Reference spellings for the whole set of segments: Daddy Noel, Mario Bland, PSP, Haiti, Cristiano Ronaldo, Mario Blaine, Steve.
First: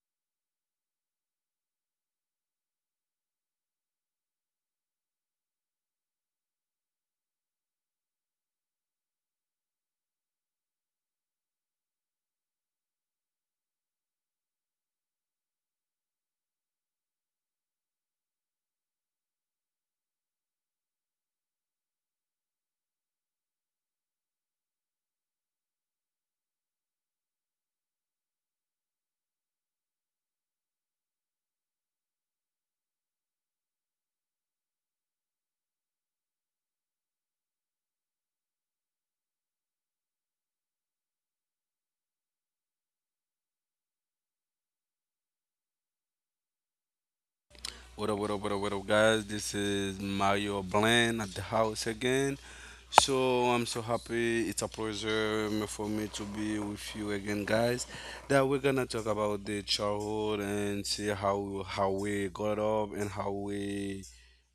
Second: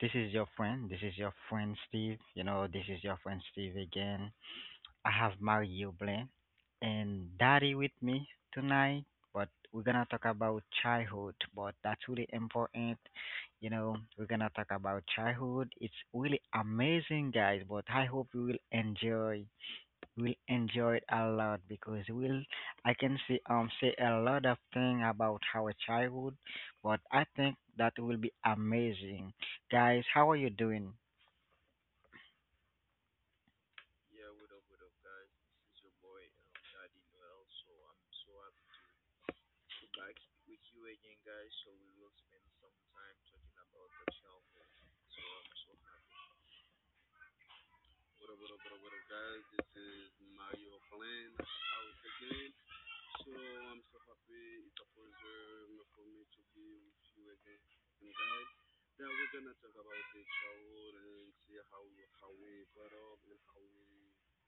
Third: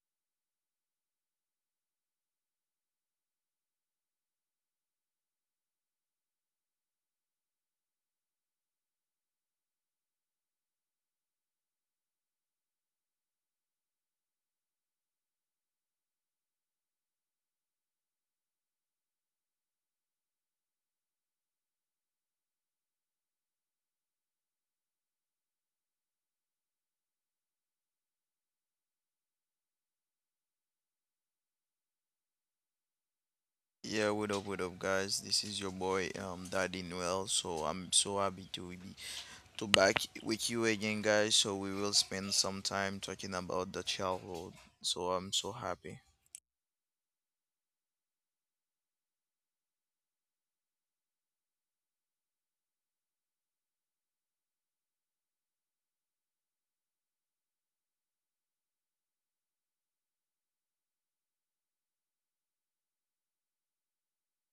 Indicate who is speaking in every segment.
Speaker 1: This is your friend. This is your friend Steve. You know, this is your friend Steve again. I have Mario Blaine and Daddy with me tonight, but we're gonna talk about childhood. But that's really important. You know, we're gonna talk about childhood. It's really amazing, guys. But I hope you will enjoy it a lot because we'll I can see say a lot of thing about our childhood, but I think that will be amazing. Guys, how are you doing?
Speaker 2: Yeah, what up, guys? This is your boy, Daddy Noel. So I'm so happy to be to back with you again, guys. So we will spend some time talking about the childhood. So I'm so happy.
Speaker 3: What up, what up, what up, what up, guys? This is Mario Bland at the house again. So I'm so happy. It's a pleasure for me to be with you again, guys. That we're gonna talk about the childhood and see how we got up and how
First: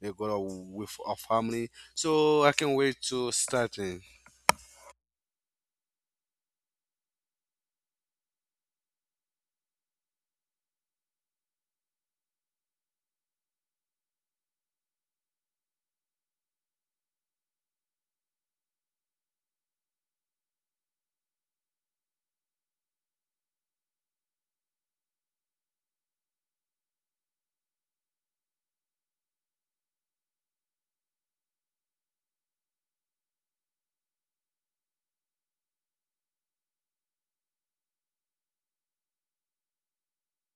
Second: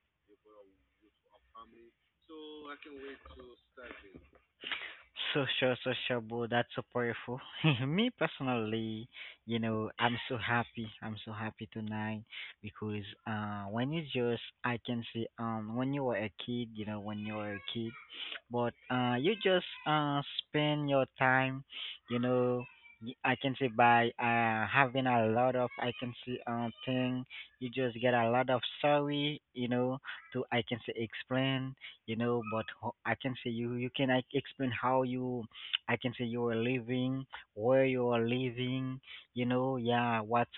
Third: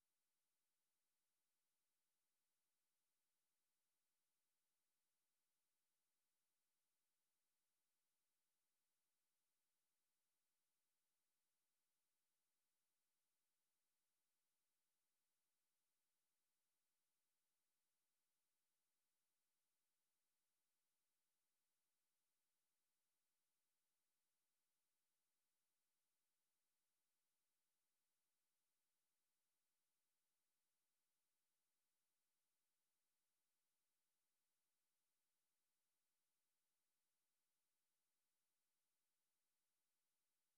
Speaker 3: we got up with our family. So I can not wait to starting.
Speaker 1: So sure, so sure, bro. That's so powerful. Me personally, you know, I'm so happy. I'm so happy tonight because when you just, I can see, when you were a kid, you know, when you were a kid, but you just spend your time, you know, y- I can say by having a lot of I can say thing, you just get a lot of sorry, you know, to I can say explain, you know, but ho- I can say you can like, explain how you I can say you are living, where you are living, you know, yeah, what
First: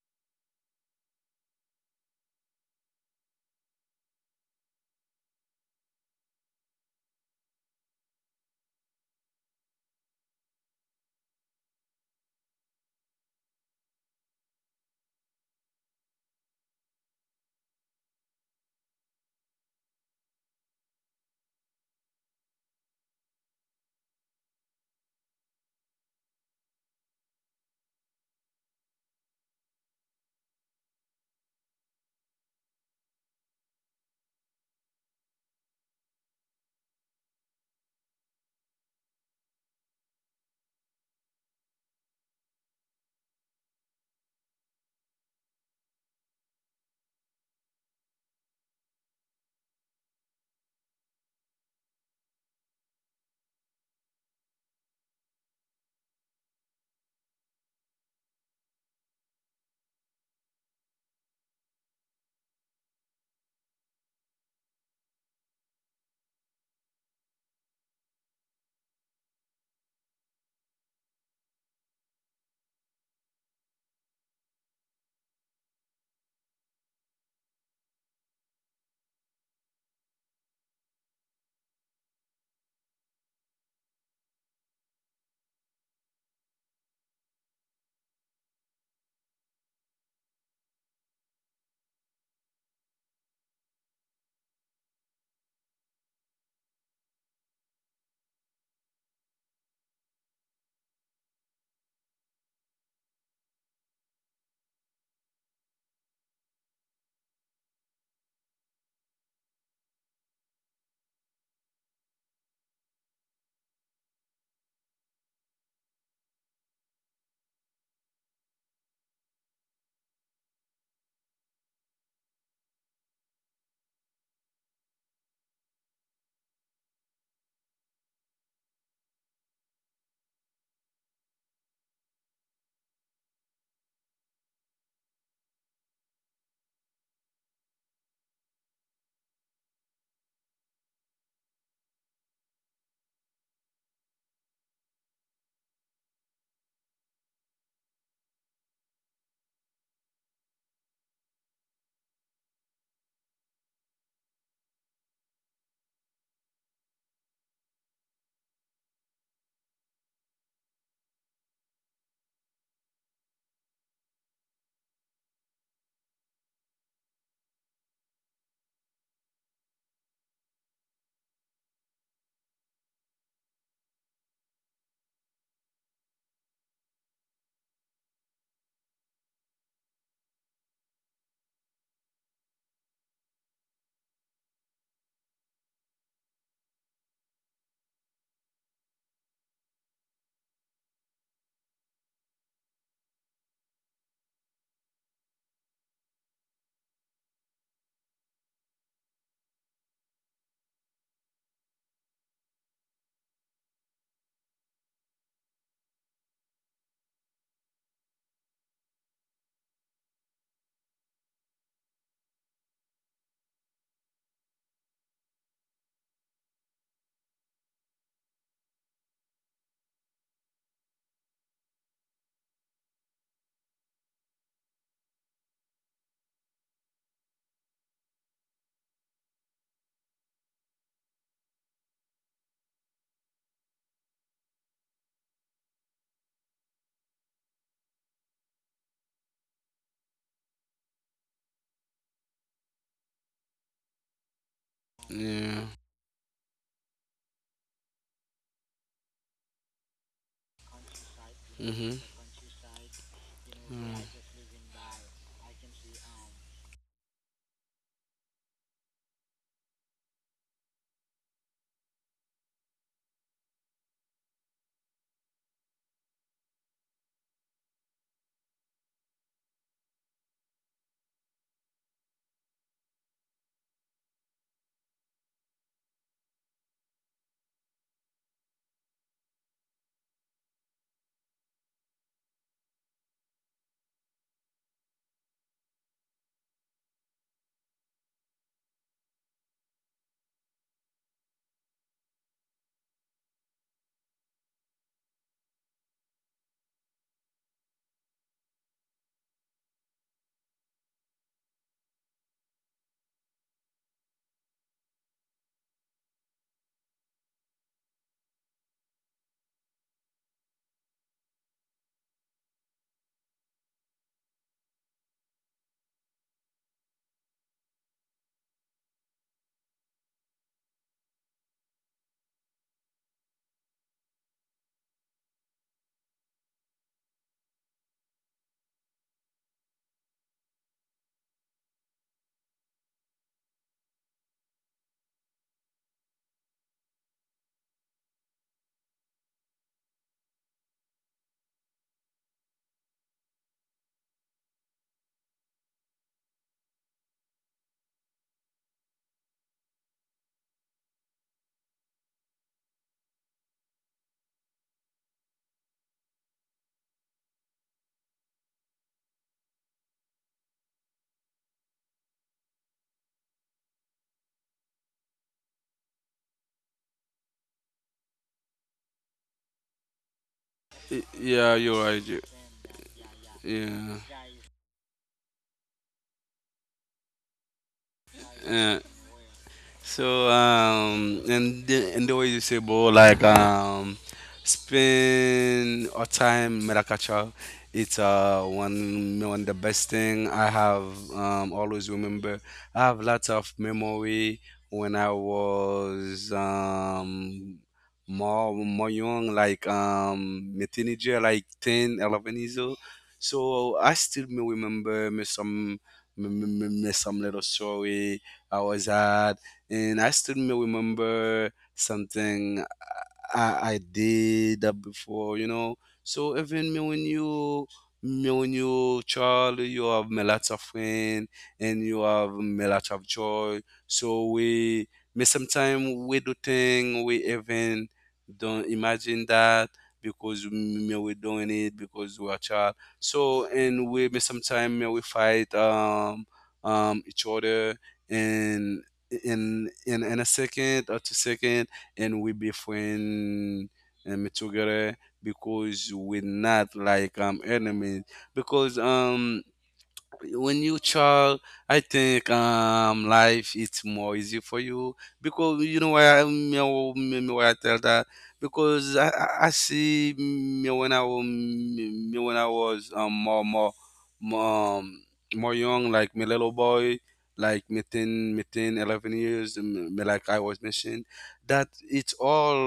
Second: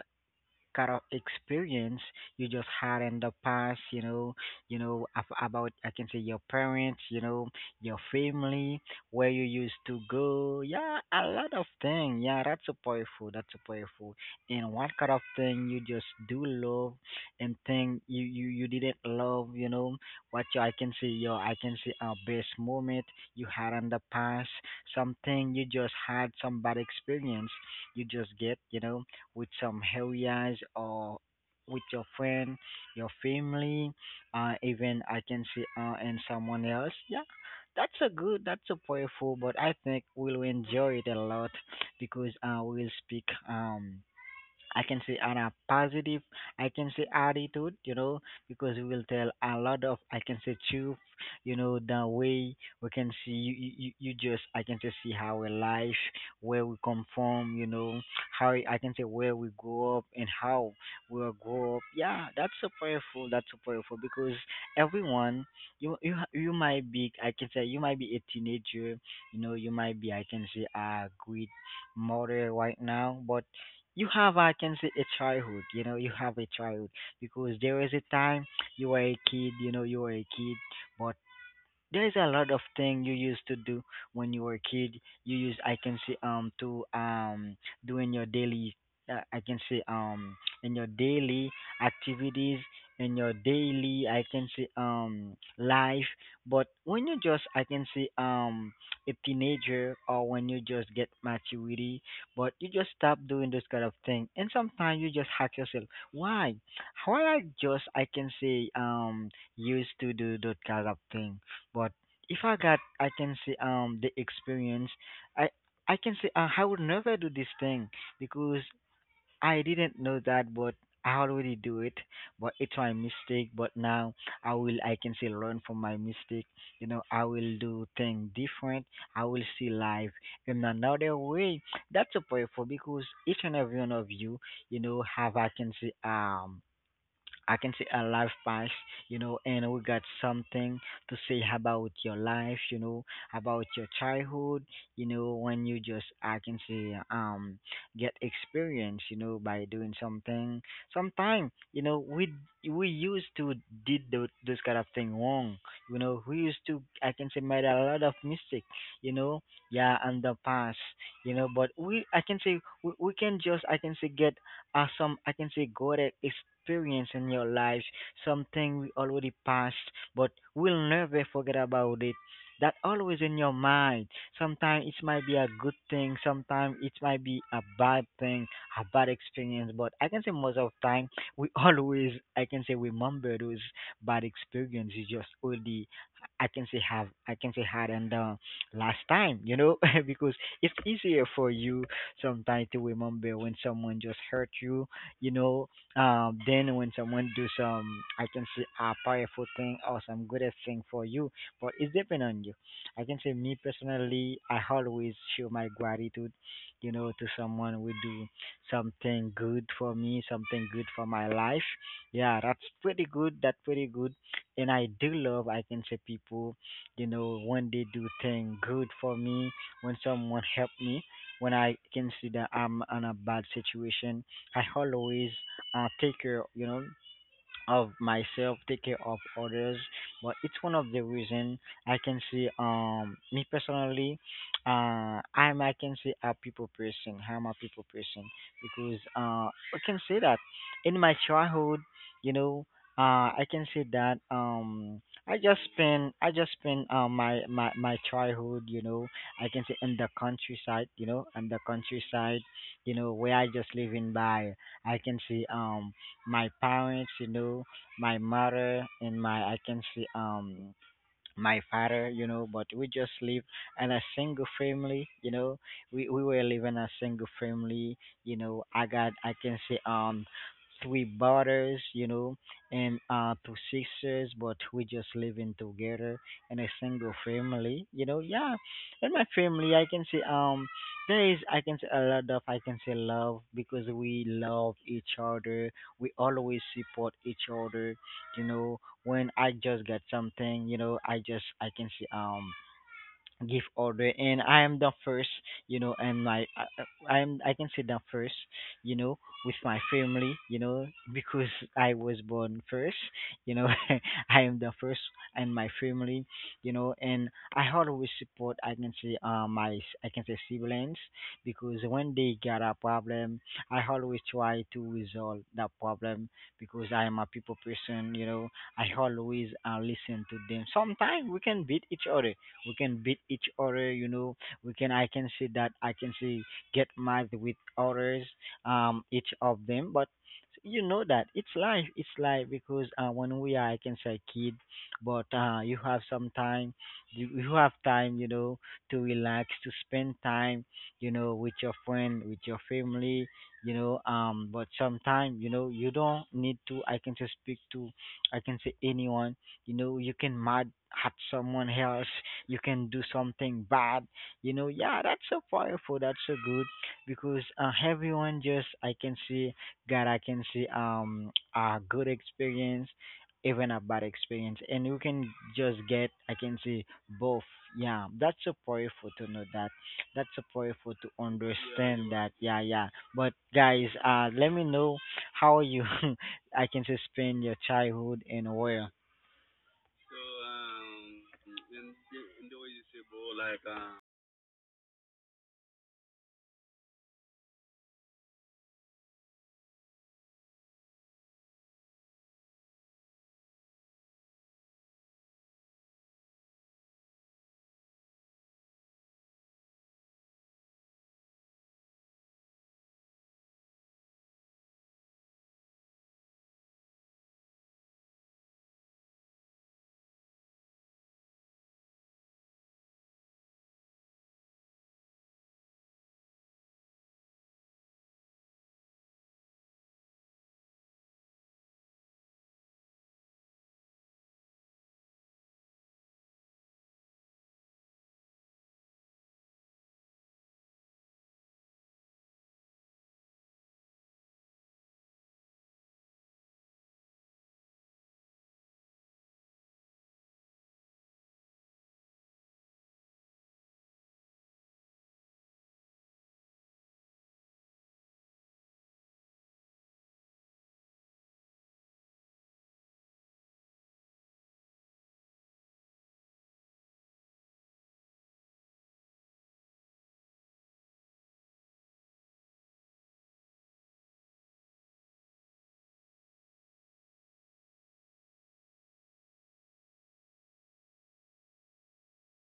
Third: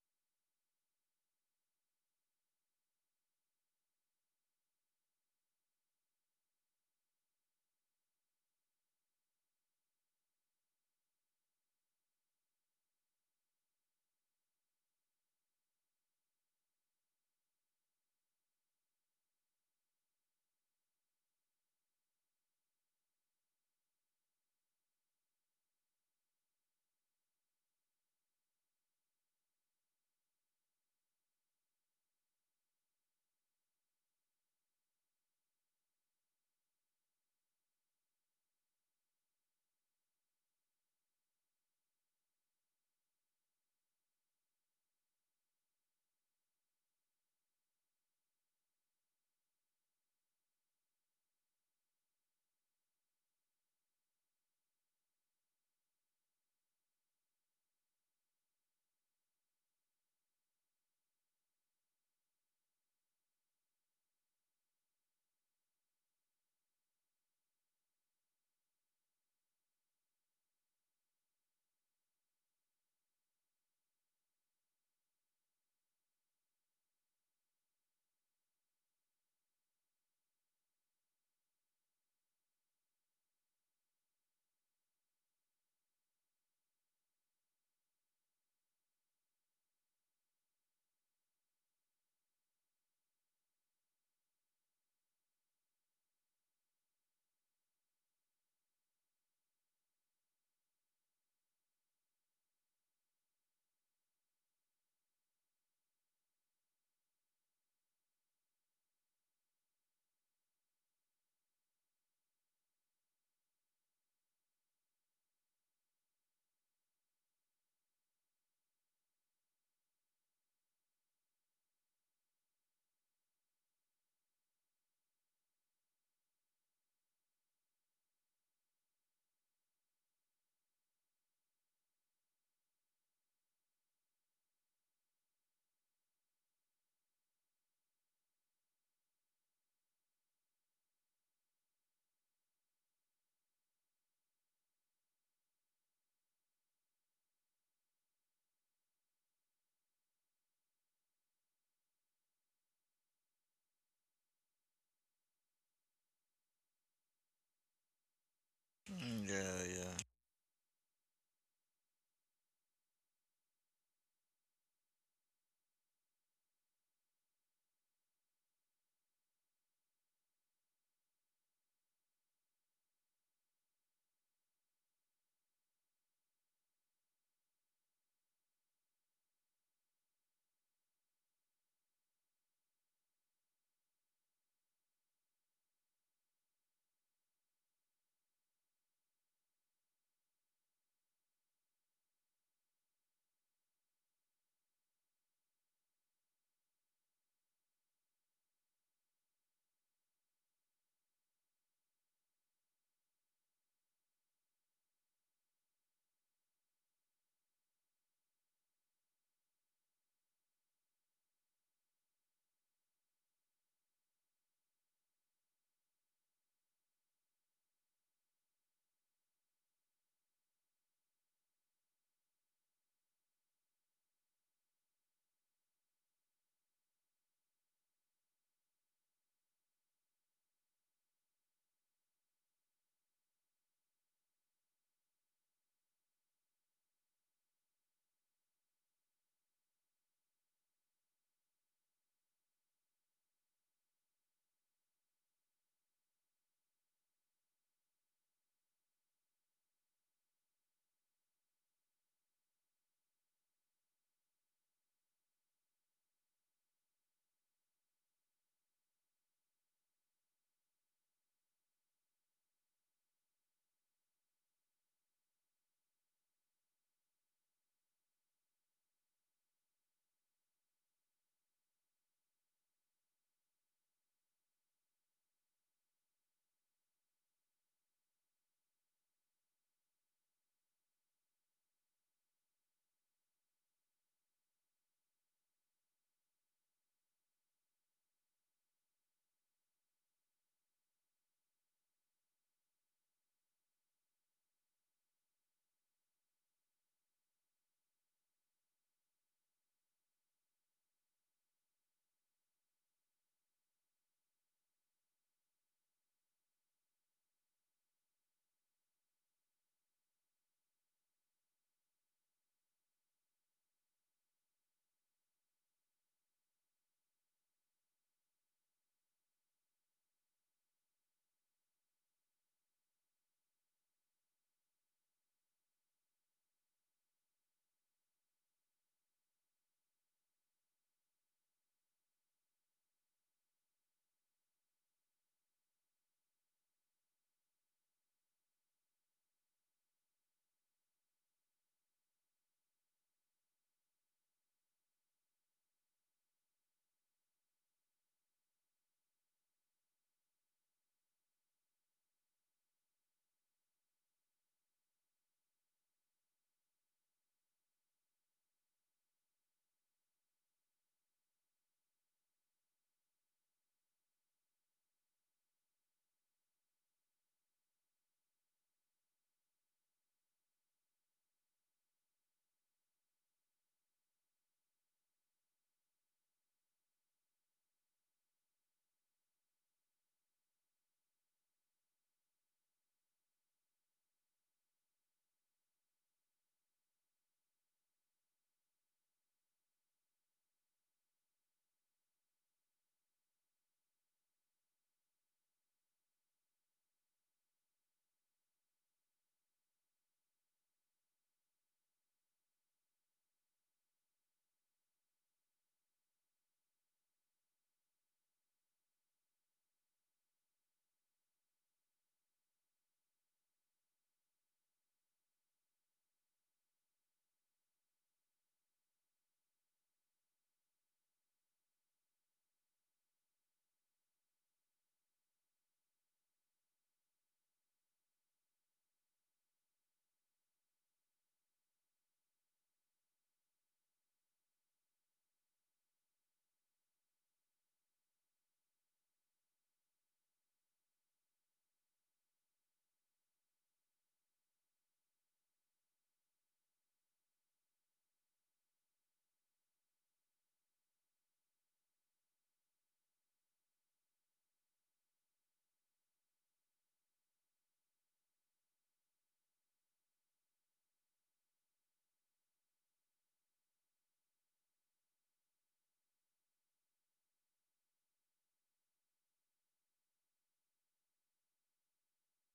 Speaker 1: kind of experience you just had in the past, you know ab- about I can say your parents, you know, your family, where you used to go. Yeah, a lot of things. Yeah, that's a powerful. That's a powerful. And what kind of thing you just do love and thing you didn't love, you know, what you, I can say your I can say our best moment you had in the past, something you just had some bad experience you just get, you know, with some areas or with your friend, your family, even and someone else. Yeah, that's a good, that's a powerful, but I think we'll enjoy it a lot because we'll speak. I can say on a positive, I can say attitude, you know, because we will tell a lot of, I can say truth, you know, the way we can see you just, I can just see how our life, where we come from, you know, how I can say where we grow up and how we will grow up. Yeah, that's so powerful. That's so powerful because everyone, you might be, you might be a teenager, you know, you might be, a great mother right now, but you have I can say a childhood, you know, you have a childhood because there was a time you were a kid, you know, you were a kid, but there's a lot of thing you used to do when you were a kid. You use I can see to doing your daily I can see in your daily activities, in your daily I can see life. But when you just I can see a teenager, or when you just get maturity, but you just stop doing this kind of thing. And sometimes you just hack yourself. Why? Why I just I can say used to do that kind of thing. But if I got, I can say the experience, I I can say I would never do this thing because I didn't know that, but I already do it. But it's my mistake. But now I will, I can say learn from my mistake. You know, I will do thing different. I will see life in another way. That's a prayerful because each and every one of you, you know, have I can say I can see a life pass, you know, and we got something to say about your life, you know, about your childhood, you know, when you just I can say get experience, you know, by doing something. Sometimes, you know, we used to did those kind of thing wrong, you know. We used to I can say made a lot of mistake, you
Speaker 2: Mm,
Speaker 1: know,
Speaker 2: yeah, yeah.
Speaker 1: yeah, and the past, you know. But we can just I can say get some, good experience in your lives, something we already passed, but we'll never forget about it. That always in your mind. Sometimes it might be a good thing, sometimes it might be a bad thing, a bad experience, but I can say most of the time we always, remember those bad experiences just only, have, had, and last time, you know, because it's easier for you sometimes to remember when someone just hurt you, you know. Then when someone do some, I can say a powerful thing or some goodest thing for you, but it's depend on you. I can say Me personally, I always show my gratitude, you know, to someone who do something good for me, something good for my life. Yeah, that's pretty good. That's pretty good. And I do love, I can say people, you know, when they do thing good for me, when someone help me when I consider I'm in a bad situation, I always take care, you know, of myself, take care of others. But it's one of the reason I can see me personally, I'm I can say a people person. I'm a people person because I can say that in my childhood, you know, I can say that
Speaker 3: Yeah.
Speaker 1: I just spend my childhood, you know, I can say in the countryside, you know, in the
Speaker 3: Mhm.
Speaker 1: countryside, you know, where I just living by I can see my parents, you know, my mother and my I can say my father, you know, but we just live in a single family, you know. We were living a single family, you know. I got I can say three brothers, you know, and two sisters, but we just living together in a single family, you know. Yeah, in my family, I can say there is I can say a lot of I can say love because we love each other. We always support each other, you know, when I just get something, you know, I just I can see give order, and I am the first, you know. And my I- I'm I can say the first, you know, with my family, you know, because I was born first, you know. I am the first, and my family, you know. And I always support I can say siblings, because when they got a problem, I always try to resolve that problem, because I am a people person, you know. I always listen to them. Sometimes we can beat each other, you know. We can I can see that I can see get mad with others, each of them. But you know that it's life. It's life, because when we are, I can say kid, but you have some time, you have time, you know, to relax, to spend time, you know, with your friend, with your family, you know. But sometimes, you know, you don't need to I can say speak to, I can say anyone, you know. You can mad at someone else, you can do something bad, you know. Yeah, that's so powerful. That's so good, because everyone just I can say that I can see a good experience, even a bad experience, and you can just get I can see both. Yeah, that's so powerful to know that. That's so powerful to
Speaker 3: Yeah, you're
Speaker 1: understand
Speaker 3: right.
Speaker 1: that. Yeah, yeah. But guys,
Speaker 3: Yeah.
Speaker 1: let me know how you I can say spend your childhood and where.
Speaker 3: Uh, so and the way you say, bro, like spend or time Maracacha, it's one the best thing I have always remember. I have lots of memory when I was more young, like a teenager, like 10, 11 years old. So I still me remember me some some little story I was at, and I still may remember something I did that before, you know. So even me when you child, you have me lots of friend and you have me lots of joy. So we me sometimes we do thing we even don't imagine that because me we doing it because we are child. So and we me sometimes me we fight each other and in a second or 2 second and we be friend together because we're not like enemies because when you child I think life it's more easy for you because you know why I me, oh, me, me why I tell that because I see me when I was more, um, more young like my little boy like me 10, me 10 11 years me like I was mentioned that it's all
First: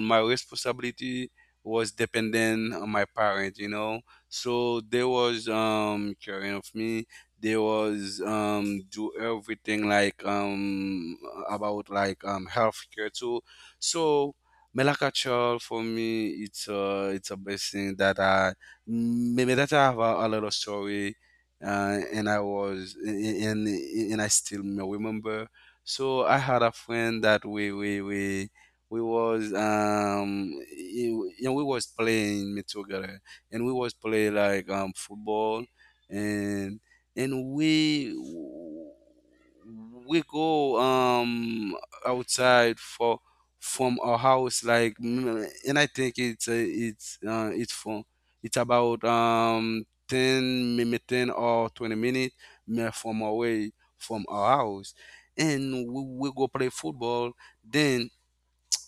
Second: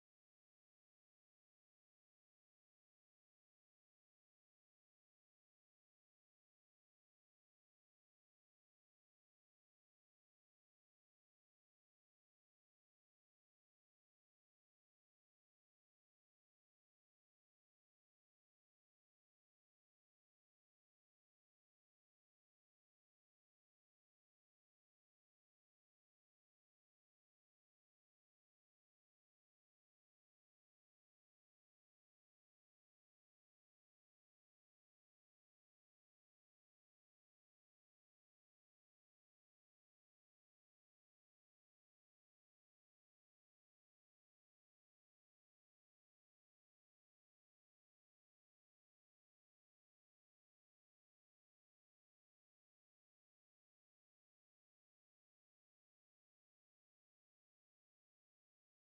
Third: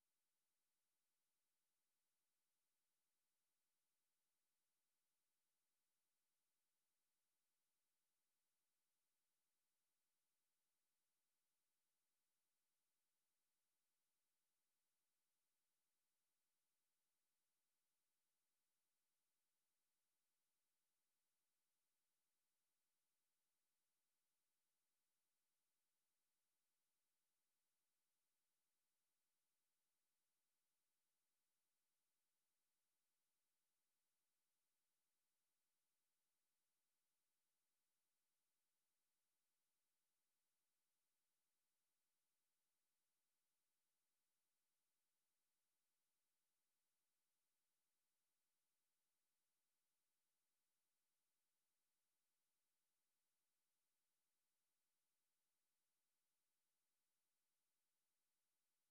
Speaker 3: my responsibility was dependent on my parents so they was caring of me. They was do everything like about like healthcare too. So Melaka Child for me it's a blessing that I maybe that I have a little story and I was and I still remember. So I had a friend that we was we was playing together and we was play like football and and we go outside for from our house like and I think it's about 10 maybe 10 or 20 minutes from away from our house and we go play football then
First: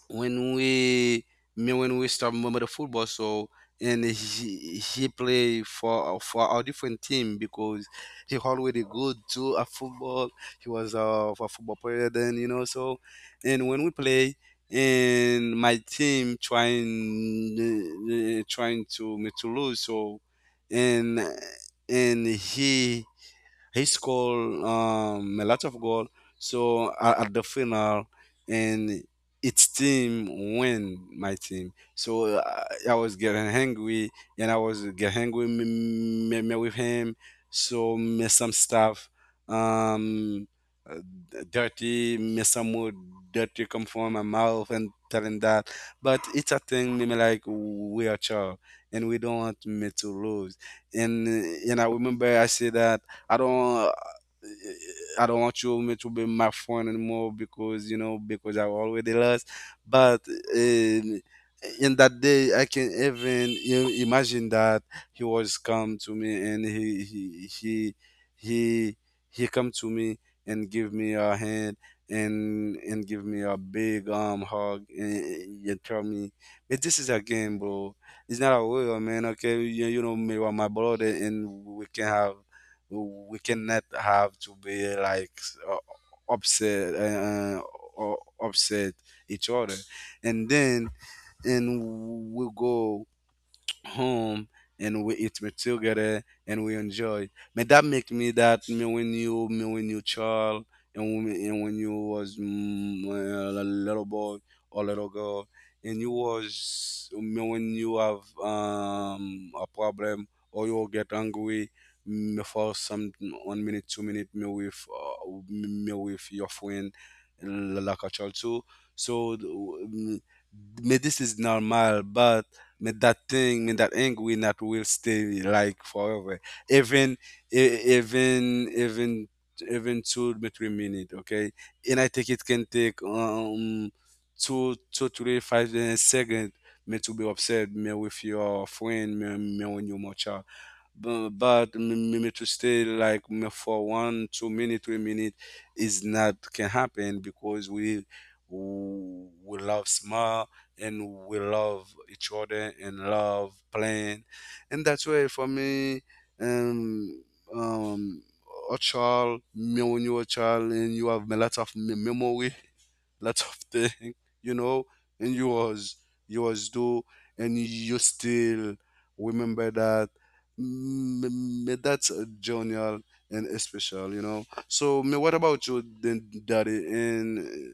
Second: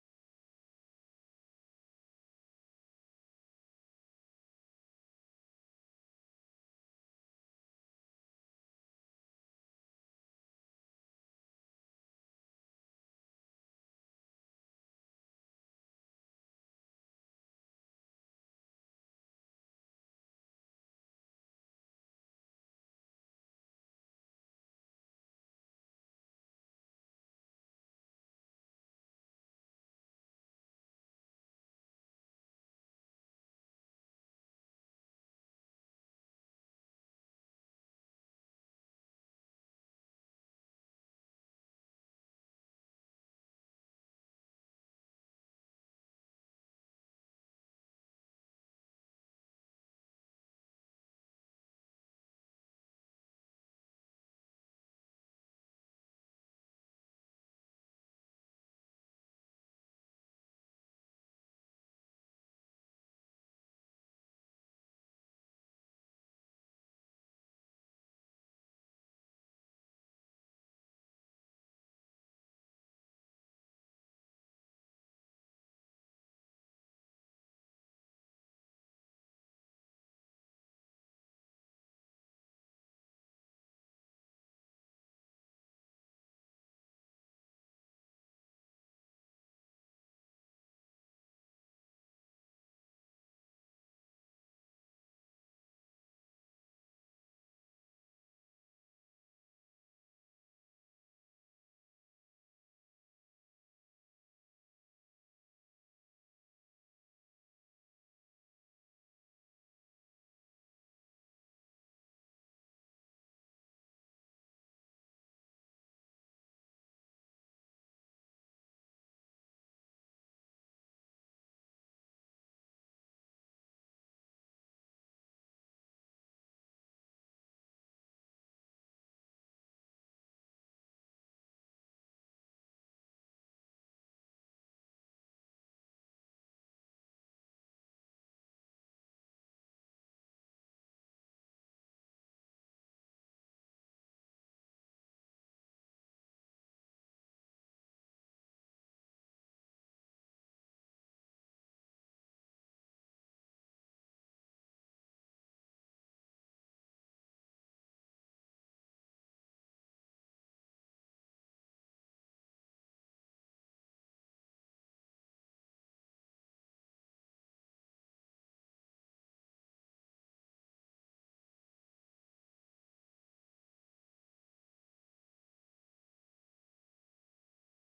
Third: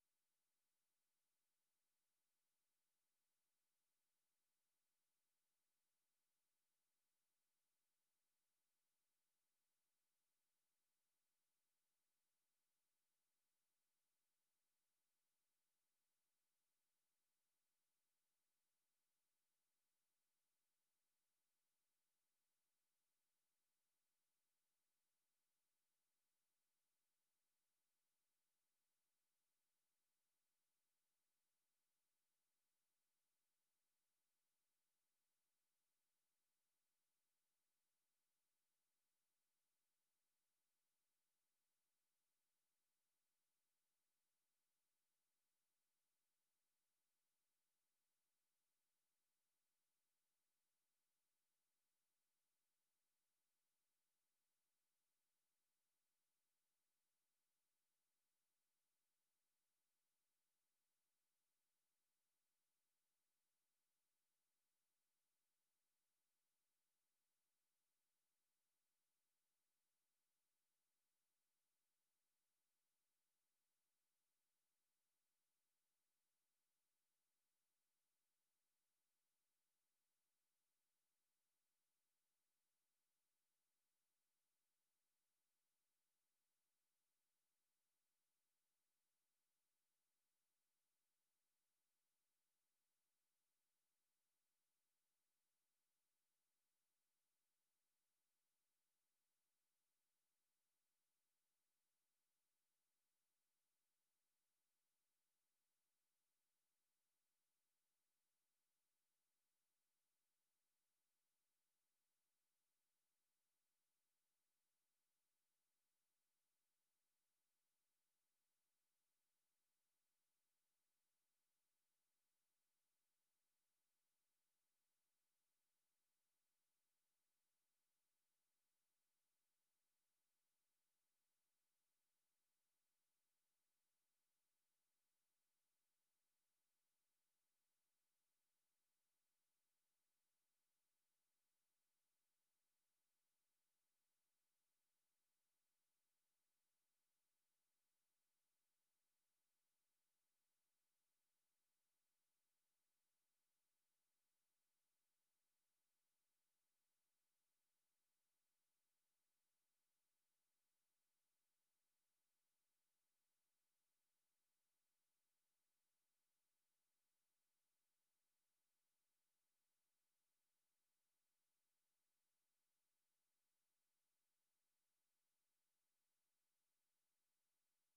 Speaker 3: when we when we start remember the football so and he play for our different team because he already good to a football he was a football player then so and when we play and my team trying trying to me to lose so and and he scored a lot of goals. So at the final, and its team win my team. So I was getting angry, and I was getting angry with him. So me some stuff, um, uh, dirty, me some more dirty come from my mouth and telling that. But it's a thing, me like we are child, and we don't want me to lose. And I remember I say that I don't. I don't want you me to be my friend anymore because you know because I already lost. But um, in that day, I can even imagine that he was come to me and he he he come to me and give me a hand and give me a big hug and, tell me, but this is a game, bro. It's not a war, man. Okay, you know me, you are my brother, and we can have we cannot have to be like upset or upset each other and then and we go home and we eat meat together and we enjoy. But that make me that me when you child and when, you was well, a little boy or little girl and you was me when you have a problem or you get angry me for some 1 minute 2 minute me with your friend like a child too. So me this is normal, but made that thing, made that angry, that will stay like forever. Even, e- even, even, even 2 to 3 minutes. Okay, and I think it can take two, two, three, five seconds me to be upset me with your friend, me, me when you're much but me, me to stay like me for one two minute 3 minute is not can happen because we love small and we love each other and love playing and that's why for me um um a child me when you're a child and you have a lot of memory lot of thing, you know, and you was do, and you still remember that. That's a journal and a special, you know. So, me, what about you, then, Daddy? And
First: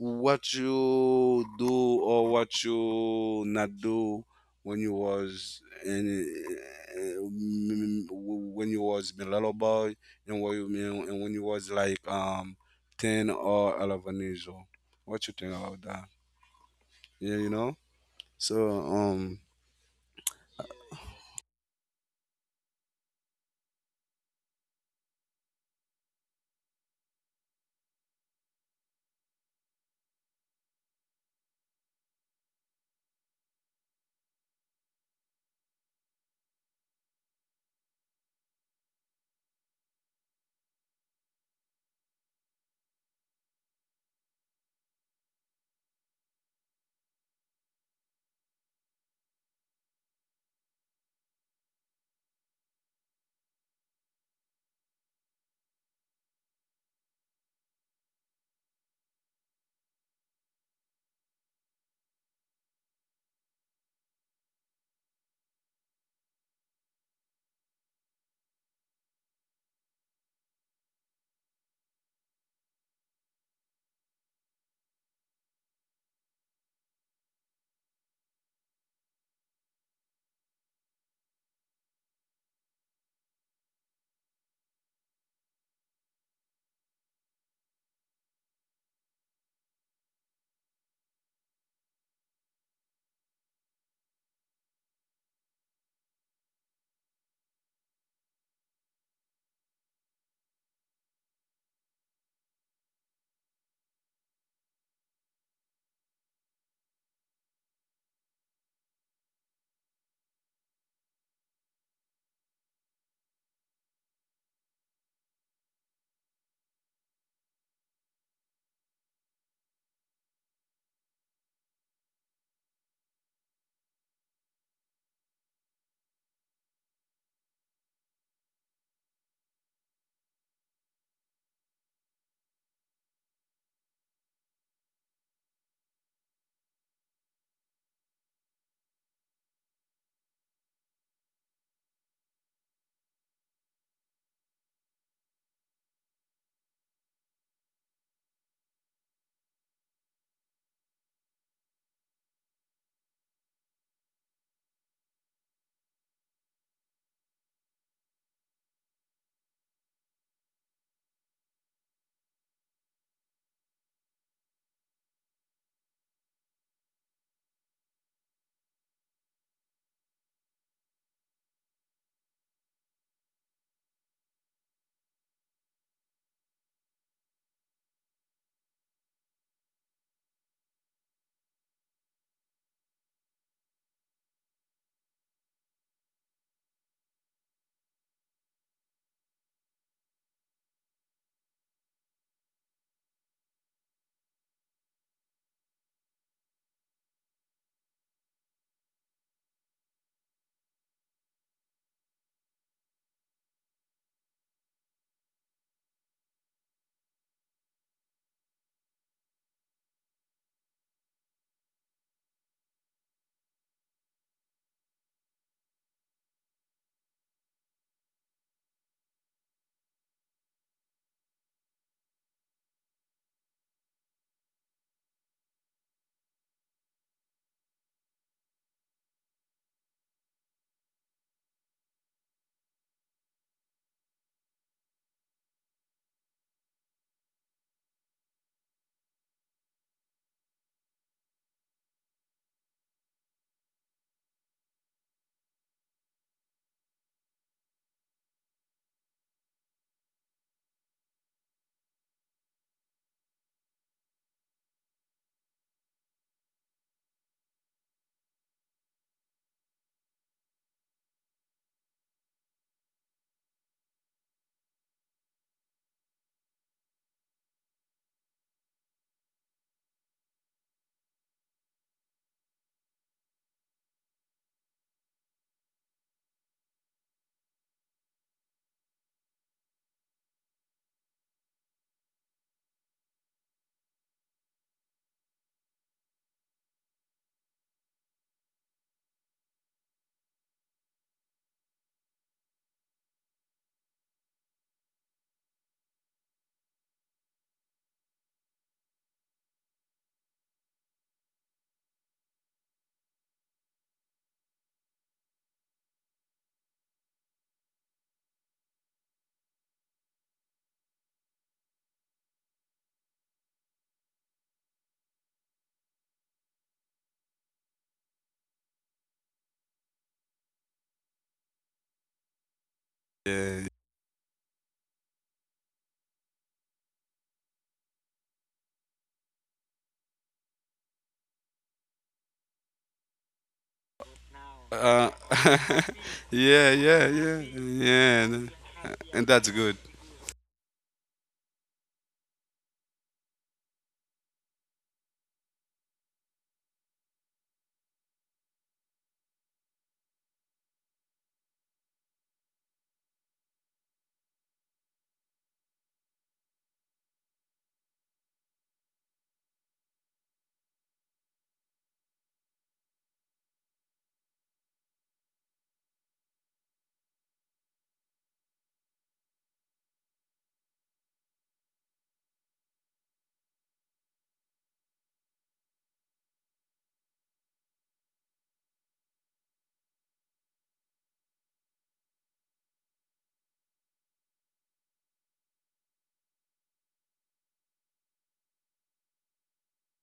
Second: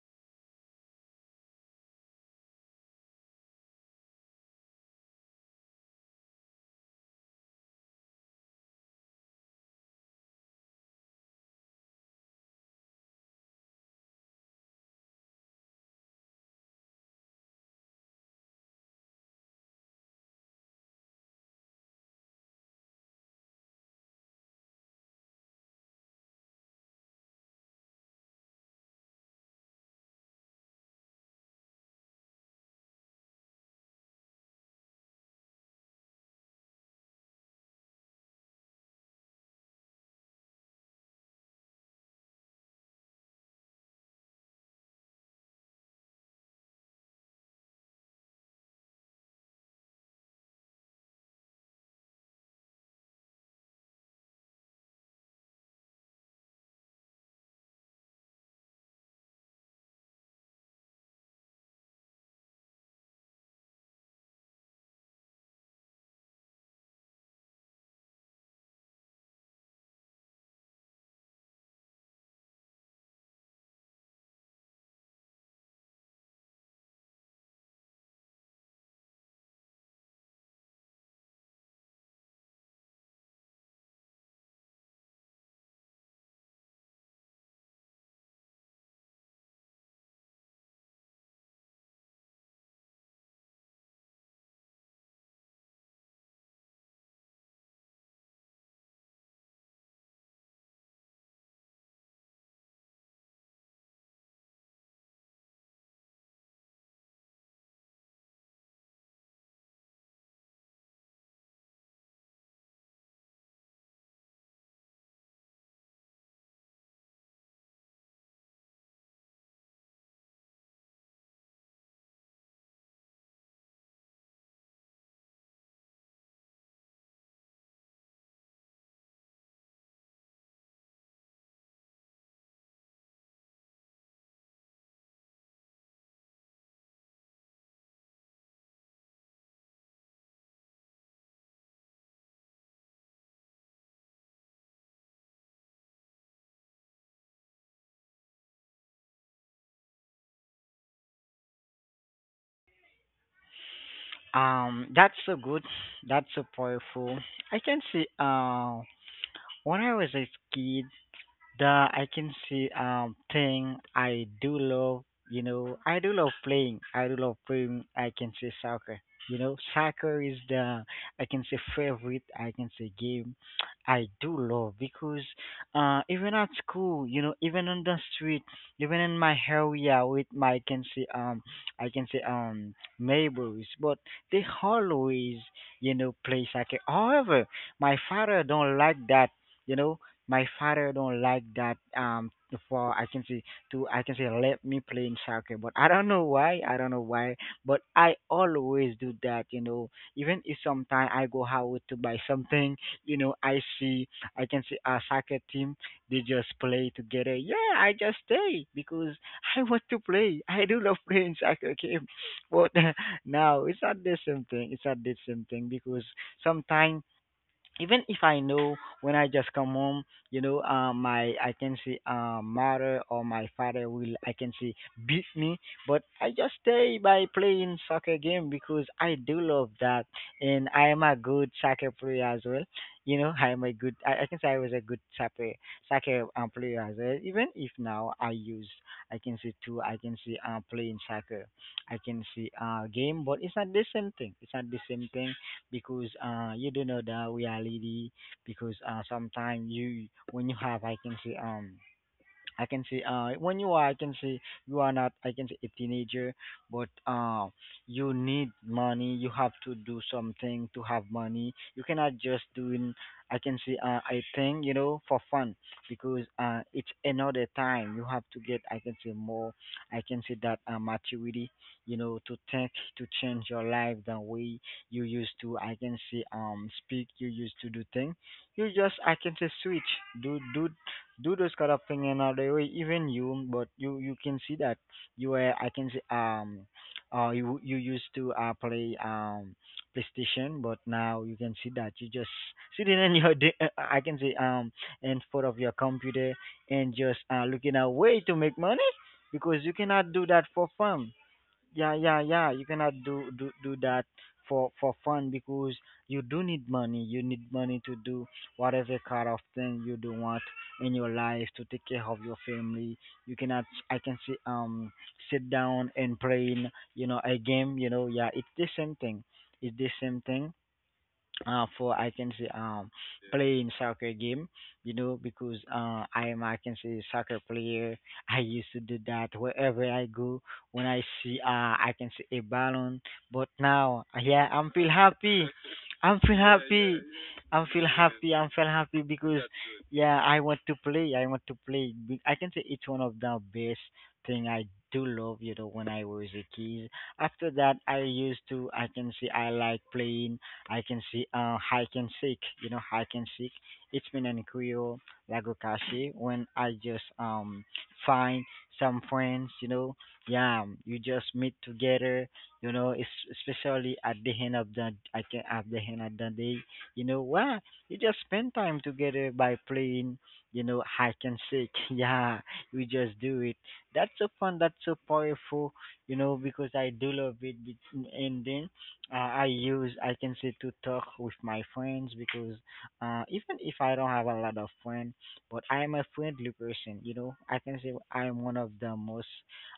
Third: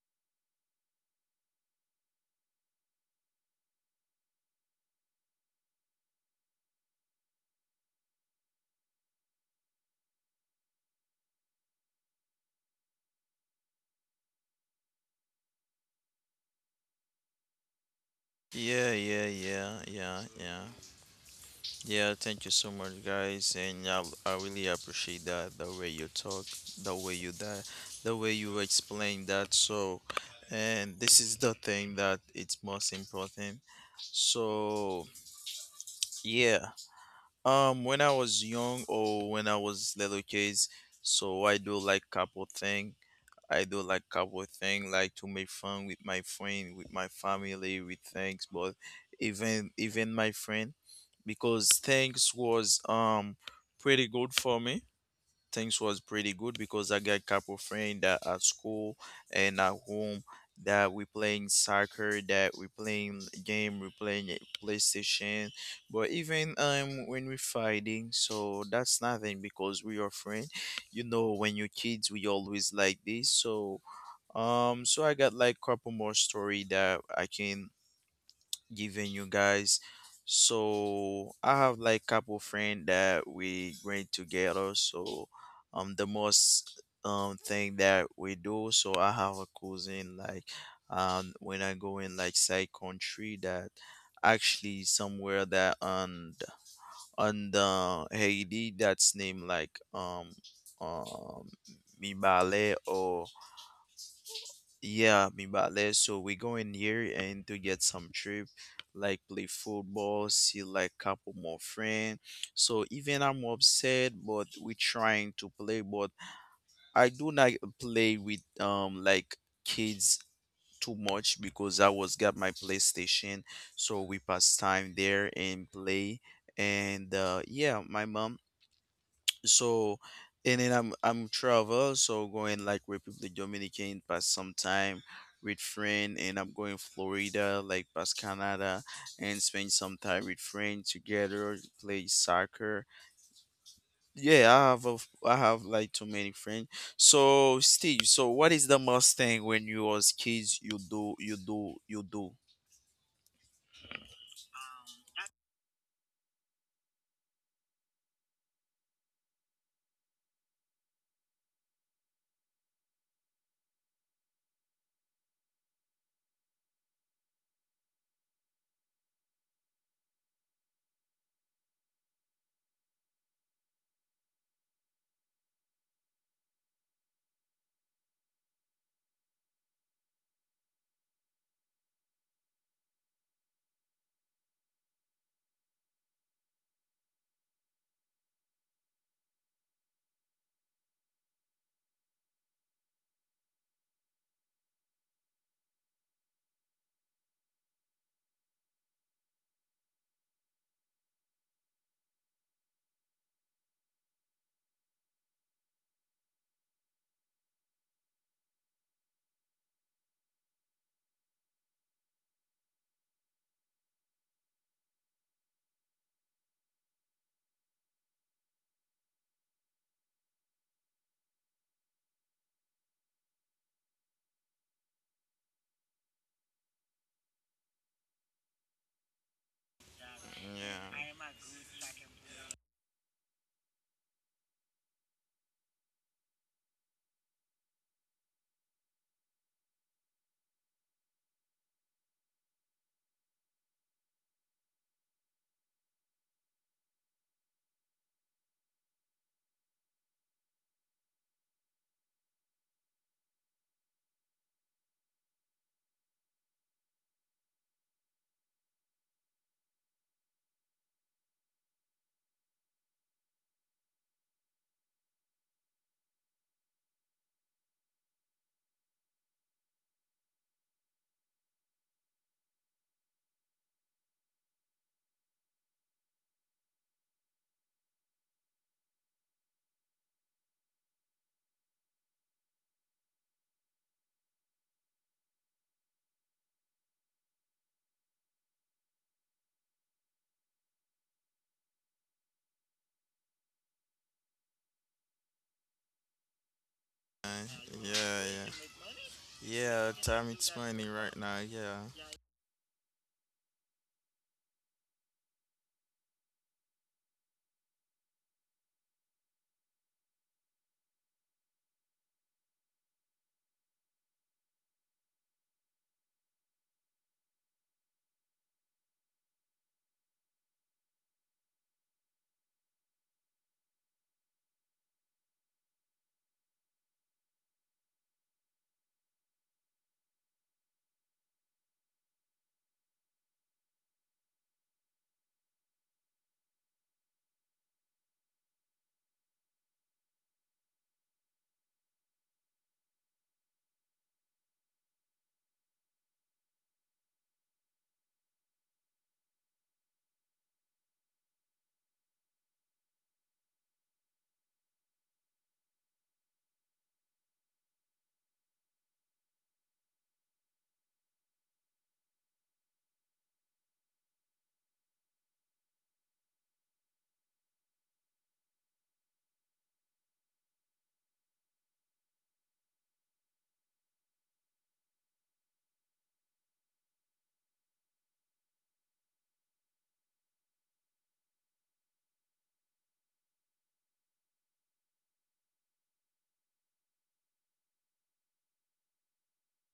Speaker 3: what you do or what you not do when you was in uh, when you was a little boy and what you mean and when you was like 10 or 11 years what you think about that? Yeah, you know. So
Speaker 2: Yeah, yeah, yeah, yeah, yeah. Yeah, thank you so much, guys, and I really appreciate that the way you talk, the way you that, the way you explain that. So, and this is the thing that it's most important. So, yeah. When I was young or when I was little kids, so I do like couple thing. I do like couple thing, like to make fun with my friend, with my family, with things, but even my friend, because things was pretty good for me, things was pretty good because I got couple friends that at school and at home that we playing soccer, that we playing game, we playing a PlayStation. But even when we fighting, so that's nothing because we are friends. You know, when you kids, we always like this. So so I got like couple more story that I can giving you guys. So I have like couple friend that we bring together. So the most thing that we do. So I have a cousin like when I go in like side country that actually somewhere that on the Haiti that's named like um Mibale or yeah, mi vale. So we go in here and to get some trip, like play football, see like couple more friend. So even I'm upset, but we trying to play. But I do not play with like kids too much because I was got my PlayStation, so we pass time there and play. And yeah, my mom, so and then I'm travel, so going like republic dominican past some time with friend, and I'm going florida like past canada and spend some time with friend together play soccer. Yeah, I have a, I have like too many friends. So Steve, so what is the most thing when you was kids you do you do?
Speaker 1: That's so good. That's so powerful. I can see. When I was a kid, the I can see thing I do love, you know, I do love playing. I do love playing, I can say soccer. You know, soccer is the, I can say favorite, I can say game I do love, because even at school, you know, even on the street, even in my area with my I can say neighbors, but they always, you know, play soccer. However, my father don't like that. You know, my father don't like that, for I can say to I can say let me play in soccer, but I don't know why. I don't know why, but I always do that. You know, even if sometimes I go out to buy something, you know, I see I can see a soccer team. They just play together. Yeah, I just stay because I want to play. I do love playing soccer game, but now it's not the same thing. It's not the same thing because sometimes even if I know when I just come home, my I can see mother or my father will I can see beat me, but I just stay by playing soccer game because I do love that, and I
Speaker 2: Yeah,
Speaker 1: am a good soccer player as well. You know, I can say I was a good soccer player as well. Even if now I use I can see two I can see playing soccer, I can see game, but it's not the same thing. It's not the same thing because you do know the reality because sometimes you when you have I can say I can see when you are I can see you are not I can see a teenager but you need money, you have to do something to have money. You cannot just doing I can see a thing, you know, for fun because it's another time. You have to get I can see more I can see that maturity, you know, to think, to change your life the way you used to I can see speak, you used to do thing. You just I can say switch do do do those kind of thing another way. Even you, but you can see that you were I can see you you used to play PlayStation, but now you can see that you just sitting in your I can say in front of your computer and just
Speaker 2: man.
Speaker 1: looking at way
Speaker 2: Yeah,
Speaker 1: to
Speaker 2: yeah.
Speaker 1: make money because you
Speaker 2: Yeah,
Speaker 1: cannot do
Speaker 2: time
Speaker 1: that
Speaker 2: it's
Speaker 1: for
Speaker 2: money
Speaker 1: fun.
Speaker 2: right now. Yeah,
Speaker 1: Yeah, yeah, yeah, you cannot do that for fun because you do need money. You need money to do whatever kind of thing you do want in your life to take care of your family. You cannot I can say sit down and playing, you know, a game, you know. Yeah, it's the same thing. It's the same thing for I can say
Speaker 3: yeah,
Speaker 1: playing soccer game, you know, because I am I can say soccer player. I used to do that wherever I go, when I see I can see a balloon. But now, yeah, I'm
Speaker 3: uh,
Speaker 1: feel happy. I'm feel
Speaker 3: yeah, yeah,
Speaker 1: happy.
Speaker 3: yeah,
Speaker 1: I'm feel
Speaker 3: yeah, and
Speaker 1: happy. I'm feel happy
Speaker 3: that's
Speaker 1: because
Speaker 3: good.
Speaker 1: yeah, I want to play. I want to play. I can say it's one of the best thing I do love, you know, when I was a kid. After that, I used to, I can say, I like playing, I can see hide and seek, you know, hide and seek. It's been an Kuyo, Lagokashi, when I just find some friends, you know, yeah, you just meet together, you know, especially at the end of the, I can, at the end of the day, you know, wow, you just spend time together by playing, you know, hide and seek. Yeah, we just do it. That's so fun. That's so powerful, you know, because I do love it. And then I use I can say to talk with my friends because even if I don't have a lot of friends, but I am a friendly person. You know, I can say I am one of the most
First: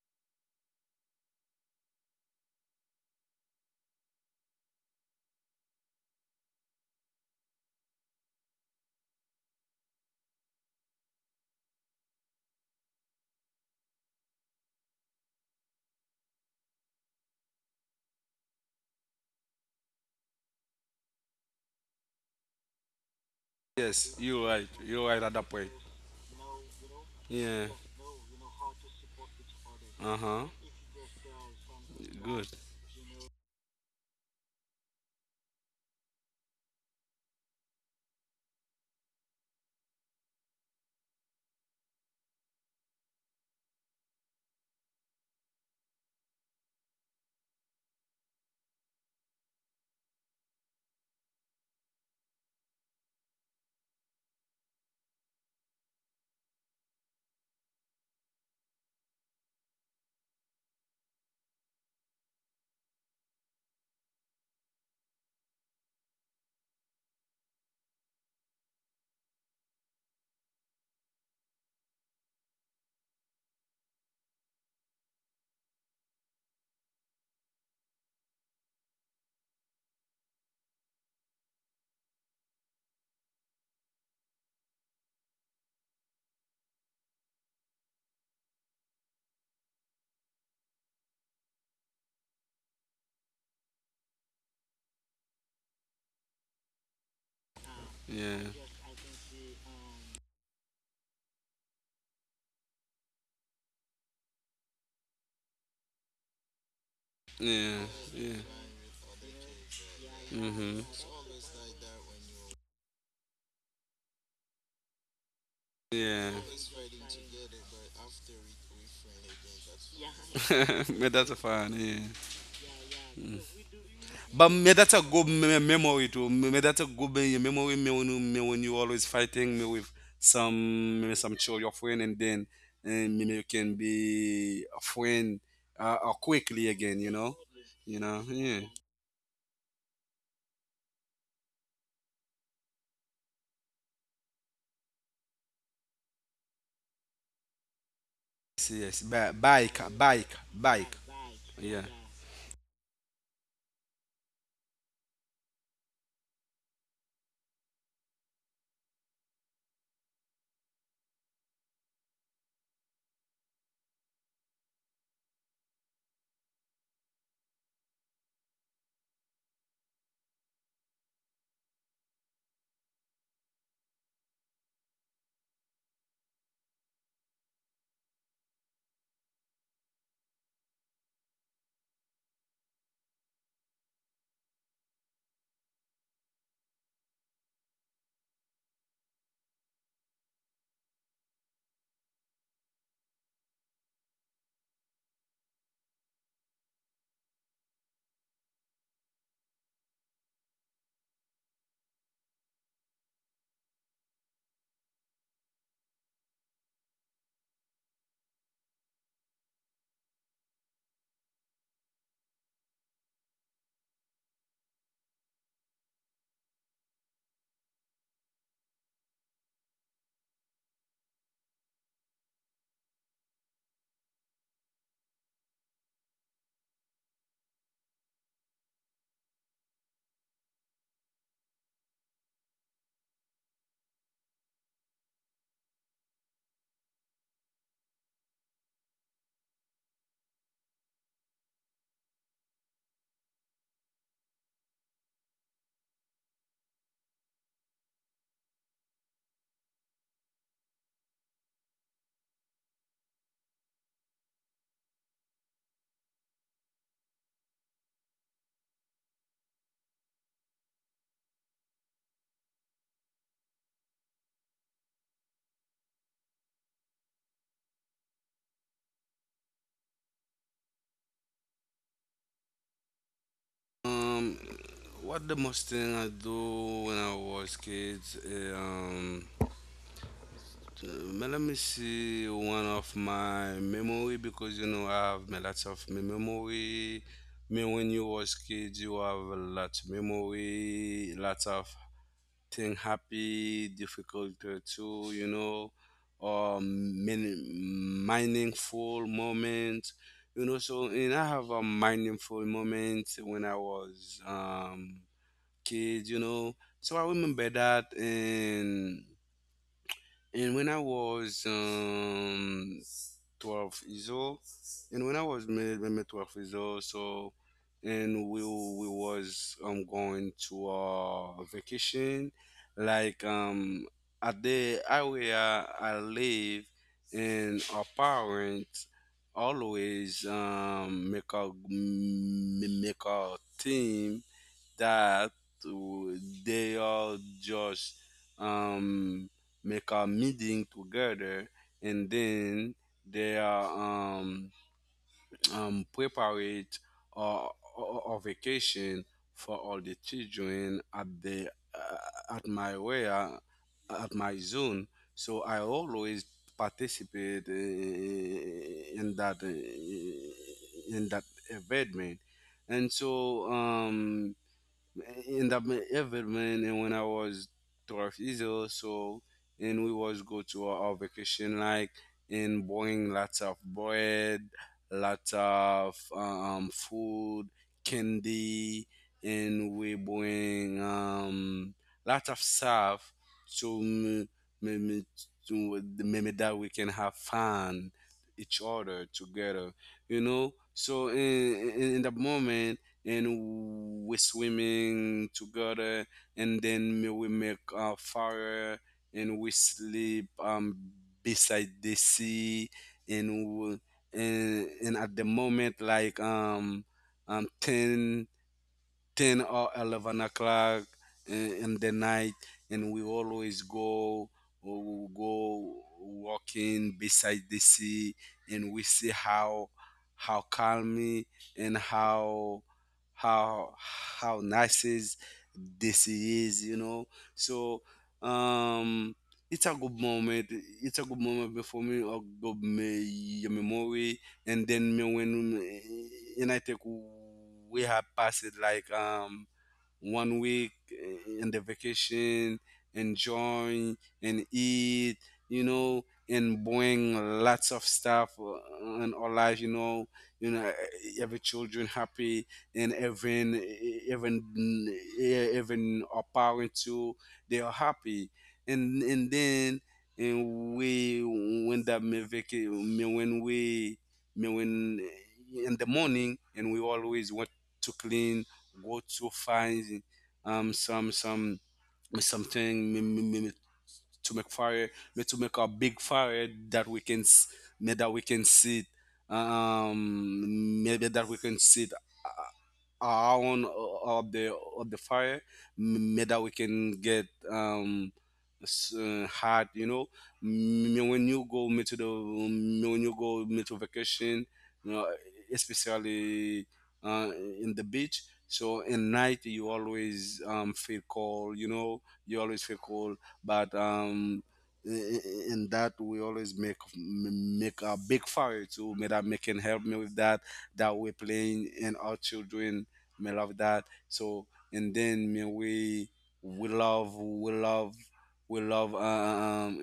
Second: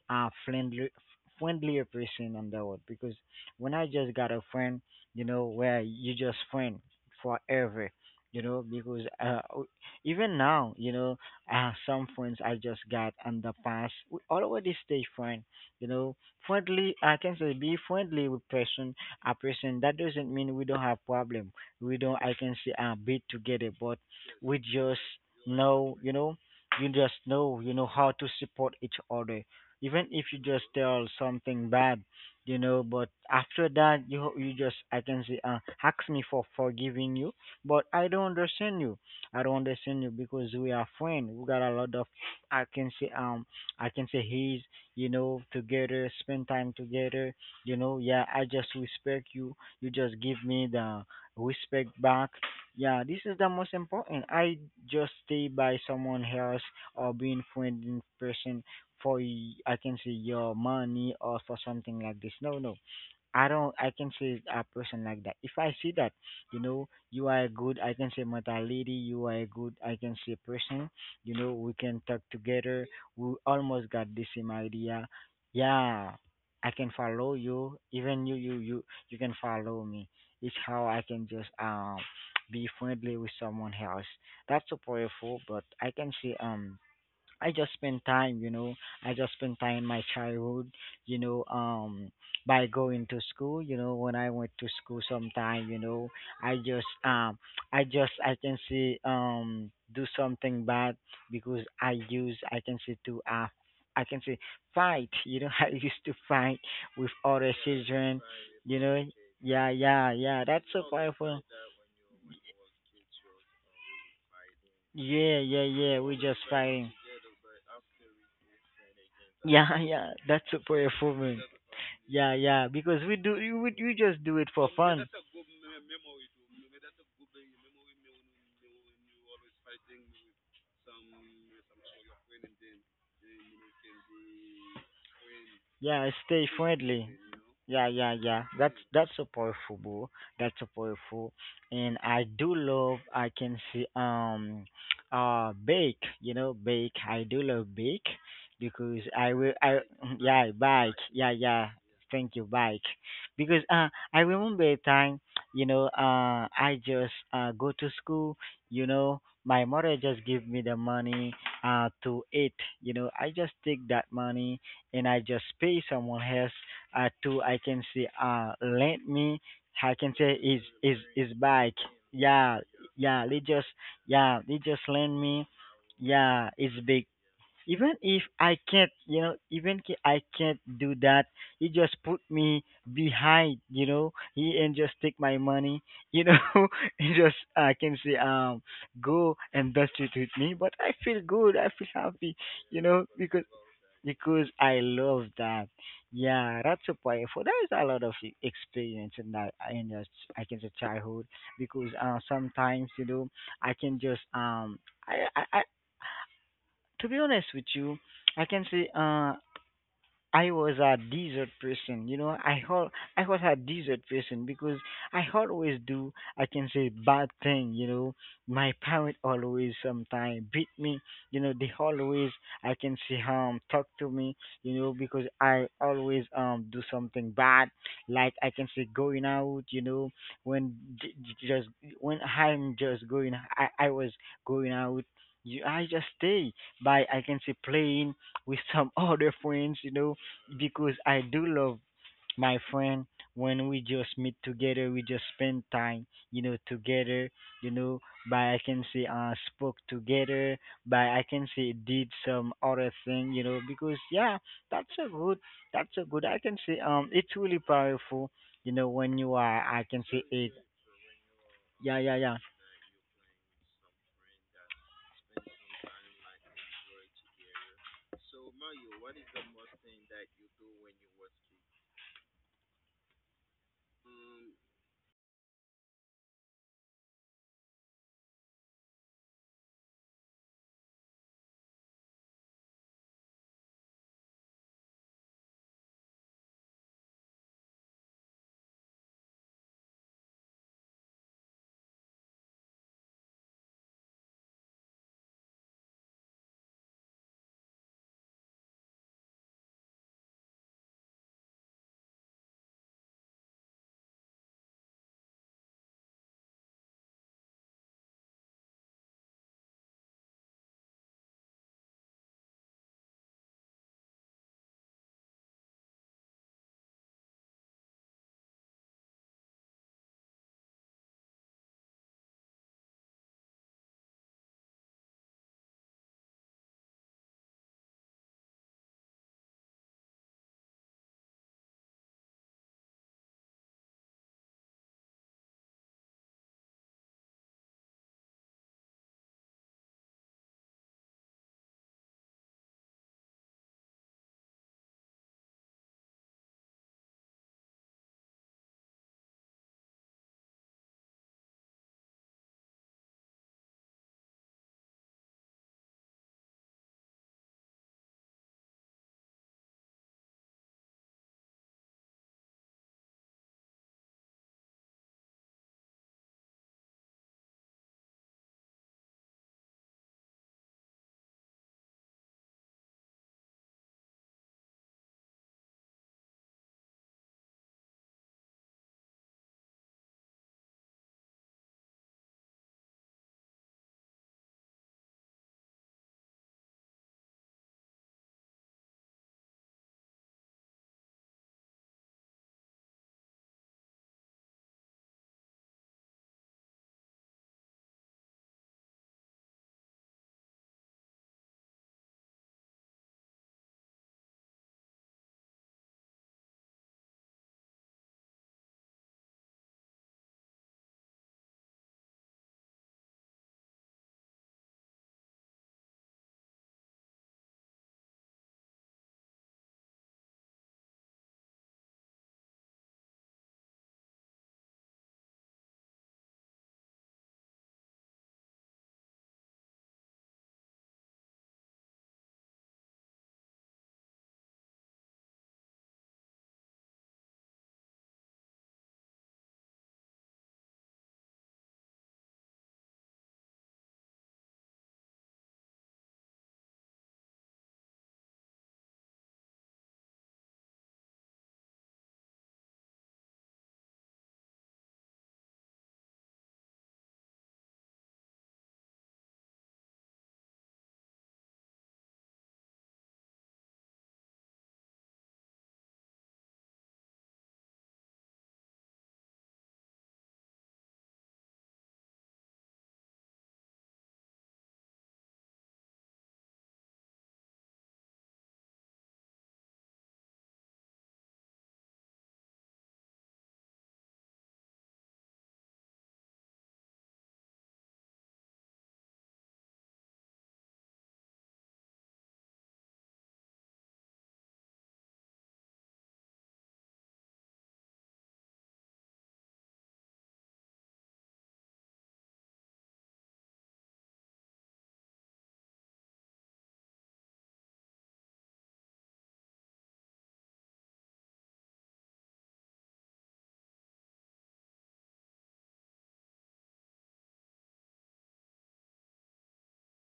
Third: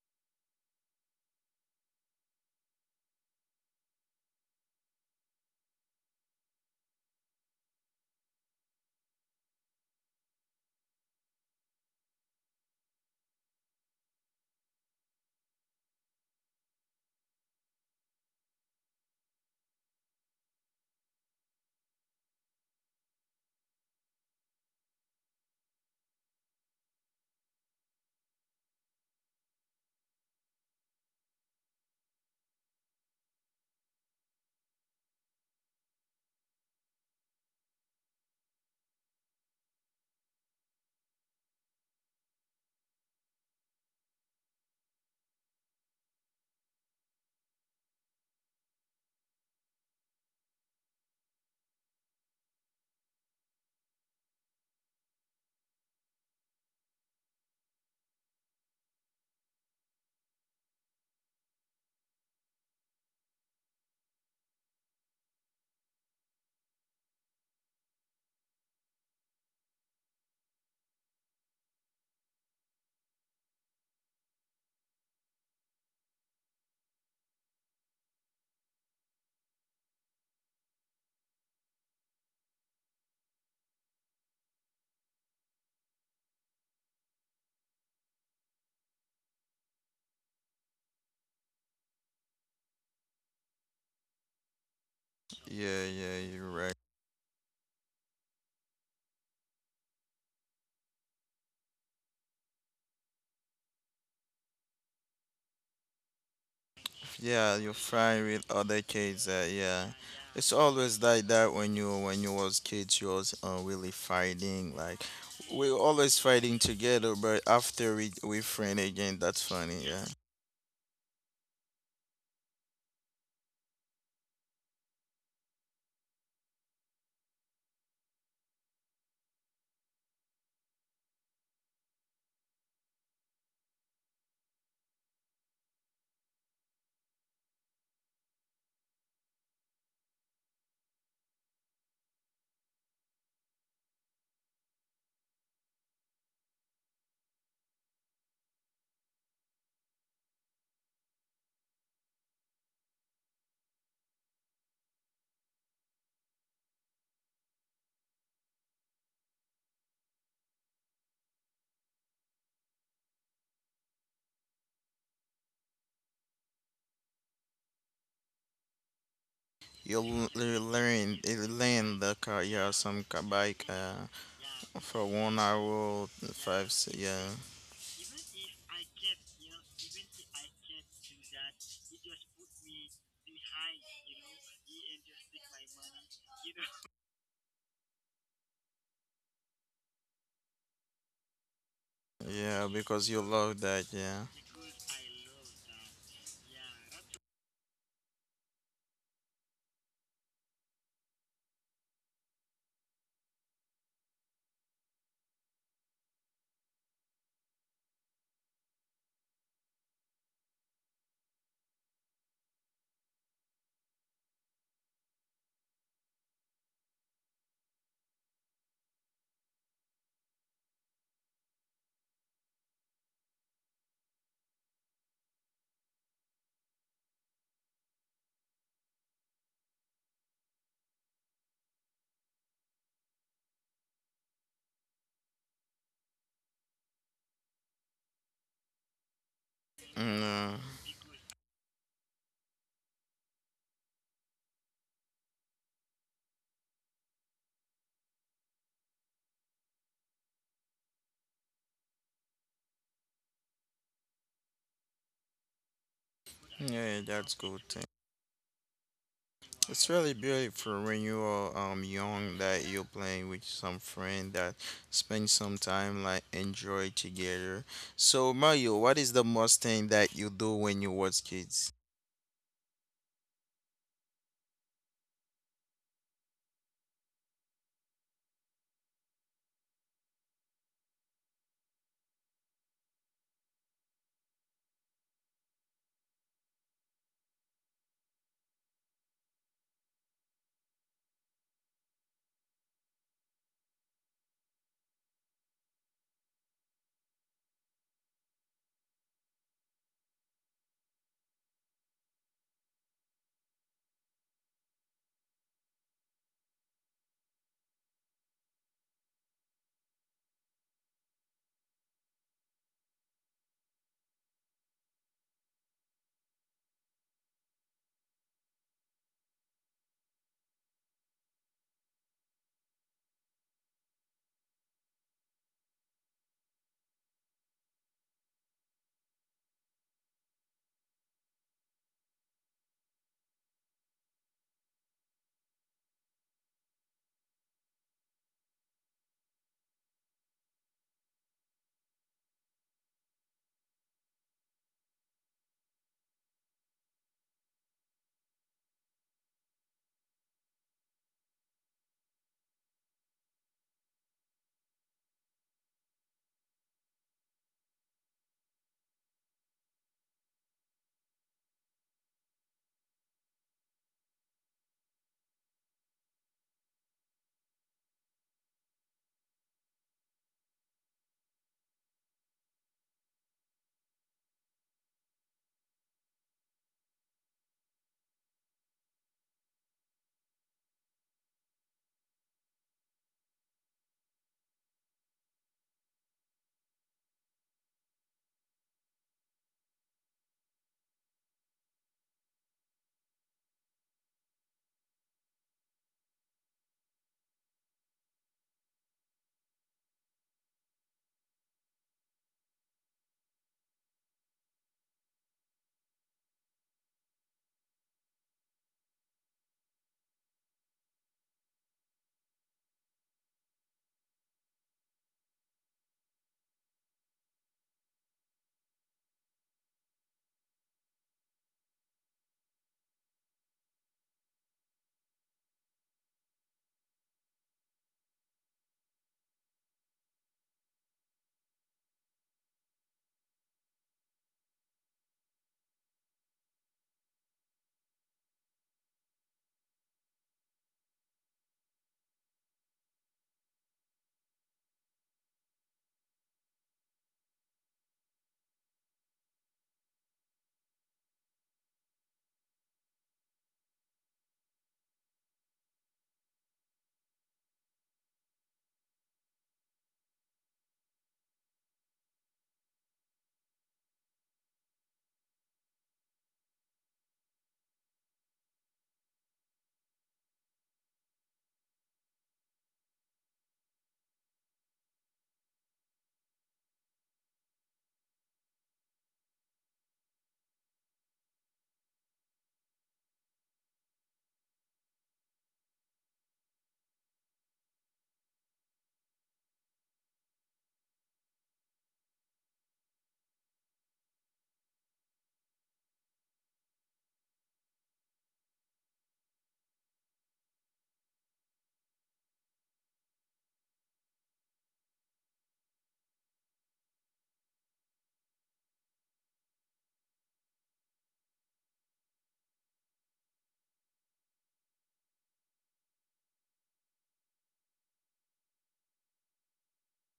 Speaker 1: friendly friendlier person on the world because when I just got a friend, you know, where you just friend forever, you know, because even now, you know, some friends I just got in the past, we already stay friend, you know, friendly. I can say be friendly with person, a person. That doesn't mean we don't have problem, we don't I can say be together, but
Speaker 3: Yes, you're
Speaker 1: we
Speaker 3: right.
Speaker 1: just
Speaker 3: You're right at that point.
Speaker 1: know, you know, you just know,
Speaker 3: Yeah.
Speaker 1: you know how to support each other, even
Speaker 3: Uh
Speaker 1: if you
Speaker 3: huh.
Speaker 1: just tell something bad,
Speaker 3: Good.
Speaker 1: you know. But after that, you just I can say ask me for forgiving you, but I don't understand you. I don't understand you because we are friends. We got a lot of I can say um I can say he's, you know, together, spend time together. You know, yeah. I just respect you. You just give me the respect back. Yeah, this is the most important. I just stay by someone else or being friend in person for I can say your money or for something like this. No, no. I don't. I can say a person like that. If I see that, you know, you are a good. I can say mentality. You are a good. I can say person. You know, we can talk together. We almost got the same idea. Yeah, I can follow you. Even you, you can follow me. It's how I can just be friendly with someone else. That's so powerful. But I can say I just spend time, you know. I just spend time in my childhood, you know, by going to school, you know, when I went to school sometime, you
Speaker 2: yeah,
Speaker 1: know,
Speaker 2: yeah. You're
Speaker 1: I
Speaker 2: right.
Speaker 1: just um I just I
Speaker 3: Yeah.
Speaker 1: can see do something bad because I use I can see to I can say fight, you know, I used to fight with other
Speaker 2: Yeah, you
Speaker 3: Yeah.
Speaker 1: children,
Speaker 2: fry
Speaker 3: Yeah.
Speaker 2: with
Speaker 1: you
Speaker 2: other
Speaker 1: know.
Speaker 2: kids.
Speaker 1: Yeah,
Speaker 2: Yeah,
Speaker 1: yeah, yeah,
Speaker 2: it's
Speaker 1: that's so
Speaker 3: Mhm.
Speaker 2: always like
Speaker 1: powerful.
Speaker 2: that when you was kids. You was really fighting. Like
Speaker 1: Yeah, yeah,
Speaker 2: we
Speaker 1: yeah,
Speaker 2: always
Speaker 1: we
Speaker 3: Yeah.
Speaker 1: just
Speaker 2: fighting
Speaker 1: fighting.
Speaker 2: together, but after we friend again. That's
Speaker 1: Yeah,
Speaker 2: funny. Yeah,
Speaker 1: yeah, that's so
Speaker 3: but
Speaker 1: powerful,
Speaker 3: that's
Speaker 1: man.
Speaker 3: fine. Yeah.
Speaker 1: Yeah, yeah, because we do, we just do
Speaker 3: But
Speaker 1: it
Speaker 3: me
Speaker 1: for
Speaker 3: that's a
Speaker 1: fun.
Speaker 3: good memory too. Me me that's a good memory me when, me when you always fighting me with some me some chill your friend and then and me, me you can be a friend
Speaker 1: Yeah, stay
Speaker 3: quickly again. You
Speaker 1: friendly.
Speaker 3: know,
Speaker 1: Yeah,
Speaker 3: you
Speaker 1: yeah,
Speaker 3: know.
Speaker 1: yeah.
Speaker 3: Yeah.
Speaker 1: That's so powerful, bro. That's so powerful. And I do love I can see bake, you know, bake. I do love bake
Speaker 3: Yes, yes.
Speaker 1: because I will
Speaker 3: Bike,
Speaker 1: I
Speaker 3: bike,
Speaker 1: yeah,
Speaker 3: bike.
Speaker 1: bike. Yeah, yeah.
Speaker 3: Yeah.
Speaker 1: Thank you, bike. Because I remember a time, you know, I just go to school, you know, my mother just give me the money to eat, you know. I just take that money and I just pay someone else to I can say lend me.
Speaker 2: you
Speaker 1: I can
Speaker 2: l-
Speaker 1: say is is is
Speaker 2: you
Speaker 1: bike.
Speaker 2: learn the car.
Speaker 1: Yeah,
Speaker 2: Yeah, some ca-
Speaker 1: yeah, they
Speaker 2: bike
Speaker 1: just, yeah, they just
Speaker 2: for
Speaker 1: lend
Speaker 2: one
Speaker 1: me.
Speaker 2: hour
Speaker 1: Yeah,
Speaker 2: five.
Speaker 1: it's
Speaker 2: S-
Speaker 1: big.
Speaker 2: Yeah,
Speaker 1: Even if I can't, you know, even if I can't do that, he just put me behind, you know, he and just take my money, you know. He just I can say go and dust it with me, but I feel good, I feel happy,
Speaker 2: yeah,
Speaker 1: you know,
Speaker 2: because you love that. Yeah,
Speaker 1: because I love that. Yeah, that's a powerful. There is a lot of experience in that in your I can say childhood because sometimes, you know, I can just um, I, to be honest with you, I can say I was a desert person, you know. I was a desert person because I always do I can say bad thing, you know. My parent always sometimes beat me, you know. They always I can say talk to me, you know, because I always do something bad, like I can say going out, you know, when j- j- just when I was going out. You, I just stay by I can say playing with some other friends, you know,
Speaker 2: mm,
Speaker 1: because I do love my friend. When we just meet together, we just spend time, you know, together, you know, by I can say spoke together, by I can say did some other thing, you know, because yeah, that's a good, that's a good, I can say
Speaker 2: yeah, that's
Speaker 1: it's really
Speaker 2: good.
Speaker 1: powerful, you know, when you are I
Speaker 2: It's
Speaker 1: can
Speaker 2: really
Speaker 1: say it.
Speaker 2: beautiful when you are
Speaker 1: Yeah, yeah,
Speaker 2: young
Speaker 1: yeah.
Speaker 2: that you're playing with some friend that spend some time like enjoy together. So Mario, what is the most thing that you do when you was kids?
Speaker 3: Um, what the most thing I do when I was kids? So, let me see one of my memory because I have me lots of memory. Me when you was kid, you have a lot memory, lots of thing happy, difficult too, you know, or meaningful moment, you know. So and I have a meaningful moment when I was kid, you know. So I remember that and. And when I was 12 years old, and when I was made, when I 12 years old, so and we was going to a vacation, like at the area I live, and our parents always make a make a team that uh, they all just um, make a meeting together and then they are um, preparate a, a, a vacation for all the children at the at my where at my zone so I always participate in that event man and so in I've and when I was 12 years old so and we was go to our vacation like and bring lots of bread lots of food candy and we bring lots of stuff to m- maybe to maybe that we can have fun each other together so in the moment and we swimming together and then we make a fire and we sleep beside the sea and we, at the moment like 10 ten or eleven o'clock in the night, and we always go walking beside the sea, and we see how calm and how how nice is the sea is, you know. So um, it's a good moment. It's a good moment for me. A good memory and then me when and I think we have passed like 1 week in the vacation, enjoy and eat, you know, and bring lots of stuff in our life, you know, you know, eh, every children happy and even our parents too, they are happy, and then and we when that me vaca- me when we me when eh, in the morning and we always want to clean, go to find um some some something me- me- me- me to make a big fire that we can sit, maybe that we can sit our own of the fire, made that we can get hot, you know. M- when you go me to the when you go me to vacation, you know, especially, uh, in the beach, so in night you always, feel cold, you know, you always feel cold, but in that we always make a big fire too, may that make can help me with that, that we're playing and our children me love that. So and then me we love we love we love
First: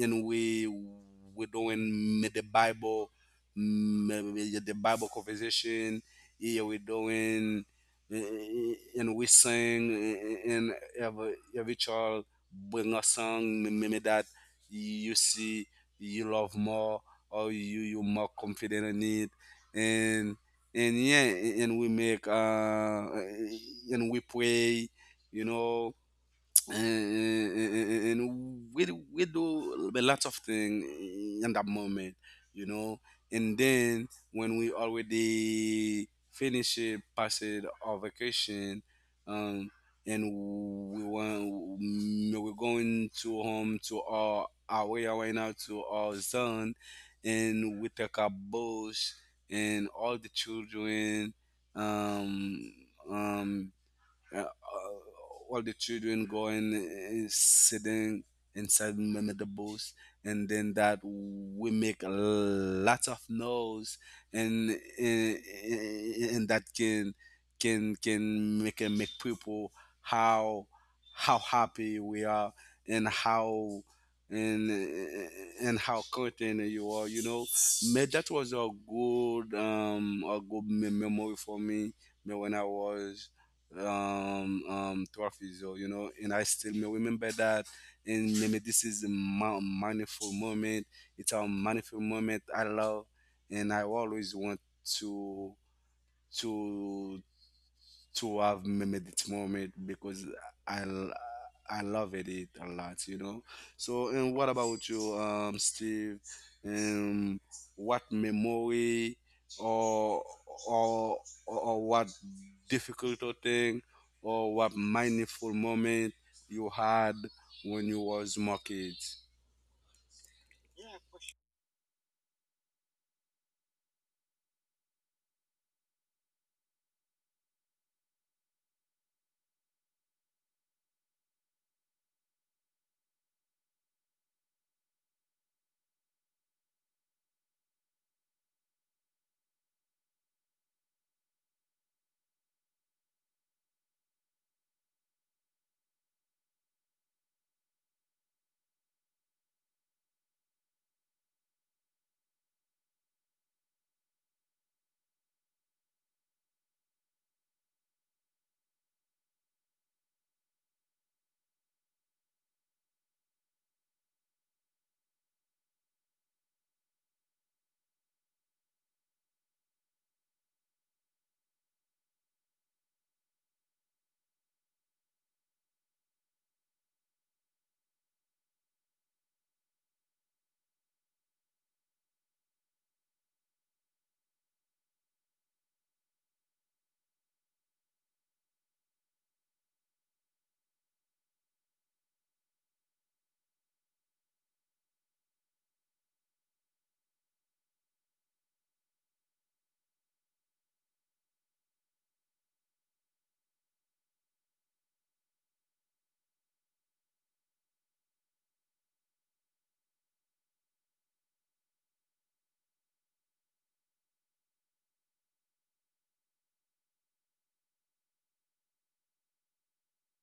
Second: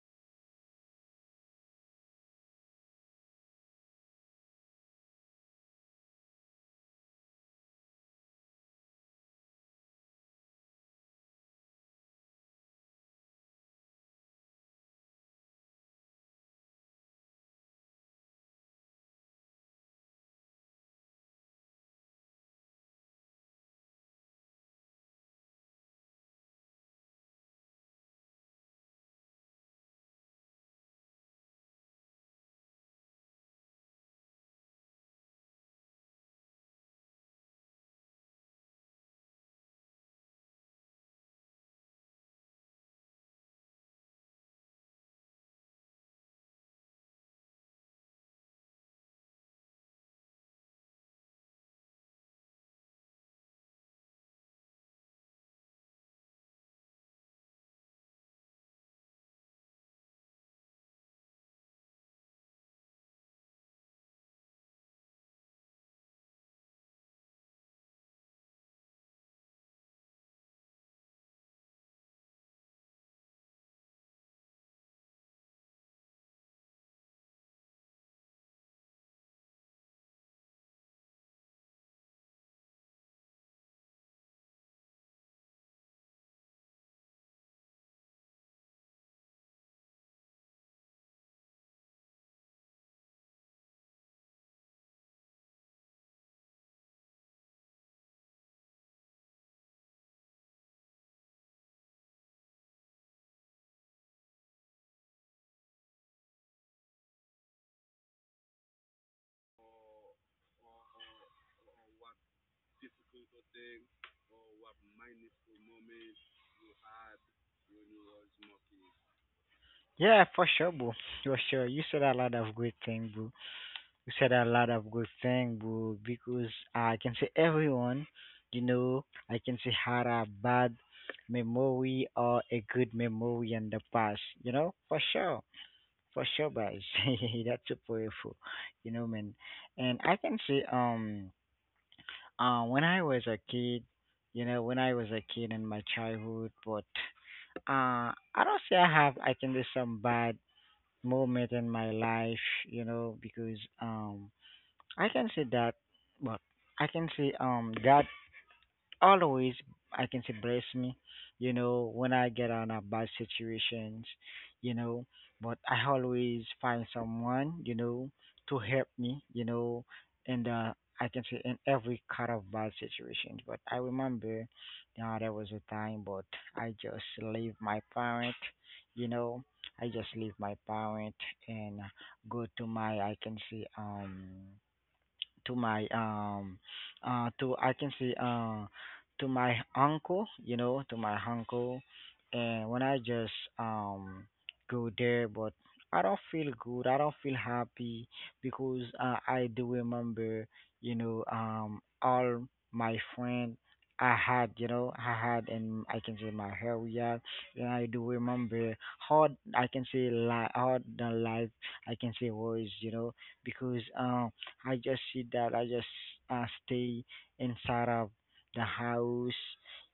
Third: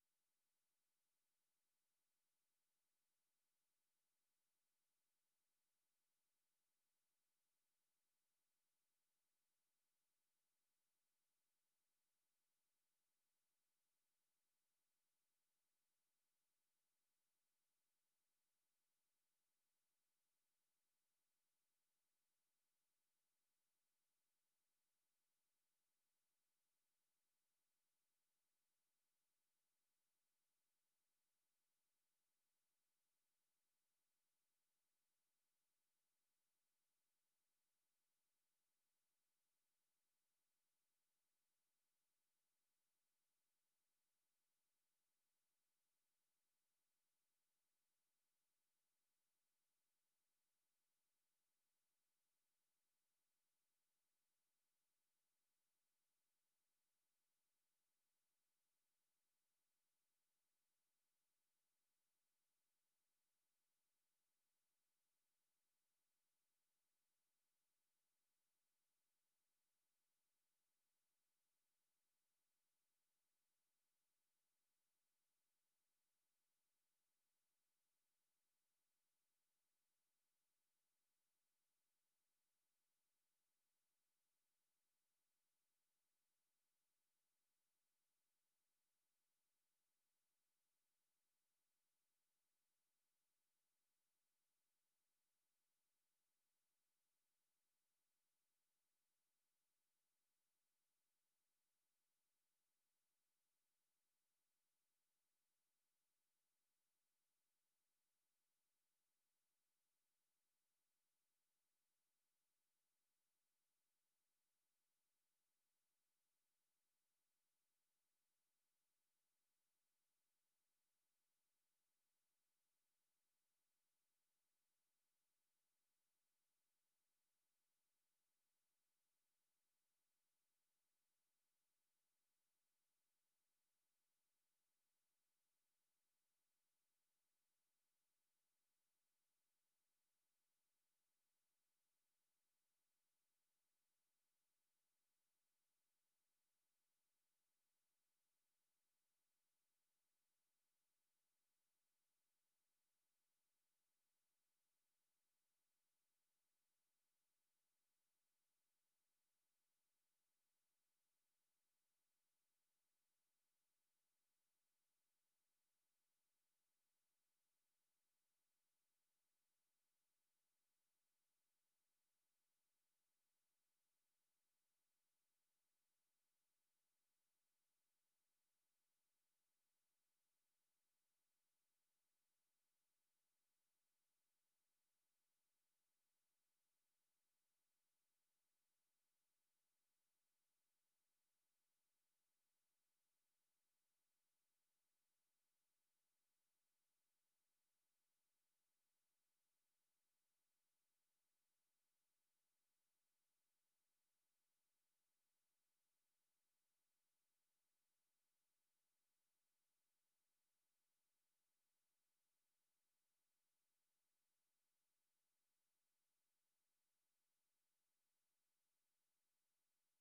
Speaker 3: and we doing me the Bible mm, me- me yeah, the Bible conversation. Yeah, we doing, and we sing, and every child bring a song me- me- me that you see you love more or you more confident in it. And yeah, and we make, and we pray, you know, uh, uh, and we do a lot of things in that moment, you know. And then when we already finish it, pass it our vacation, um, and we want, we're going to home to our area right now to our zone, and we take our boats and um, um, uh, uh, all the children going, sitting inside the bus, and then that we make a lot of noise, and and and that can, make people how how happy we are and how, and eh, and how content you are, you know. Man, that was a good memory for me. Me when I was, 12 years old, you know, and I still may remember that. And maybe this is a mindful moment. It's a mindful moment I love, and I always want to to to have made this moment because I l- I love it, it a lot, you know. So, and what about you, Steve? Um, what memory or or or what difficult thing or what mindful moment you had when you was more kids?
Speaker 1: Yeah, for sure, bro. For sure. You said a lot of great things, bro. You said a lot of good thing, bro, because I can say everyone, you know, I can say had a bad memory or a good memory in the past, you know, for sure. For sure, guys. That's so powerful, you know, man. And I can say, when I was a kid, you know, when I was a kid in my childhood, but I don't say I have, I can say some bad moment in my life, you know, because I can see that, but I can see God always I can say bless me, you know, when I get on a bad situations, you know, but I always find someone, you know, to help me, you know, and I can say in every kind of bad situations. But I remember there was a time but I just leave my parent, you know, I just leave my parent and go to my I can say to my to I can say to my uncle, to my uncle. And when I just um go there but I don't feel good, I don't feel happy because I do remember, all my friend I had, I had, and I can say my area. And I do remember how I can say how the life I can say was, because I just see that I just stay inside of the house,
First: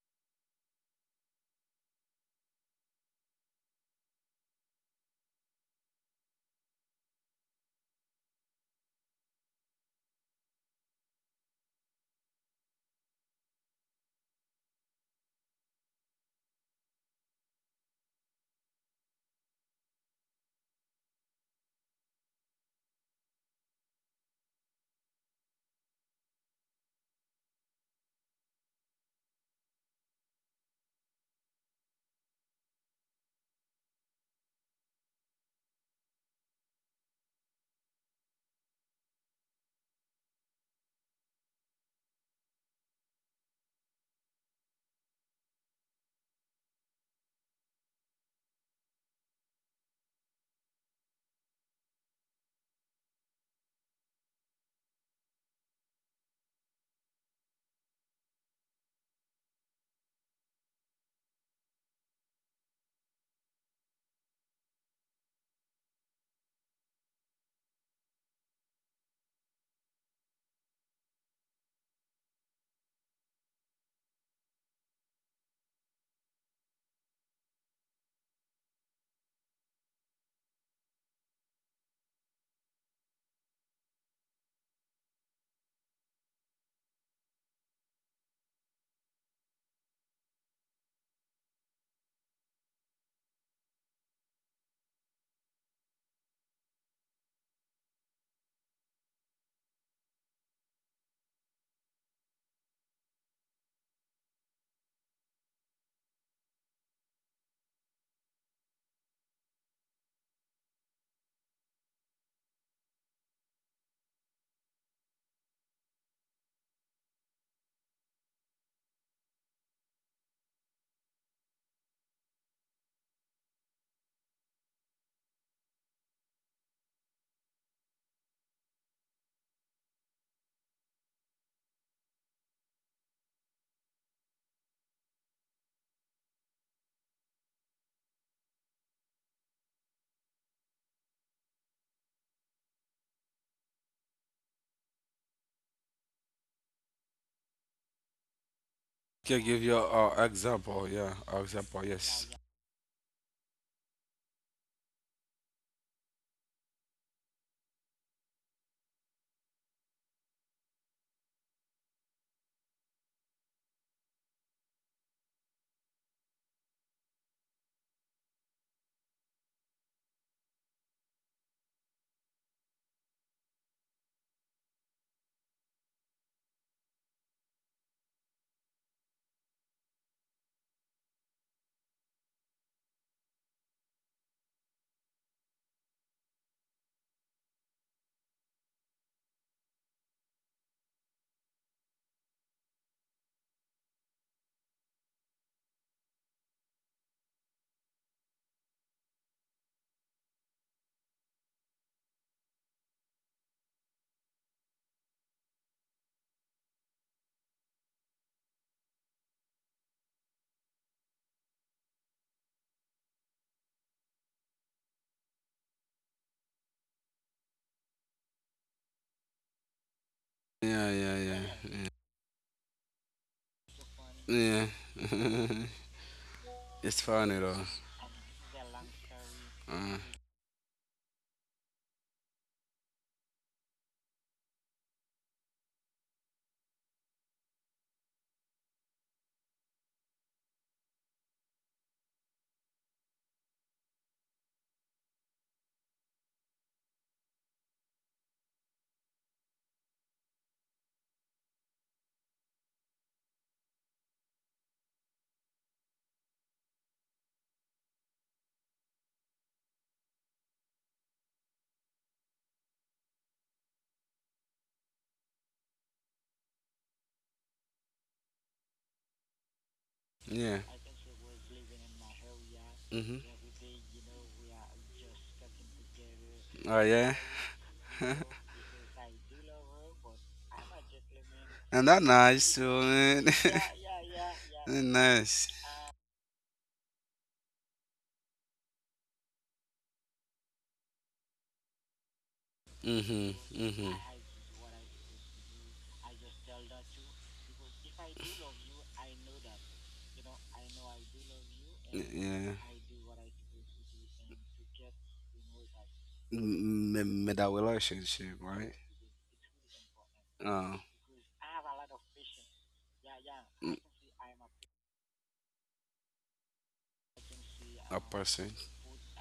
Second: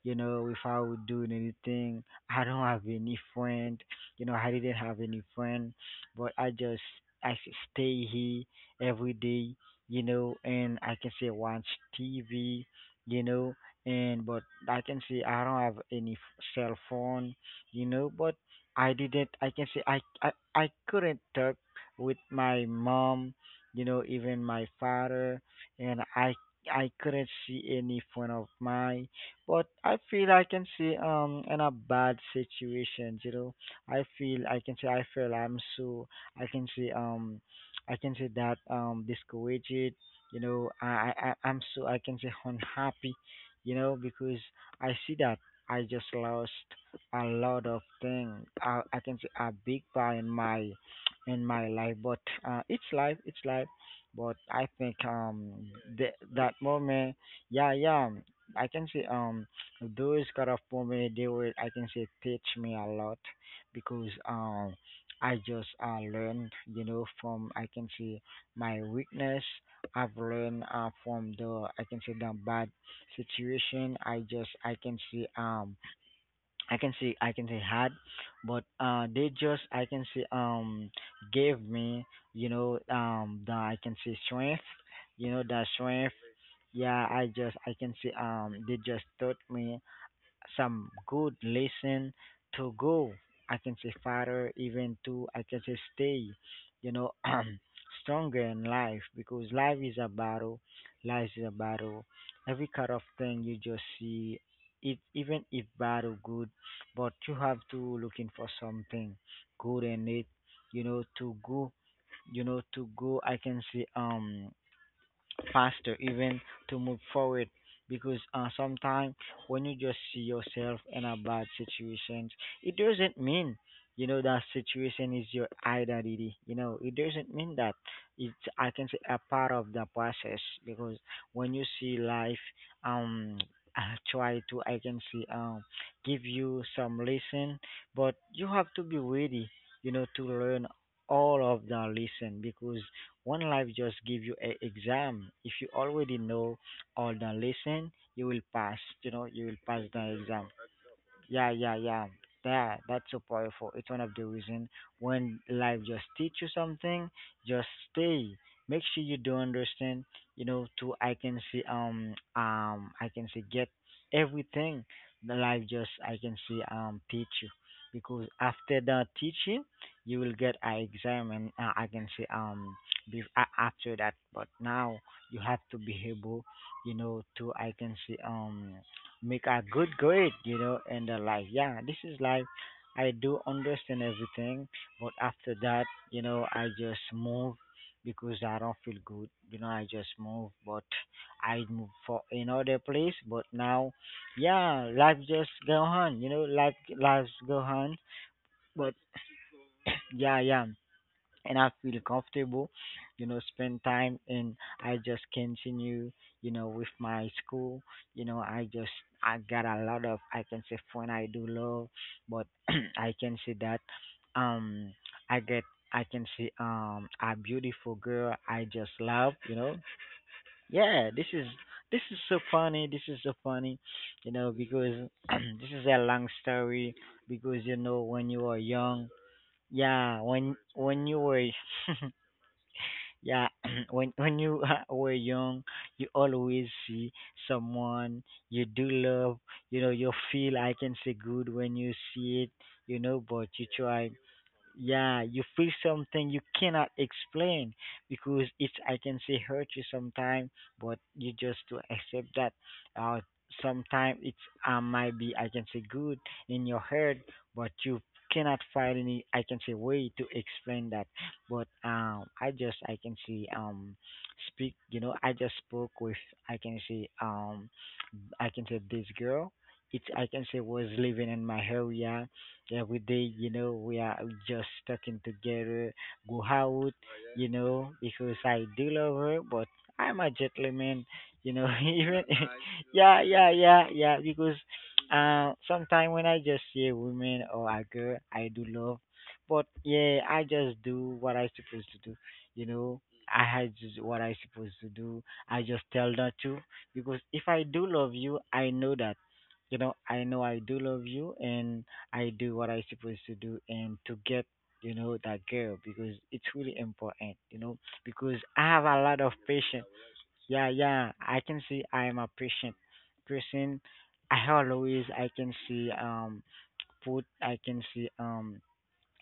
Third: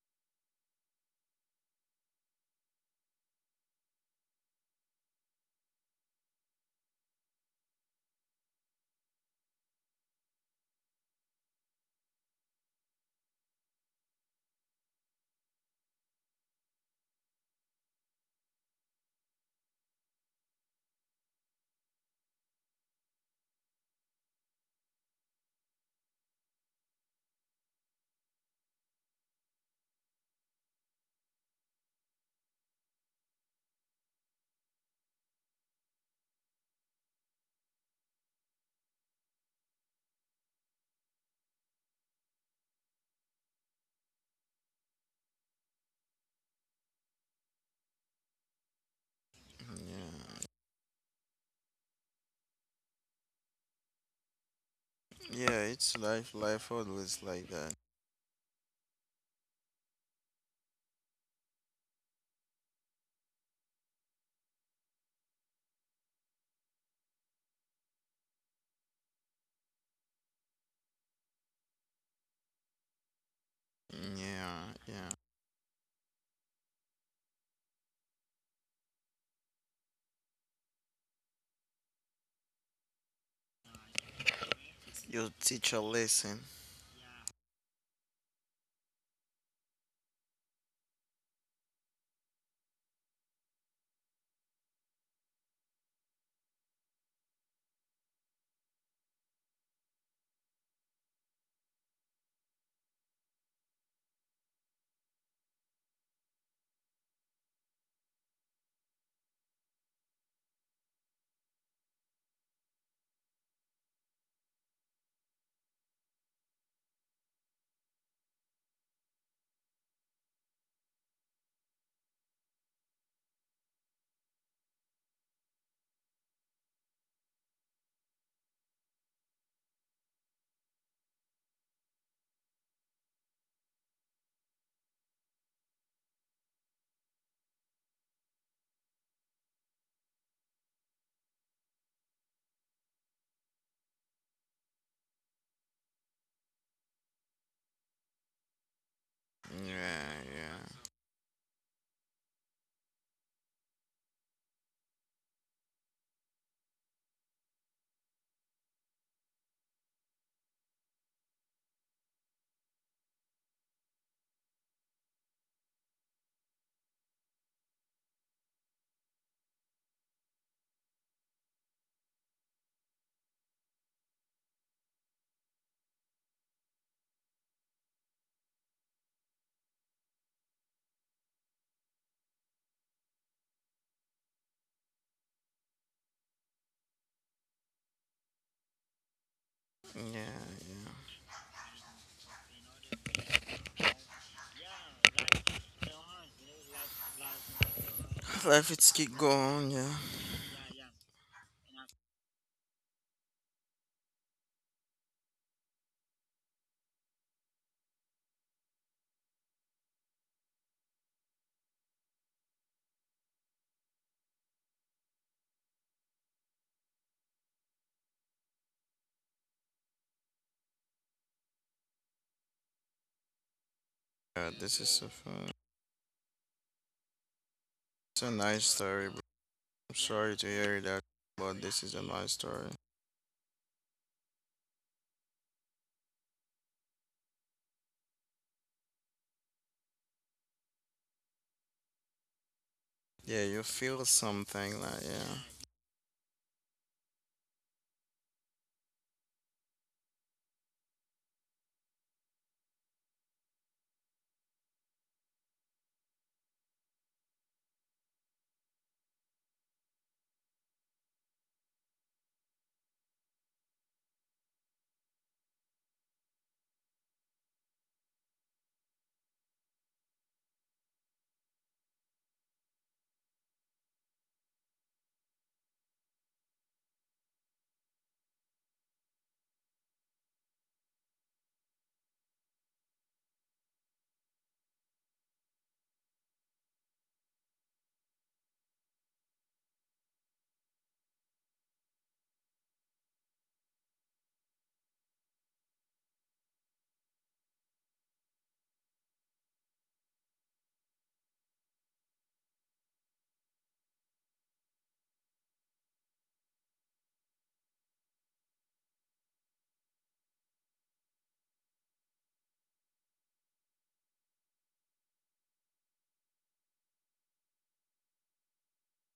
Speaker 1: without doing anything. I don't have any friend, I didn't have any friend, but I just stay here every day, and I can say watch TV, you know, and but I can say I don't have any cell phone, but I didn't. I can say I couldn't talk with my mom, even my father, and I couldn't see any friend of mine. But I feel I can see in a bad situation, I feel I can say I feel I'm so I can say um I can say that discouraged, I'm so I can say unhappy, because I see that I just lost a lot of things. I can say a big part in
Speaker 2: Yeah,
Speaker 1: my life, but it's life, it's life. But I think
Speaker 2: yeah, it's life.
Speaker 1: that
Speaker 2: Life
Speaker 1: moment,
Speaker 2: always like
Speaker 1: yeah,
Speaker 2: that.
Speaker 1: yeah, I can say those kind of moment they will I can say teach me a lot, because I just learned from I can say my weakness. I've learned from the I can say the bad situation. I just I
Speaker 2: Yeah,
Speaker 1: can
Speaker 2: yeah.
Speaker 1: see I can say had, but they just I can say gave me the I can say strength,
Speaker 2: You
Speaker 1: the
Speaker 2: teach a
Speaker 1: strength.
Speaker 2: lesson.
Speaker 1: Yeah, I just I can say they just taught me some good lesson to go. I can say farther, even to I can say stay, you know, stronger in life because life is a battle. Life is a battle. Every kind of thing you just see, it even if battle good, but you have to looking for something good in it, to go, to go. I can say faster, even to move forward, because sometimes when you just see yourself in a bad situation, it doesn't mean that situation is your identity. You know, it doesn't mean that. It's I can say a part of the process, because when you see life um try to I can say give you some lesson, but you have to be ready to learn all of the lesson, because one life just give you a exam. If you already know all, don't listen, you will pass.
Speaker 3: Can
Speaker 1: You will
Speaker 3: give you
Speaker 1: pass
Speaker 3: an
Speaker 1: the
Speaker 2: Yeah,
Speaker 1: exam.
Speaker 2: yeah,
Speaker 3: example, yeah, a
Speaker 1: Yeah, yeah,
Speaker 3: example,
Speaker 1: yeah.
Speaker 3: yes.
Speaker 1: That's so powerful. It's one of the reason, when life just teach you something, just stay. Make sure you do understand. To I can see get everything. The life just I can see teach you, because after the teaching you will get an exam and I can see be, a after that. But now you have to be able, to I can see make a good grade, in the life. Yeah, this is life. I do understand everything, but after that, I just move, because I don't feel good. I just move, but
Speaker 2: yeah,
Speaker 1: I move for another place. But now, yeah, life just go on. Like life lives go on.
Speaker 2: yeah. Life
Speaker 1: But
Speaker 2: it's keep going. Yeah.
Speaker 1: yeah, yeah, and I feel comfortable, spend time. And I just continue, with my school. I just I got a lot of I can say fun I do love, but I can say that um I get I can see a beautiful girl I just love.
Speaker 3: Yeah,
Speaker 1: Yeah,
Speaker 3: yeah,
Speaker 1: this is
Speaker 3: yeah,
Speaker 1: this is so funny, this is so funny,
Speaker 2: Yeah, this is
Speaker 1: because
Speaker 2: a
Speaker 3: yeah.
Speaker 2: fun.
Speaker 1: this is a long story,
Speaker 3: It's funny though.
Speaker 1: because
Speaker 2: It's
Speaker 1: when
Speaker 2: a
Speaker 1: you are
Speaker 2: nice
Speaker 1: young.
Speaker 2: story, bro.
Speaker 3: Uh,
Speaker 2: I'm
Speaker 1: Yeah,
Speaker 2: sorry to
Speaker 1: when
Speaker 2: hear
Speaker 1: when
Speaker 2: that,
Speaker 1: you were
Speaker 2: but this is a nice story.
Speaker 1: yeah, when you were young, you always see someone you do love. You feel I can say good when you see it. But
Speaker 2: Yeah,
Speaker 1: you
Speaker 2: you
Speaker 1: try,
Speaker 2: feel something like
Speaker 1: yeah, you
Speaker 2: yeah.
Speaker 1: feel something you cannot explain, because it's I can say hurt you sometime, but you just to accept that uh sometime it's might be I can say good in your head, but you cannot find any I can say way to explain that. But I just I can say speak, I just spoke with I can say I can say this girl. It I can
Speaker 3: yeah.
Speaker 1: say was living in my area every
Speaker 3: Mm-hmm.
Speaker 1: day. We are just talking together, go
Speaker 3: Oh
Speaker 1: out.
Speaker 3: yeah,
Speaker 1: Because I do love her, but I'm a gentleman.
Speaker 3: and that
Speaker 1: Even
Speaker 3: nice too.
Speaker 1: yeah,
Speaker 3: Man.
Speaker 1: yeah, yeah, yeah. Because
Speaker 3: That nice.
Speaker 1: sometimes when I just see a woman or a girl, I do love, but yeah, I just do what I supposed to do. You know,
Speaker 3: Mm-hmm.
Speaker 1: I had
Speaker 3: Mm-hmm.
Speaker 1: just what I supposed to do. I just tell not to, because if I do love you, I know that, I know I do love you, and I
Speaker 3: Yeah.
Speaker 1: do what I supposed to do, and to get, that girl, because it's really important,
Speaker 3: Made a
Speaker 1: because
Speaker 3: relationship,
Speaker 1: I
Speaker 3: right?
Speaker 1: have a lot of patience. Yeah,
Speaker 3: Uh,
Speaker 1: yeah, I can see I am a patient
Speaker 3: m-
Speaker 1: person. I always I can see put I can
Speaker 3: a
Speaker 1: see
Speaker 3: person.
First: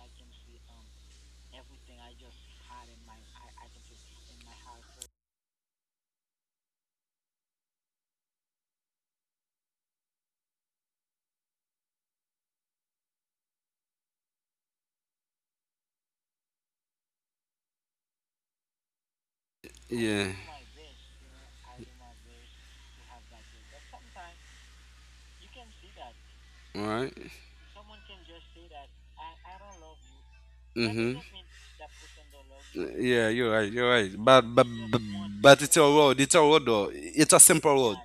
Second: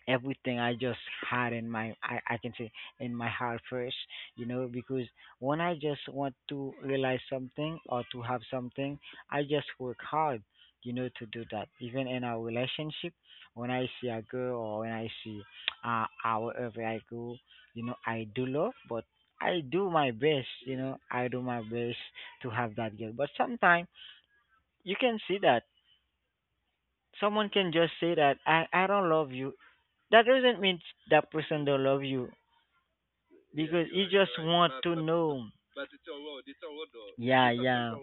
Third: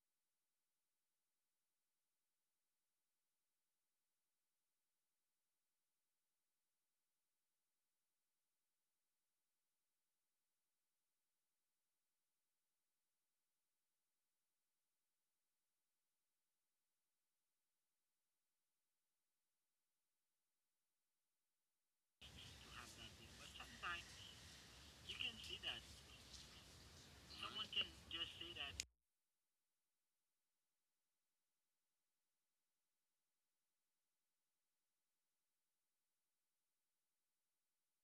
Speaker 1: everything I just had in my I can say in my heart first, because when I just want to realize something or to have something, I just work hard, to do that. Even in our relationship, when I see a girl or when I see our wherever I go, I do love but I do my
Speaker 3: Yeah.
Speaker 1: best, I do my best to have that girl. But sometimes you can see that
Speaker 3: Right.
Speaker 1: someone can just say that I don't love you. That doesn't mean
Speaker 3: Mm-hmm.
Speaker 1: that person don't love you,
Speaker 3: Yeah, you're right.
Speaker 1: because
Speaker 3: You're
Speaker 1: he
Speaker 3: right.
Speaker 1: just
Speaker 3: But but
Speaker 1: want to
Speaker 3: but,
Speaker 1: know.
Speaker 3: but it's a road. It's a road though. It's a
Speaker 1: Yeah,
Speaker 3: simple
Speaker 1: yeah,
Speaker 3: road.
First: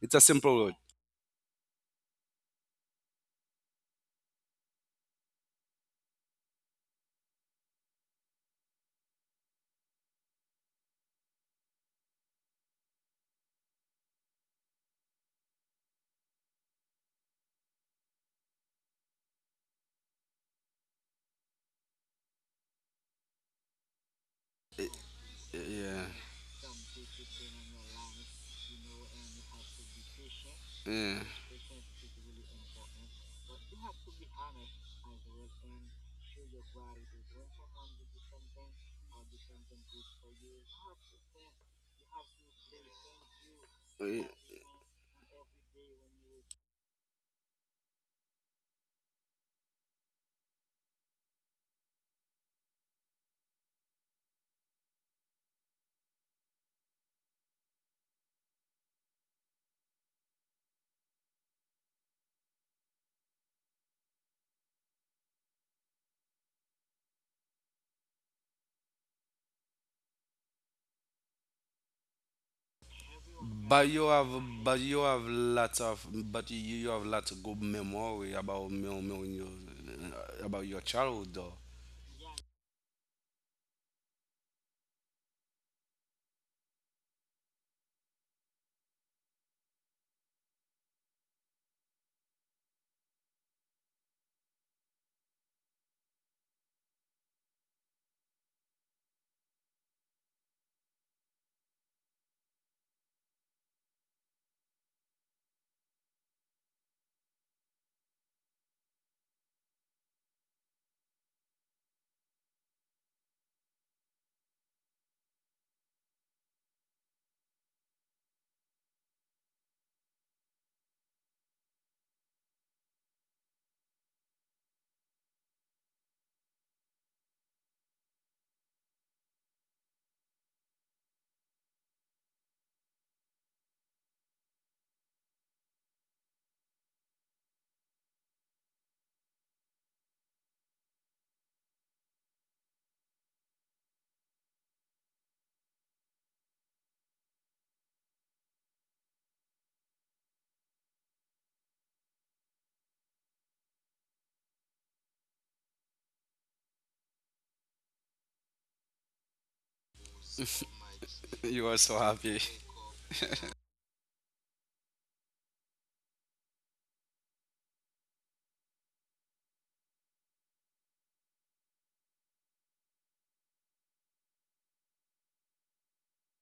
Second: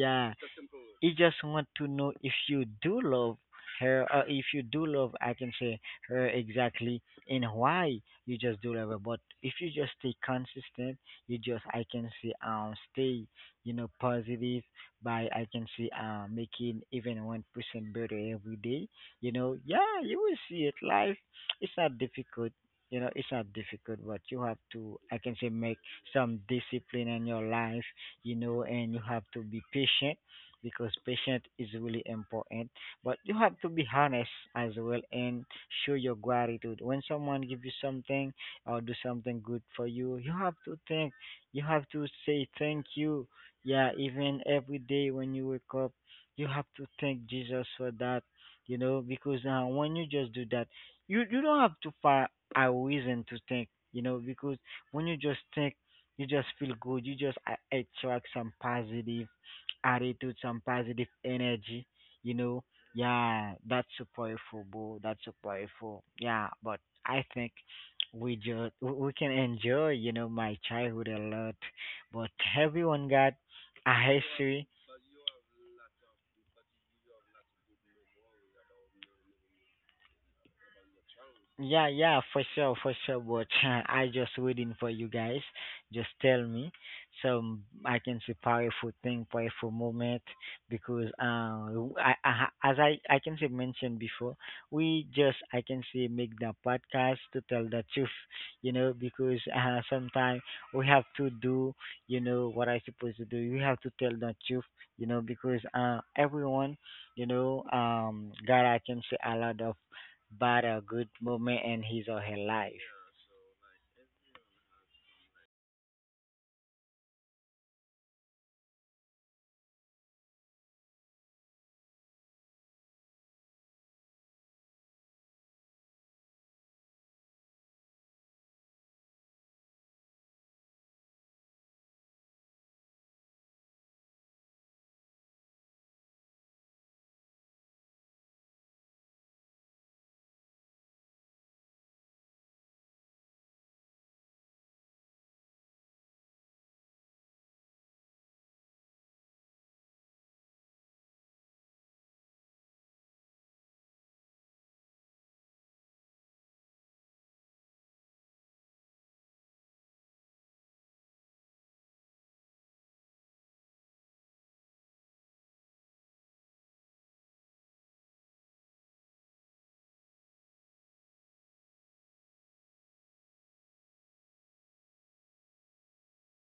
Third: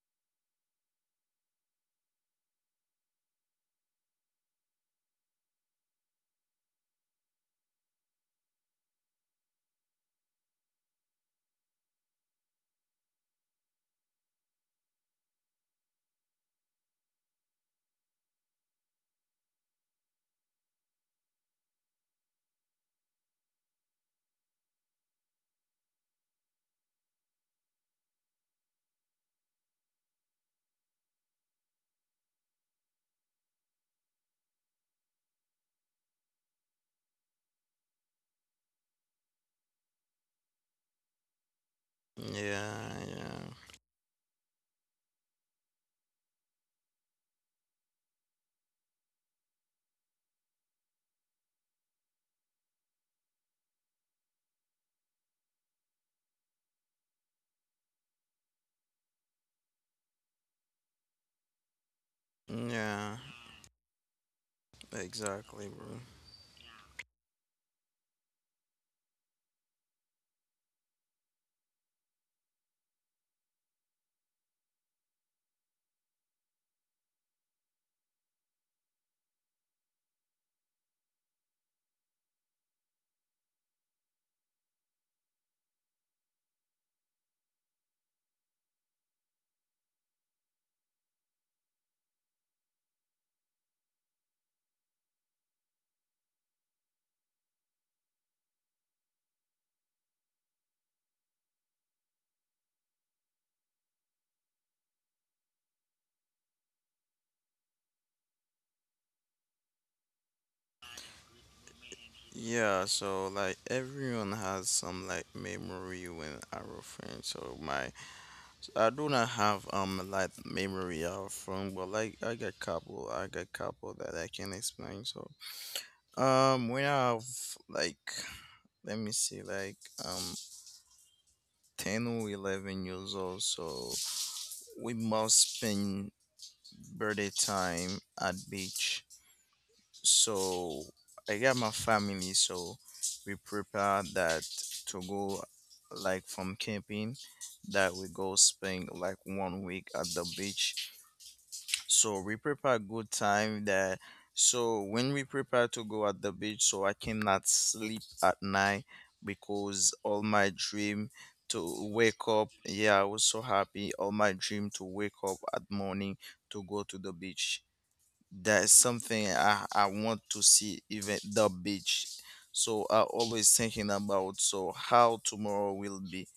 Speaker 3: It's a simple road.
Speaker 1: he just want to know if you do love her, or if you do love I can say her exactly, and why you just do love her. But if you just stay consistent, you just I can say stay, positive, by I can say, making even 1% better every day, yeah, you will see it. Life, it's not difficult, it's not difficult, but you have to I can say
Speaker 3: Yeah,
Speaker 1: make
Speaker 3: yeah.
Speaker 1: some discipline in your life, and you have to be patient, because
Speaker 3: Yeah.
Speaker 1: patience is really important. But you have to be honest as well, and show your gratitude. When someone give you something or do something good for you, you have to think. You have to say thank you.
Speaker 2: Yeah,
Speaker 1: Yeah, even every day when you wake up, you have to thank Jesus for that. Because when you just do that, you don't have to find a reason to think. Because when you just think you just feel good. You just attract some positive attitude, some positive energy, you know.
Speaker 2: yeah. Yeah,
Speaker 1: Yeah, that's so powerful, bro. That's so
Speaker 2: exactly, bro.
Speaker 1: powerful. Yeah, but I think we just we can enjoy, my childhood a lot. But everyone got
Speaker 3: But
Speaker 1: a
Speaker 3: you have,
Speaker 1: history.
Speaker 3: but you have lots of, but you have lots of good memory about me, me when you- about your childhood though.
Speaker 1: Yeah, yeah, for sure, for sure. But I just waiting for you guys. Just tell me, so I can see powerful thing, powerful moment. Because as I can say mentioned before, we just I can say make the podcast to tell the truth, Because sometimes we have to do, what I supposed to do. We have to tell the truth, because everyone, God, I can say a lot of but a good moment in his or her life.
Speaker 2: Yeah, so like everyone has some like memory when our friends. So my I do not have like memory of from, but like I got couple that I can explain. So when I have like let me see like um 10 or 11 years old, so we must spend birthday time at beach. So I got my family, so we prepared that to go like from camping that we go spend like 1 week at the beach. So we prepare good time that, so when we prepare to go at the beach, so I cannot sleep at night because all my dream
Speaker 3: You
Speaker 2: to
Speaker 3: are so
Speaker 2: wake
Speaker 3: happy.
Speaker 2: up yeah I was so happy, all my dream to wake up at morning to go to the beach. That is something I want to see even the beach. So I always thinking about, so how tomorrow will be,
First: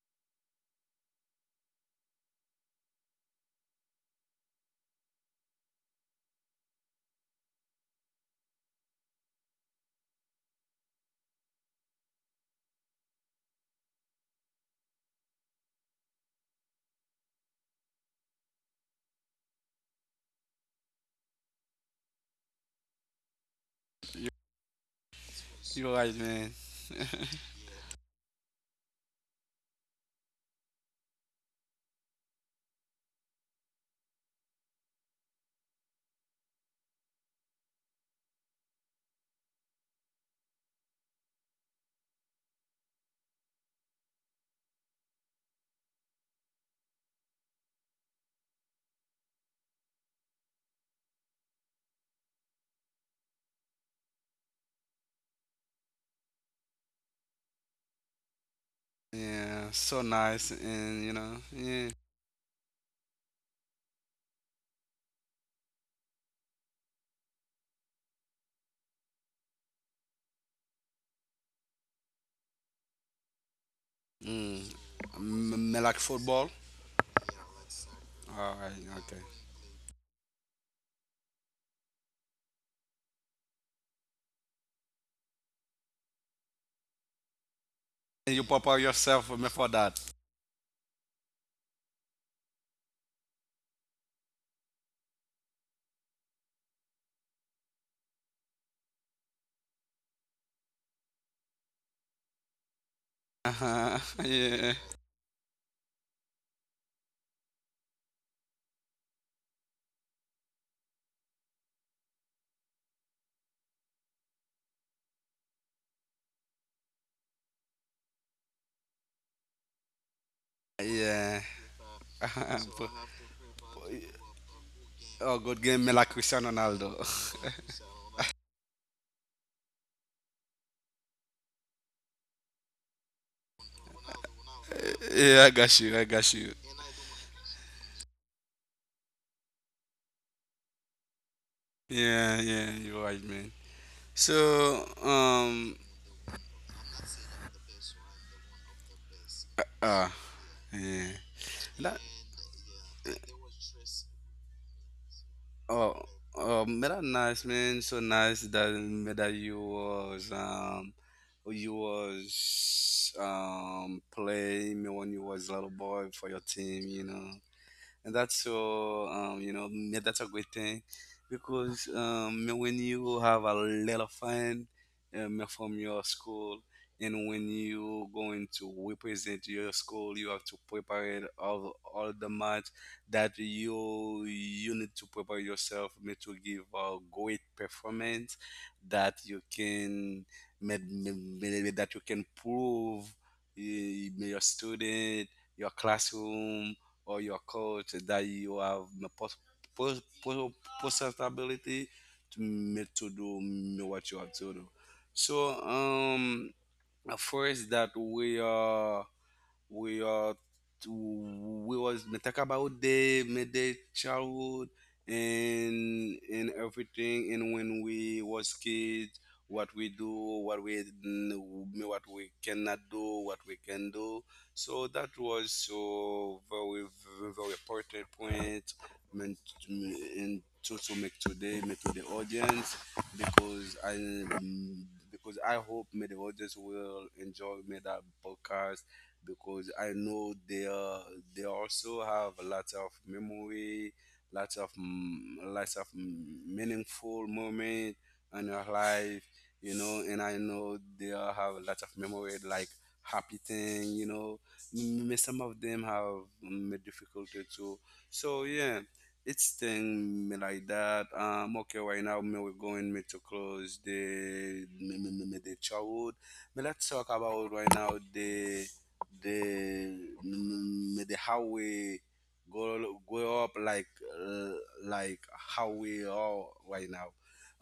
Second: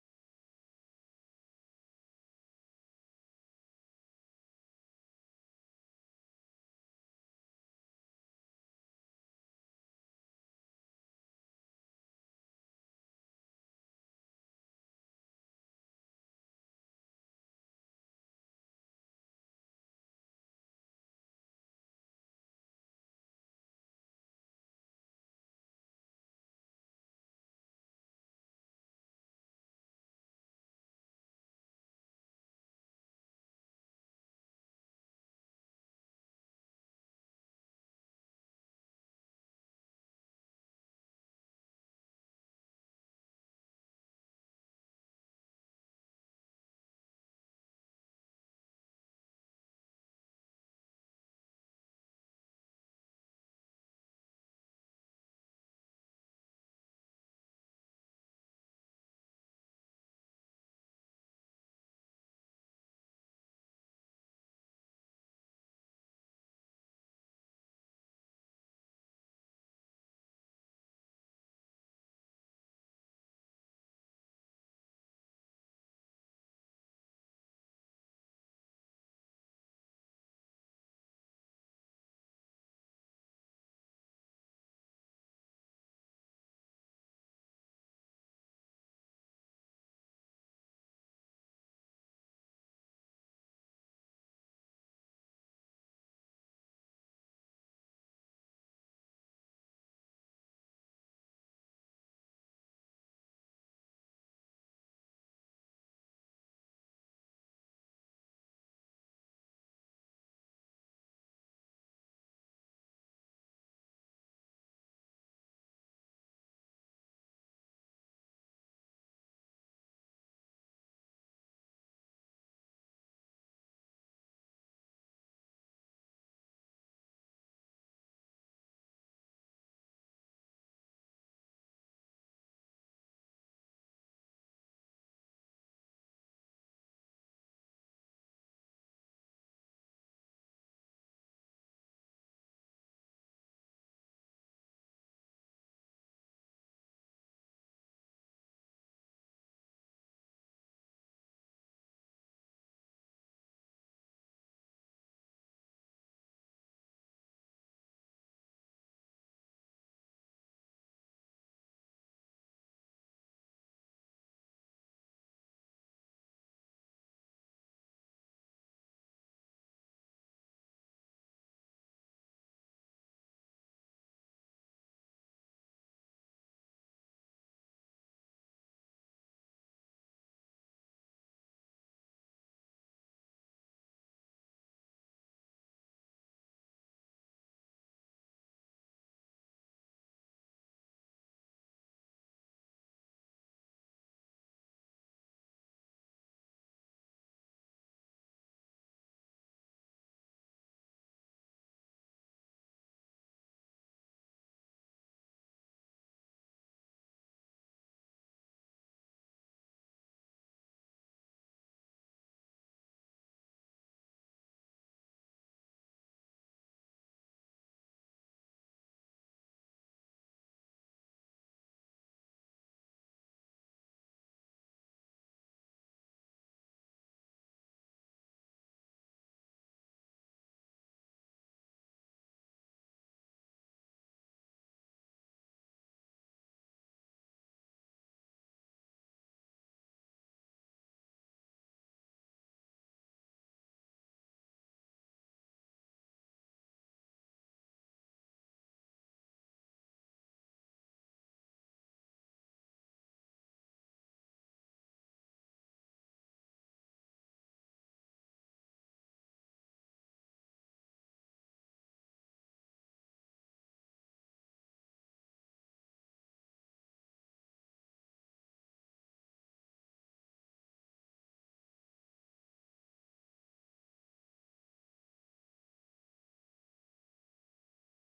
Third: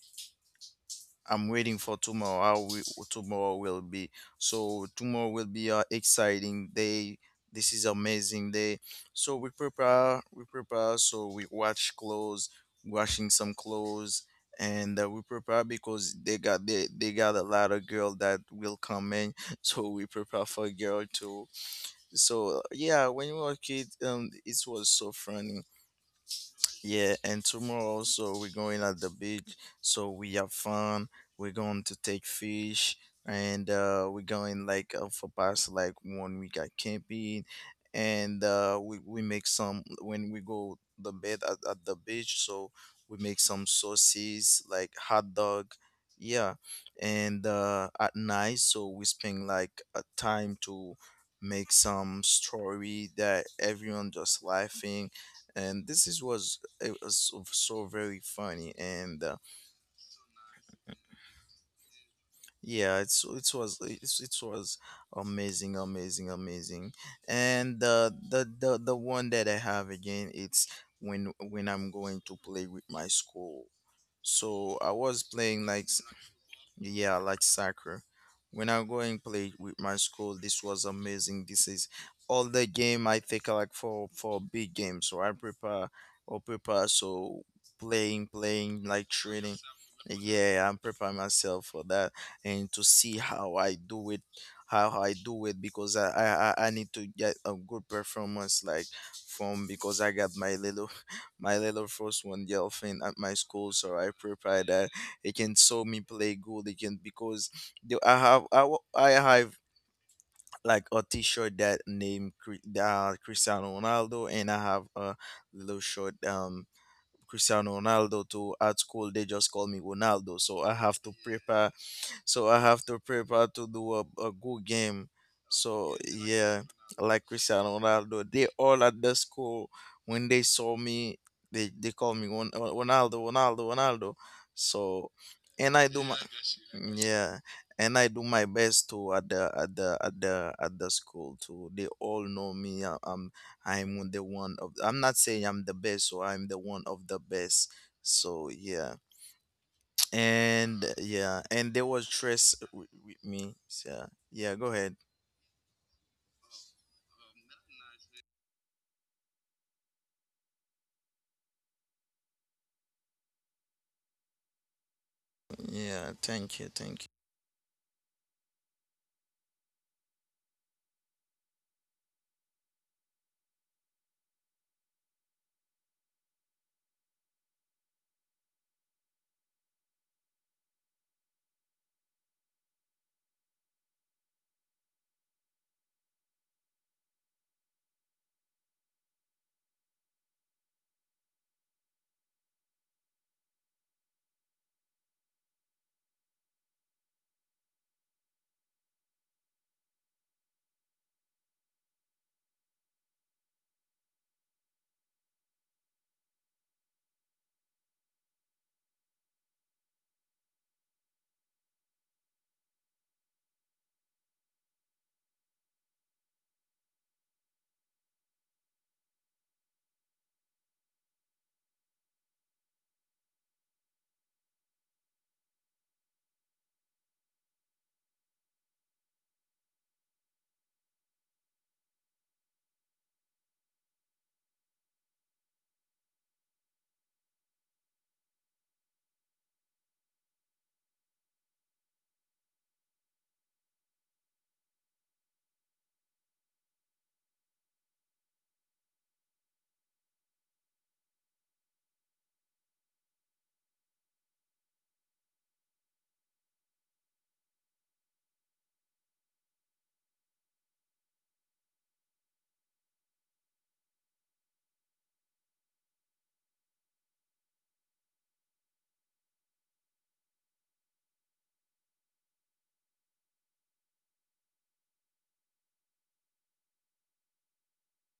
Speaker 2: I'm waiting for tomorrow how tomorrow will be. So tomorrow will be an exciting day, this is amazing day. So we prepare, so we watch clothes, washing some clothes. And we prepare because they got they got a lot of girl that will come in so we prepare for girl too. So yeah, when we were a kid,
Speaker 3: You,
Speaker 2: it was so funny.
Speaker 3: you're right, man.
Speaker 2: Yeah, and tomorrow also we're going at the beach, so we have fun. We're going to take fish, and we're going like for past like 1 week at camping, and we make some when we go the bed at the beach. So we make some sauces like hot dog, yeah, and at night so we spend like a time to make some story that everyone just laughing, and this is what it was so, so very funny. And
Speaker 3: Yeah, so nice, and you know, yeah.
Speaker 2: yeah, it was it was amazing, amazing, amazing. And the one that I have again it's when I'm going to play with my school.
Speaker 3: Mm.
Speaker 2: So I was playing
Speaker 3: M-
Speaker 2: like
Speaker 3: me like football.
Speaker 2: Yeah, like soccer. When
Speaker 3: All
Speaker 2: I go
Speaker 3: right,
Speaker 2: and
Speaker 3: okay.
Speaker 2: play with my school, this was amazing. This is all the game I think I like for big games. So I prepare or prepare so playing,
Speaker 3: And you
Speaker 2: playing
Speaker 3: prepare
Speaker 2: like
Speaker 3: yourself
Speaker 2: training.
Speaker 3: for that.
Speaker 2: Yeah, I'm preparing myself for that and to see how I do it, how I do it because I need to get a good performance like from, because I got my little my little first one the at my school, so I
Speaker 3: Uh-huh.
Speaker 2: prepare that
Speaker 3: Yeah,
Speaker 2: he can show me play good. He can because the, I have like a T-shirt that named Cri- Cristiano Ronaldo, and I have a little shirt Cristiano Ronaldo to at school they just call me Ronaldo. So I have to prepare.
Speaker 3: yeah.
Speaker 2: So I have to prepare to do a good game.
Speaker 3: Oh,
Speaker 2: So
Speaker 3: good game. Me like
Speaker 2: yeah,
Speaker 3: Cristiano
Speaker 2: like
Speaker 3: Ronaldo.
Speaker 2: Cristiano Ronaldo, they all at the school when they saw me, they call me Ron- Ronaldo, Ronaldo, Ronaldo. So and I
Speaker 3: Yeah, I
Speaker 2: do my
Speaker 3: got you. I got
Speaker 2: Mm,
Speaker 3: you.
Speaker 2: yeah, and I do my best to at the school too. They all know me.
Speaker 3: Yeah, yeah, you're right, man.
Speaker 2: I'm the one of. I'm not
Speaker 3: So,
Speaker 2: saying I'm the best, so I'm the one of the best. So yeah,
Speaker 3: ah,
Speaker 2: and yeah,
Speaker 3: yeah.
Speaker 2: and there was
Speaker 3: That,
Speaker 2: stress with me. So yeah, go ahead.
Speaker 3: oh, oh, man, that nice, man. So nice that you was, you was playing when you was
Speaker 2: Yeah,
Speaker 3: little
Speaker 2: thank
Speaker 3: boy
Speaker 2: you,
Speaker 3: for your
Speaker 2: thank you.
Speaker 3: team, you know. And that's so, you know, that's a great thing because, when you have a lot of fun, from your school, and when you going to represent your school you have to prepare all the math that you need to prepare yourself to give a great performance that you can that you can prove, your student, your classroom, or your coach that you have the pos- pos- possibility to make, to do what you have to do. So, first that we are to, we was we talk about the middle childhood, and everything, and when we was kids, what we do, what we what we cannot do, what we can do. So that was so very, very, very important point meant and to make today me to the audience, because because I hope me the audience will enjoy me that podcast, because I know they are, they also have lots of memory, lots of, lots of, meaningful moment in your life, you know. And I know they all have lots of memory, like happy thing, you know. Some of them have, difficulty too. So yeah, it's thing me like that. Okay, right now me we're going me to close the me, me, me, me the childhood. Me Let's talk about right now the, the how we grow, grow up, like, uh, like how we are right now.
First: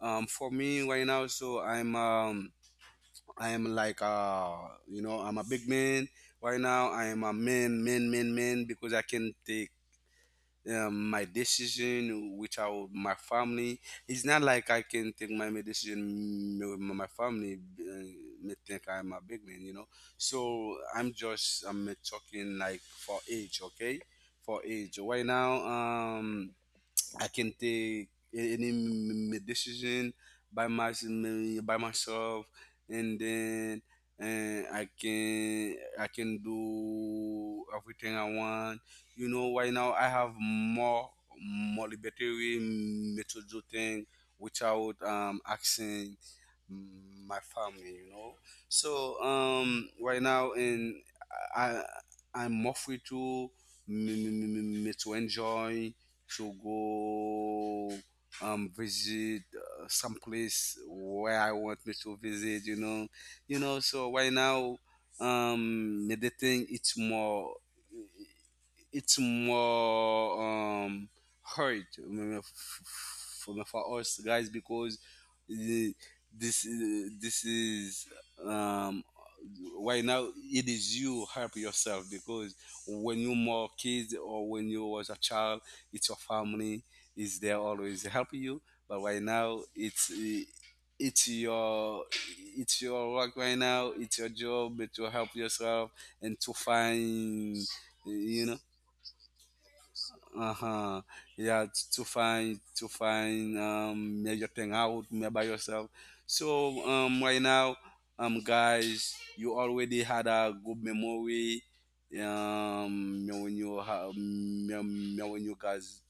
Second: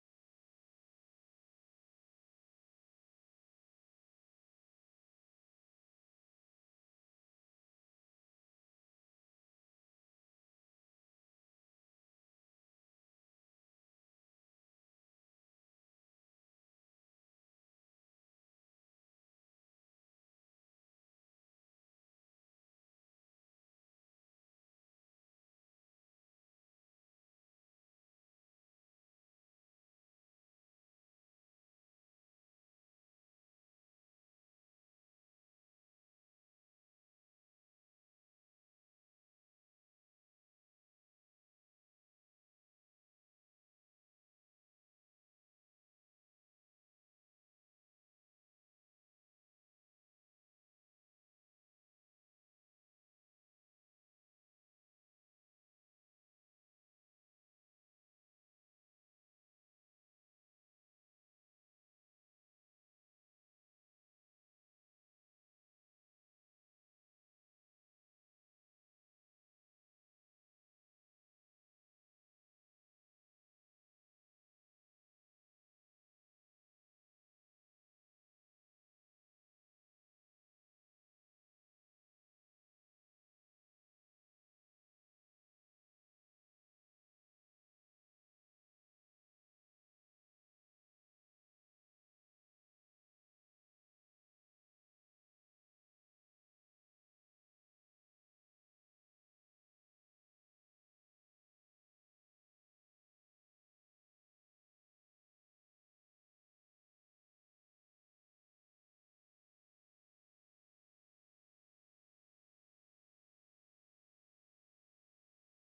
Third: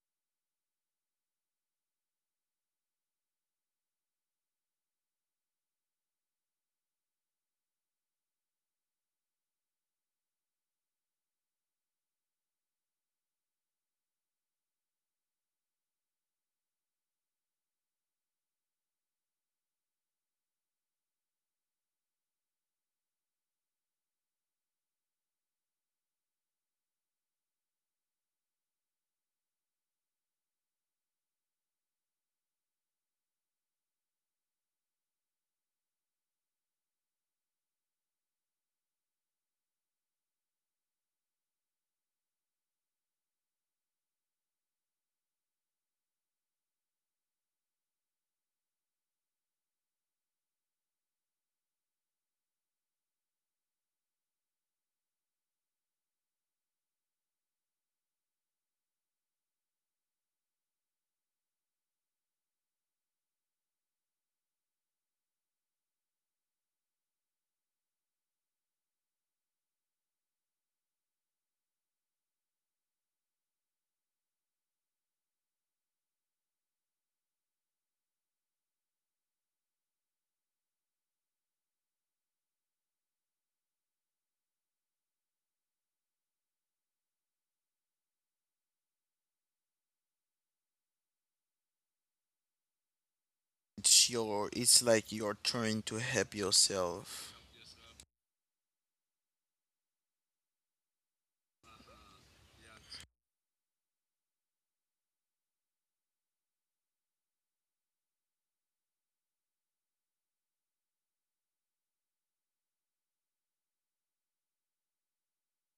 Speaker 3: For me right now, so I'm I'm like, you know, I'm a big man right now. I'm a man because I can take, my decision without my family. It's not like I can take my decision with my family, may think I'm a big man, you know. So I'm just I'm talking like for age, okay, for age. Right now, I can take any, decision by my, by myself, and then and I can do everything I want. You know, right now I have more, more libertary me to do thing without asking my family. You know, so right now, and I, I'm more free to, me, me, me, me to enjoy, to go, visit, some place where I want me to visit. You know, you know. So right now, meditating it's more, it's more, hard for us guys because the- this is, um right now it is you help yourself, because when you more kids or when you was a child, it's your family is there always help you, but right now it's, it's your, it's your work right now, it's your
Speaker 2: It's
Speaker 3: job
Speaker 2: your.
Speaker 3: to
Speaker 2: It's
Speaker 3: help
Speaker 2: like you're
Speaker 3: yourself
Speaker 2: trying to
Speaker 3: and to
Speaker 2: help
Speaker 3: find,
Speaker 2: yourself.
Speaker 3: eh, you uh-huh, yeah, to find, to find major thing out by yourself. So right now, guys, you already had a good memory, me when you have, when you guys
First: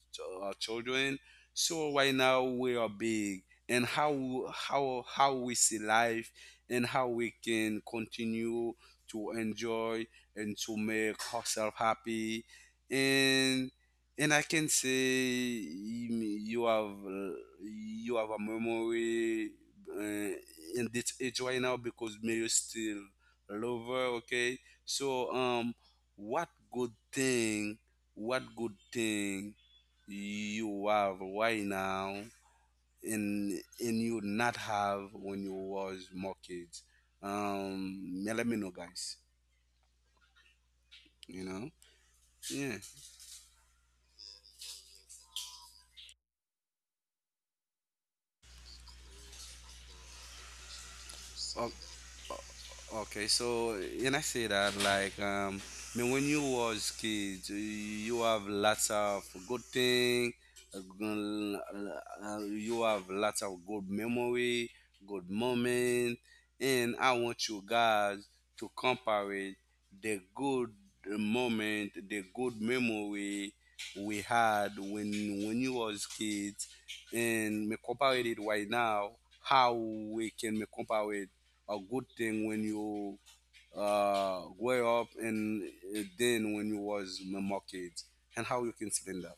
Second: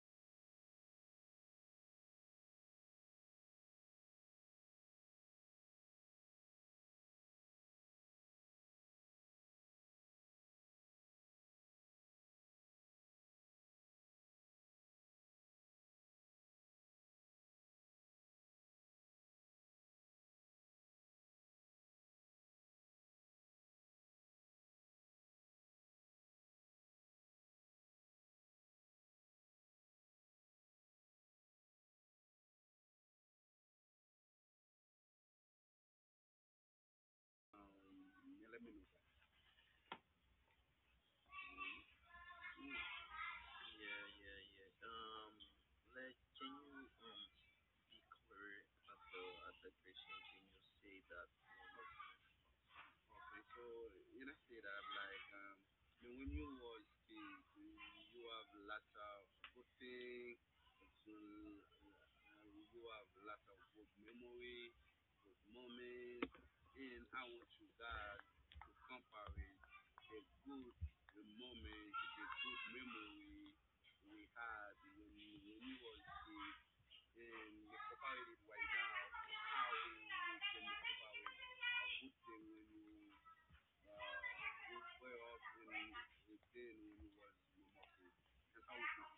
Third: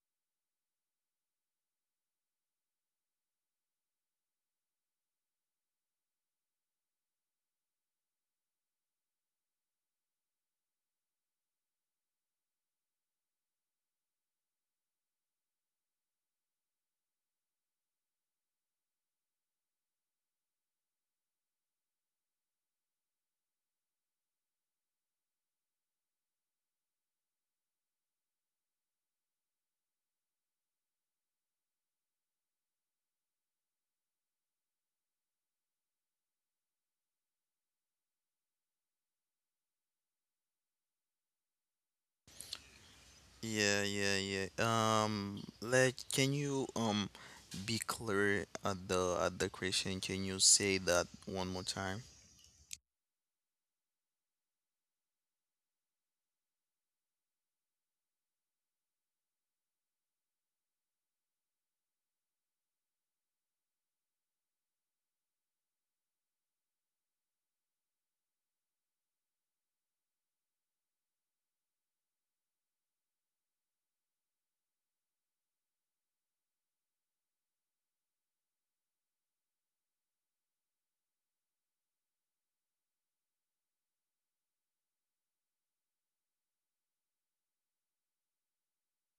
Speaker 3: are children. So right now we are big, and how, how we see life, and how we can continue to enjoy and to make ourselves happy, and and I can say you, you have, you have a memory, uh, in this age right now because me you still love her. Okay, so, what good thing, what good thing you have right now, and you not have when you was more kids. Yeah, let me know, guys. You know, yeah.
Speaker 2: Yeah, yeah, yeah. Like, can you be clear at the question? Can you say that one
Speaker 3: Oh,
Speaker 2: more time?
Speaker 3: okay, so, and I say that like, I mean, when you was kids, you have lots of good thing. You have lots of good memory, good moment, and I want you guys to compare it, the good moment, the good memory we had when you was kids, and me compare it right now, how we can me compare it a good thing when you, grow up, and, then when you was a more kid, and how you can explain that.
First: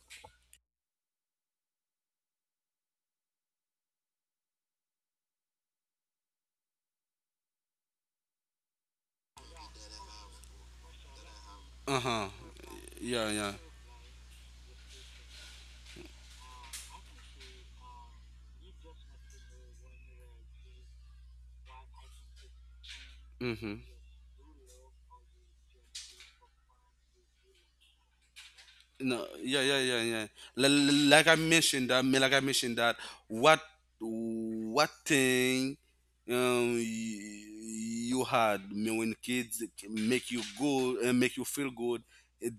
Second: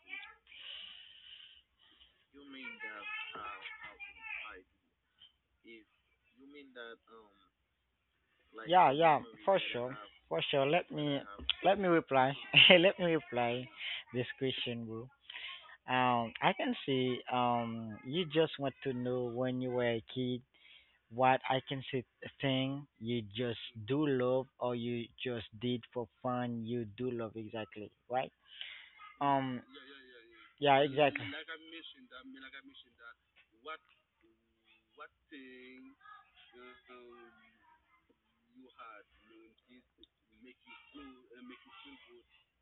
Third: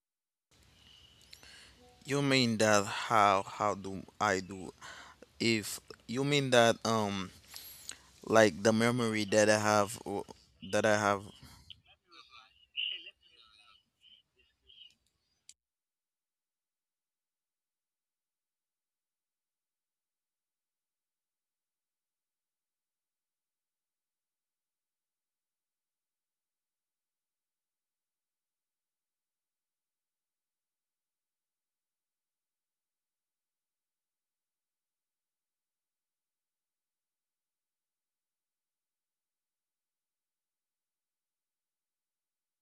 Speaker 2: You mean that how do I do? If you mean that like the
Speaker 1: Yeah, yeah,
Speaker 2: memory that
Speaker 1: for sure, for sure.
Speaker 2: that
Speaker 1: Let
Speaker 2: I
Speaker 1: me
Speaker 2: have
Speaker 1: let me
Speaker 3: Uh-huh,
Speaker 1: reply. Let me
Speaker 3: yeah, yeah,
Speaker 1: reply this question, bro. I can see. You just want to know when you were a kid what I can see thing you just
Speaker 3: mm-hmm.
Speaker 1: do love or you just did for fun. You do love exactly, right?
Speaker 3: No,
Speaker 1: Um,
Speaker 3: yeah, yeah, yeah, yeah.
Speaker 1: yeah, exactly.
Speaker 3: Like I mentioned, that like I mentioned that what what thing, um y- you had me when kids make you good and make you feel good,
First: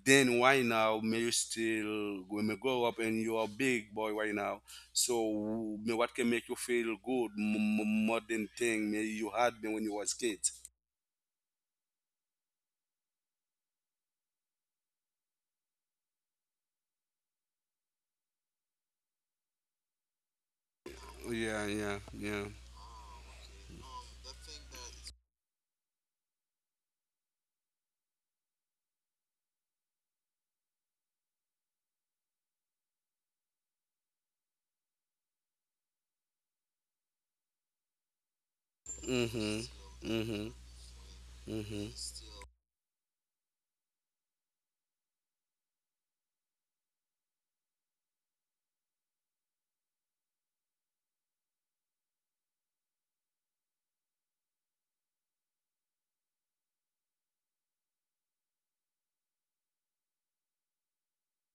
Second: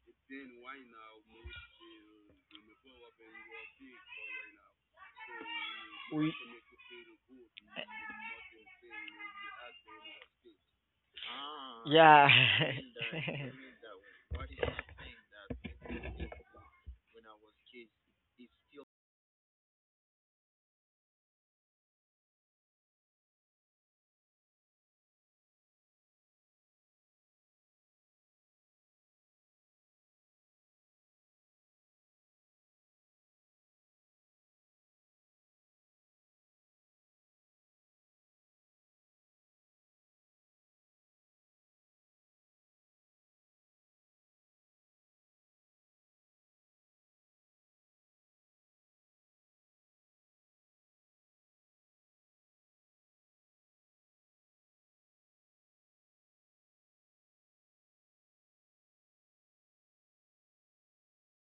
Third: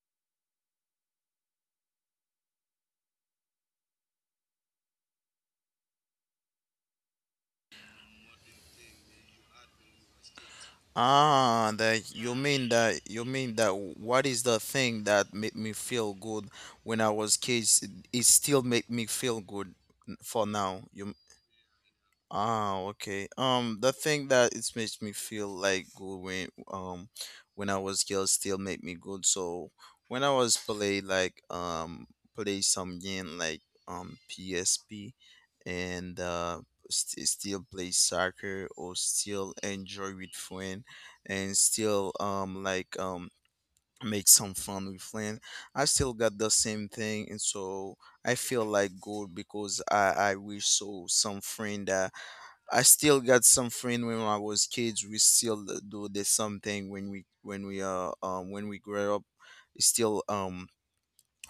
Speaker 3: then why now may you still when you grow up and you are big boy right now? So may what can
Speaker 1: We,
Speaker 3: make you feel good, more than thing may you had me when you was kids?
Speaker 2: ah that
Speaker 1: yeah.
Speaker 2: you mean that what is the thing that made me feel good when I was kids? It still make me feel good n- for now. You
Speaker 3: Yeah, yeah, yeah.
Speaker 2: Ah, okay. The thing that it makes me feel like good when I was girl still made me good. So when I was play like play some game like PSP and st- still play soccer or still
Speaker 3: Mhm.
Speaker 2: enjoy with
Speaker 3: Mhm.
Speaker 2: friend, and
Speaker 3: Mhm.
Speaker 2: still like make some fun with friend. I still got the same thing, and so I feel like good because I wish so some friend that I still got some friend when I was kids. We still do the same thing when we when we grew up. Still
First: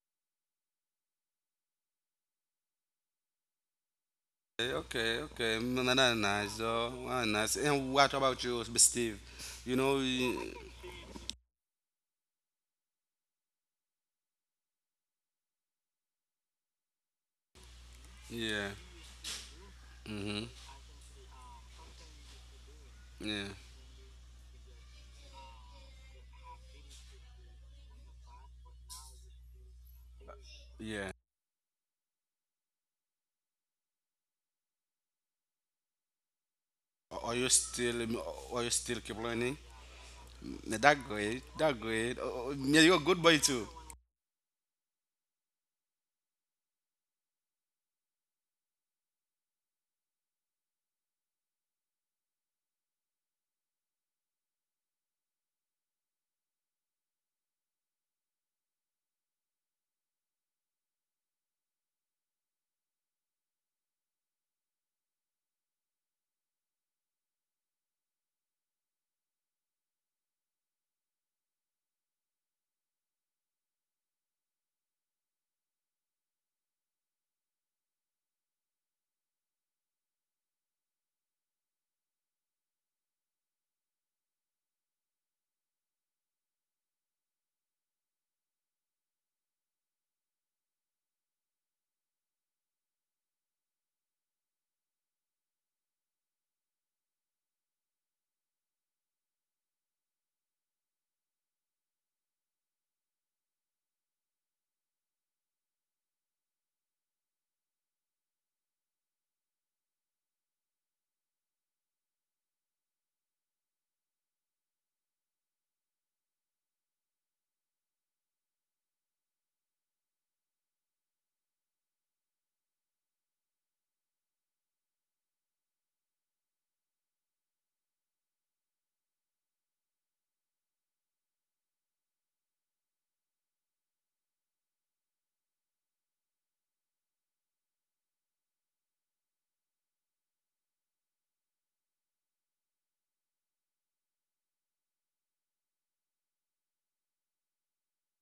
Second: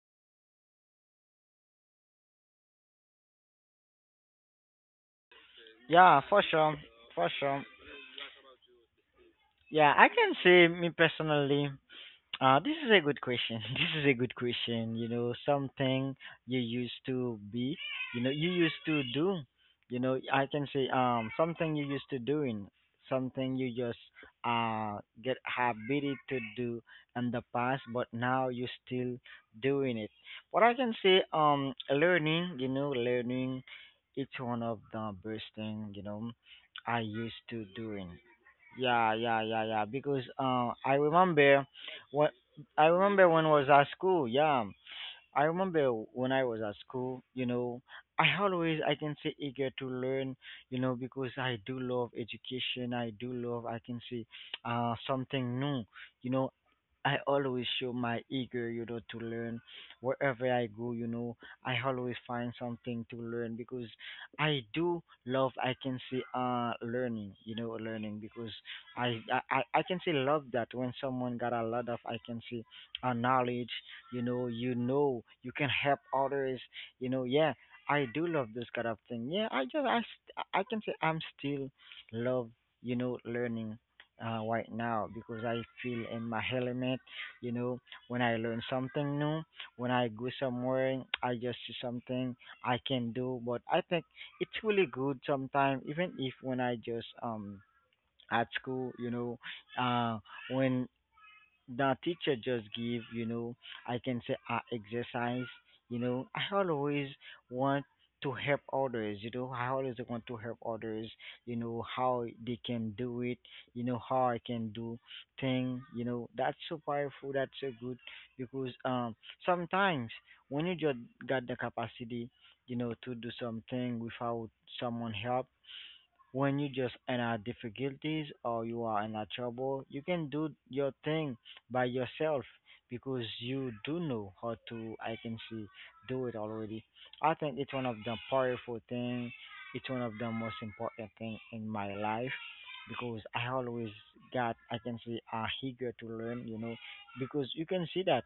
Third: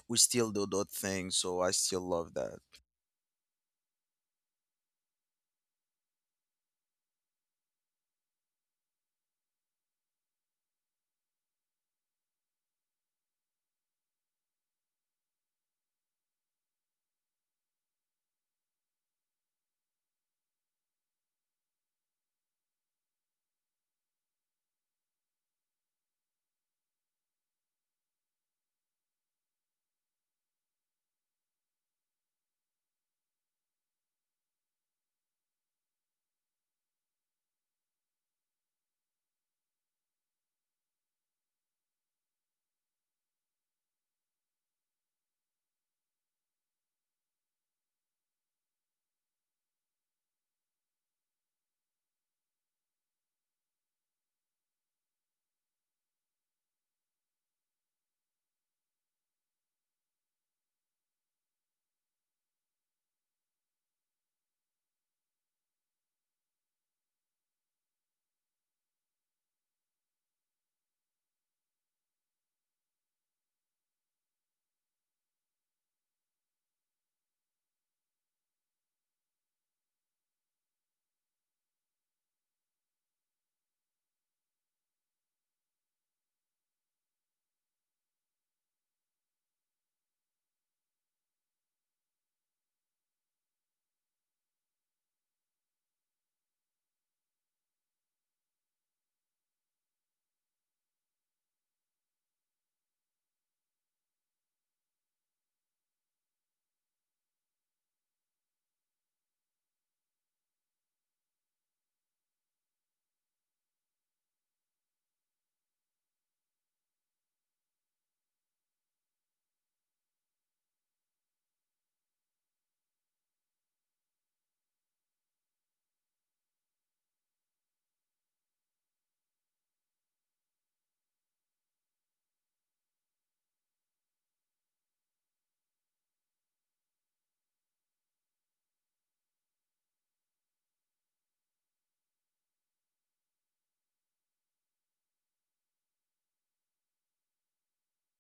Speaker 2: we still do that thing. So I still love that.
Speaker 3: Okay, okay, man, that's
Speaker 1: Yeah, for
Speaker 3: nice
Speaker 1: sure.
Speaker 3: though. That's
Speaker 1: For
Speaker 3: nice.
Speaker 1: sure.
Speaker 3: And what about you, Steve? You
Speaker 1: Yeah,
Speaker 3: know,
Speaker 1: I can
Speaker 3: y-
Speaker 1: say me personally, this is a good question. This is a good question. Something you used to be, you
Speaker 3: yeah,
Speaker 1: used to do. I
Speaker 3: mm-hmm,
Speaker 1: can say something you used to doing,
Speaker 3: yeah,
Speaker 1: something you just get habituated to do in the past, but now you still doing it. What I can
Speaker 3: yeah.
Speaker 1: say learning, you know, learning, it's one of the best thing you know I
Speaker 3: Are
Speaker 1: used
Speaker 3: you
Speaker 1: to
Speaker 3: still,
Speaker 1: doing.
Speaker 3: are you still
Speaker 1: Yeah,
Speaker 3: keep
Speaker 1: yeah,
Speaker 3: learning?
Speaker 1: yeah, yeah. Because
Speaker 3: Yeah,
Speaker 1: I
Speaker 3: that great,
Speaker 1: remember
Speaker 3: that great.
Speaker 1: when
Speaker 3: Oh, oh, yeah, you're a good boy
Speaker 1: when I was
Speaker 3: too.
Speaker 1: at school. Yeah, I remember when I was at school. You know, I can say eager to learn. You know, because I do love education. I do love I can say something new. You know, I always show my eager, you know, to learn. Wherever I go, you know, I always find something to learn because I do love. I can say, learning, you know, learning because I can say love that when someone got a lot of I can say, knowledge, you know, you can help others, you know, yeah. I do love this kind of thing. Yeah, I can say I'm still love, you know, learning right now because I feel in my element. You know, when I learn something new, when I go somewhere, I just see something I can do. But I think it's really good sometimes, even if when I just at school, you know, uh, when the teacher just give you know I can say exercise, you know, want I always want to help others, you know, how they can do it, you know, how I can do thing, you know, that's so powerful, that's so good because sometimes when you just got the capacity, you know, to do something without someone help, when you just in our difficulties or you are in our trouble, you can do your thing by yourself because you do know how to. I can see do it already. I think it's one of the powerful thing. It's one of the most important thing in my life because I always got. I can see are eager to learn. You know, because you can see that.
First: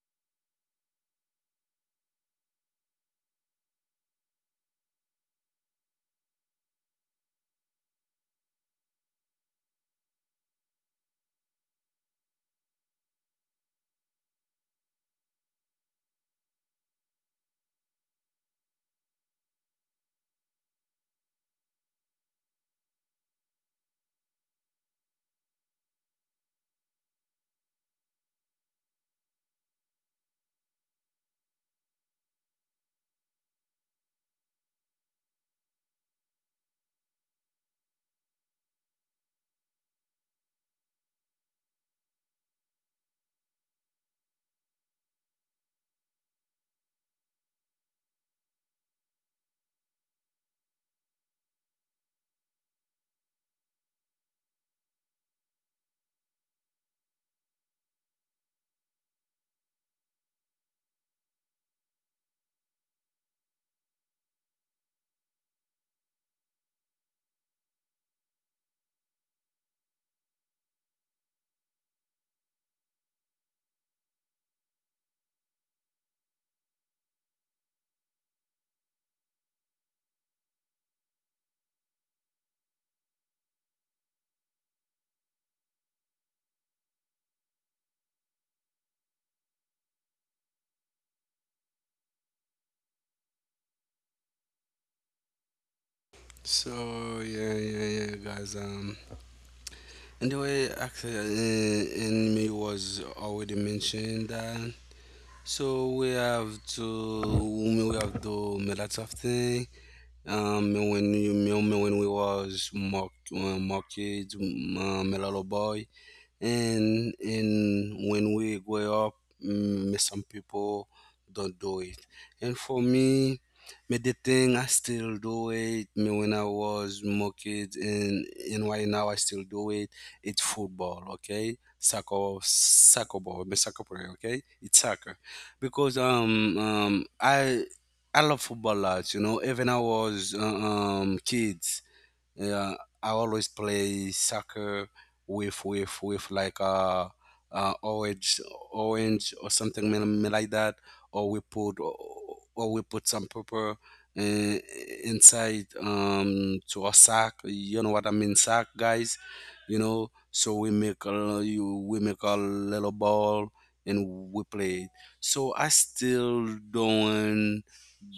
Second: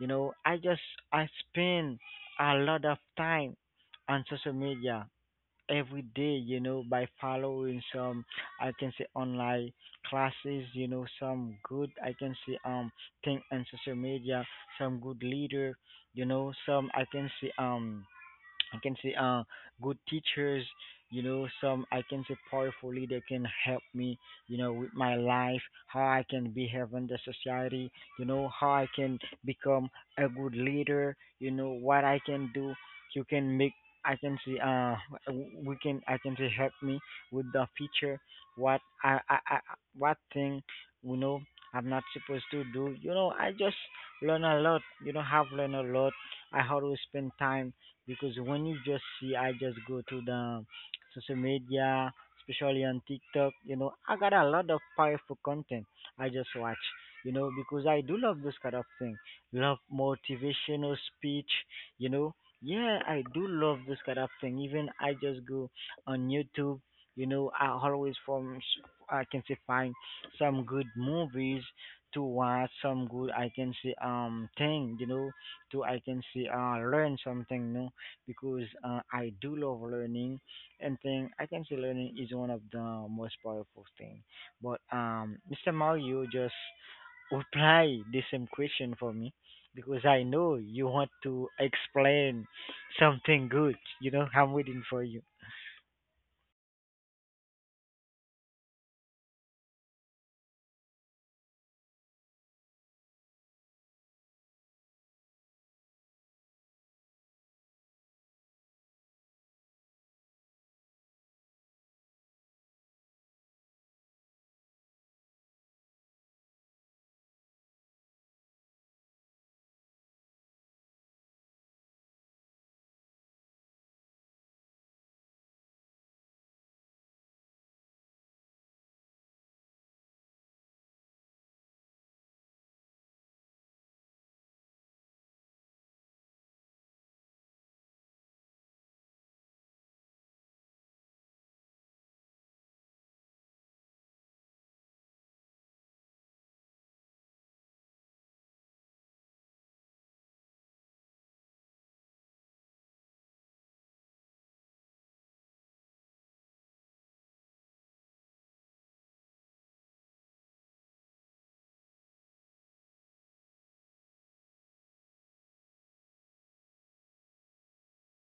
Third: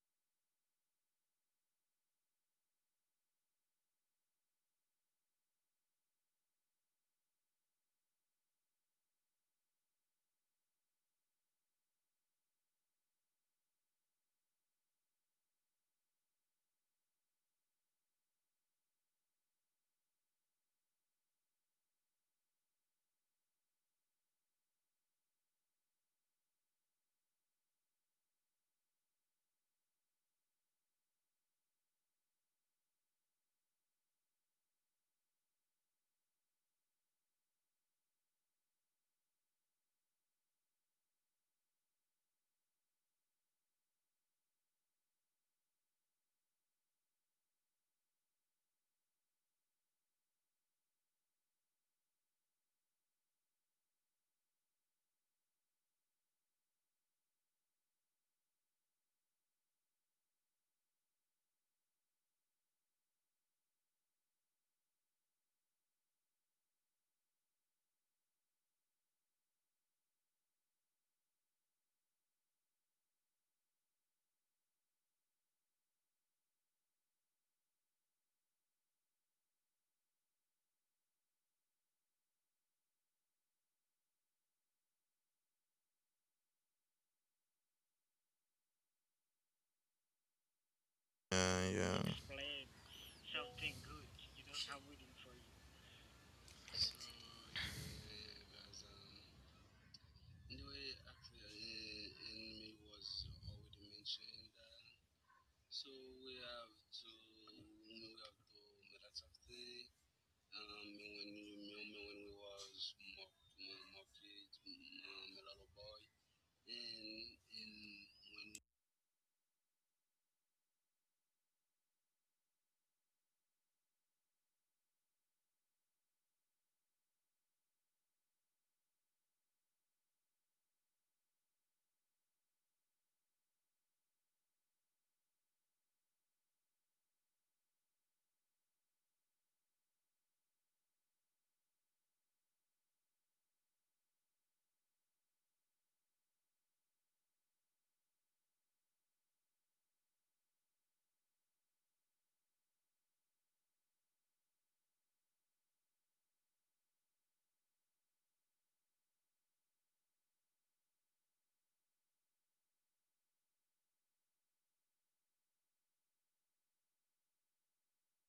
Speaker 1: You know, I spend a lot of time on social media every day, you know, by following some, I can say, online classes, you know, some good, I can say, thing on social media, some good leader, you know, some, I can say, I can say uh good teachers, you know, some I can say powerful leader can help me, you know, with my life, how I can behave in the society, you know, how I can become a good leader, you know, what I can do, you can make I can see we can I can say help me with the future, what I, I, I what thing you know I'm not supposed to do. You know, I just learn a lot, you know, have learned a lot. I how to spend time because when you just see, I just go to the social media, especially on TikTok. You know, I got a lot of powerful content. I just watch. You know, because I do love this kind of thing. Love motivational speech. You know, yeah, I do love this kind of thing. Even I just go on YouTube. You know, I always from I can say find some good movies to watch some good I can say thing, you know, to I can say learn something no because I do love learning and think I can say learning is one of the most powerful thing. But Mr. Mao, you just reply the same question for me because I know you want to
Speaker 2: Yeah, yeah,
Speaker 1: explain something good. You know, I'm waiting for you.
Speaker 3: So yeah, yeah, yeah, guys. Anyway, actually, in me was already mentioned that. So we have to make lots of thing. When you, when we was more, more kids, a little boy, and when we grow up, some people don't do it. And for me, me the thing I still do it. Me when I was more kids, and right now I still do it. It's football, okay? Soccer, soccer ball, me soccer player, okay? It's soccer because, I love football lots. You know, even I was, kids, uh, I always play soccer with like, orange, or something like that, or we put, or we put some pepper, uh, inside to a sack. You know what I mean, sack guys. You know, so we make a little ball and we play. So I still don't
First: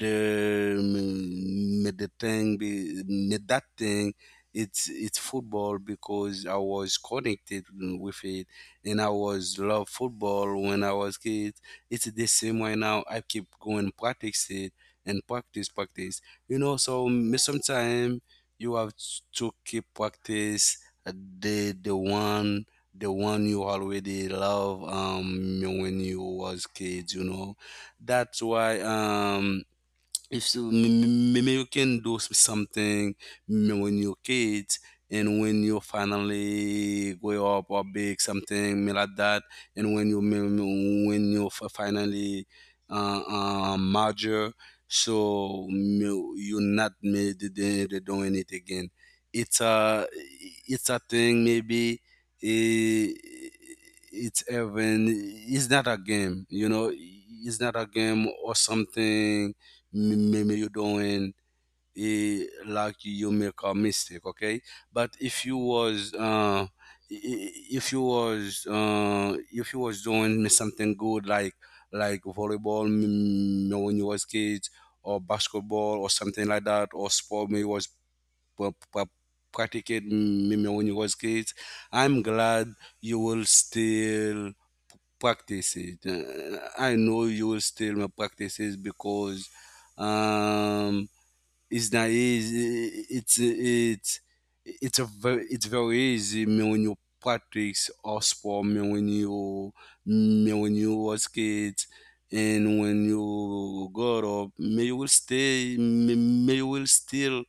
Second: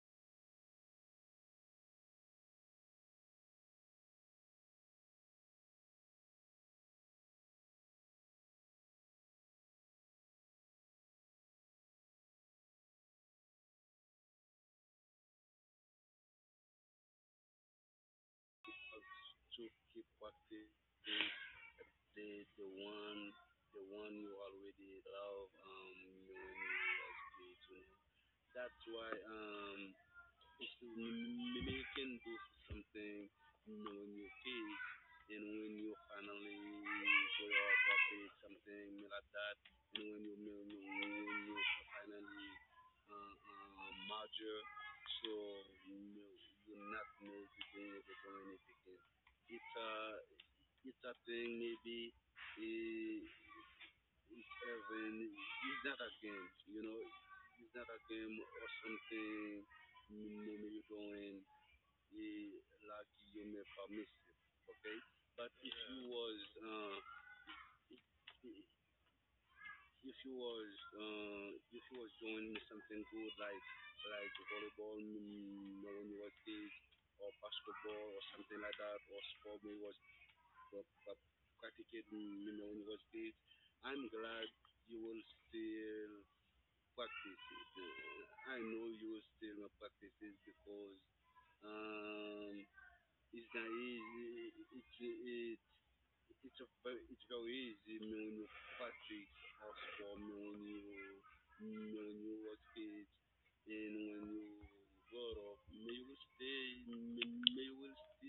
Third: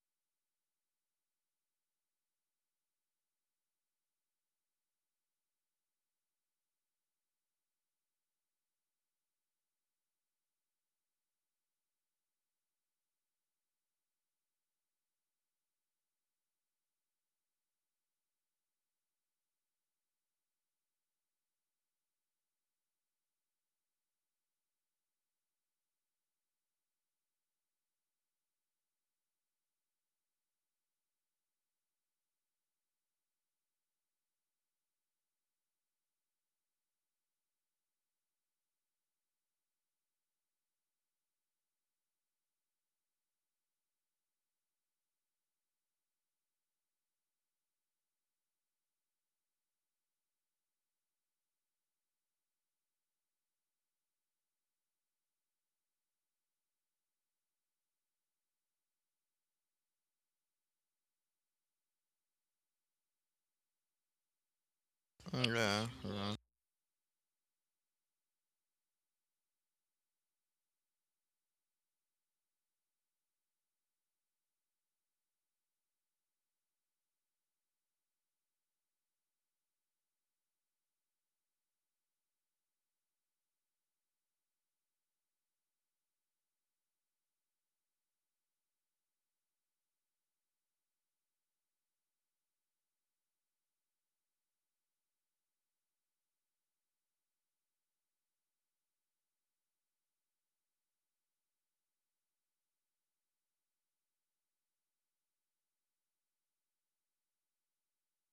Speaker 3: the, the thing be made that thing, it's football because I was connected with it and I was love football when I was kid. It's the same way now. I keep going practice it and practice, practice. You know, so sometimes you have to keep practice, uh, the one, the one you already love when you was kids. You know, that's why, if you, maybe you can do, something when you're kids, and when you finally grow up or big something like that, and when you, when you, finally, uh, major, so, you're not made doing it again. It's a, it's a thing, maybe, eh, it's even, it's not a game, you know, it's not a game or something maybe you doing, like you make a mistake, okay. But
Speaker 2: yeah,
Speaker 3: if you
Speaker 2: yeah.
Speaker 3: was, if you was, if you was doing something good like volleyball, when you was kids, or basketball or something like that, or sport maybe was pra- pra- practicing, when you was kids, I'm glad you will still practices. I know you will still my practices because, um, it's not easy. It's it's a very, it's very easy. I mean, when you practice or sport, I mean, when you, I mean, when you was kids and when you got up, I mean, you will stay, I mean, you will still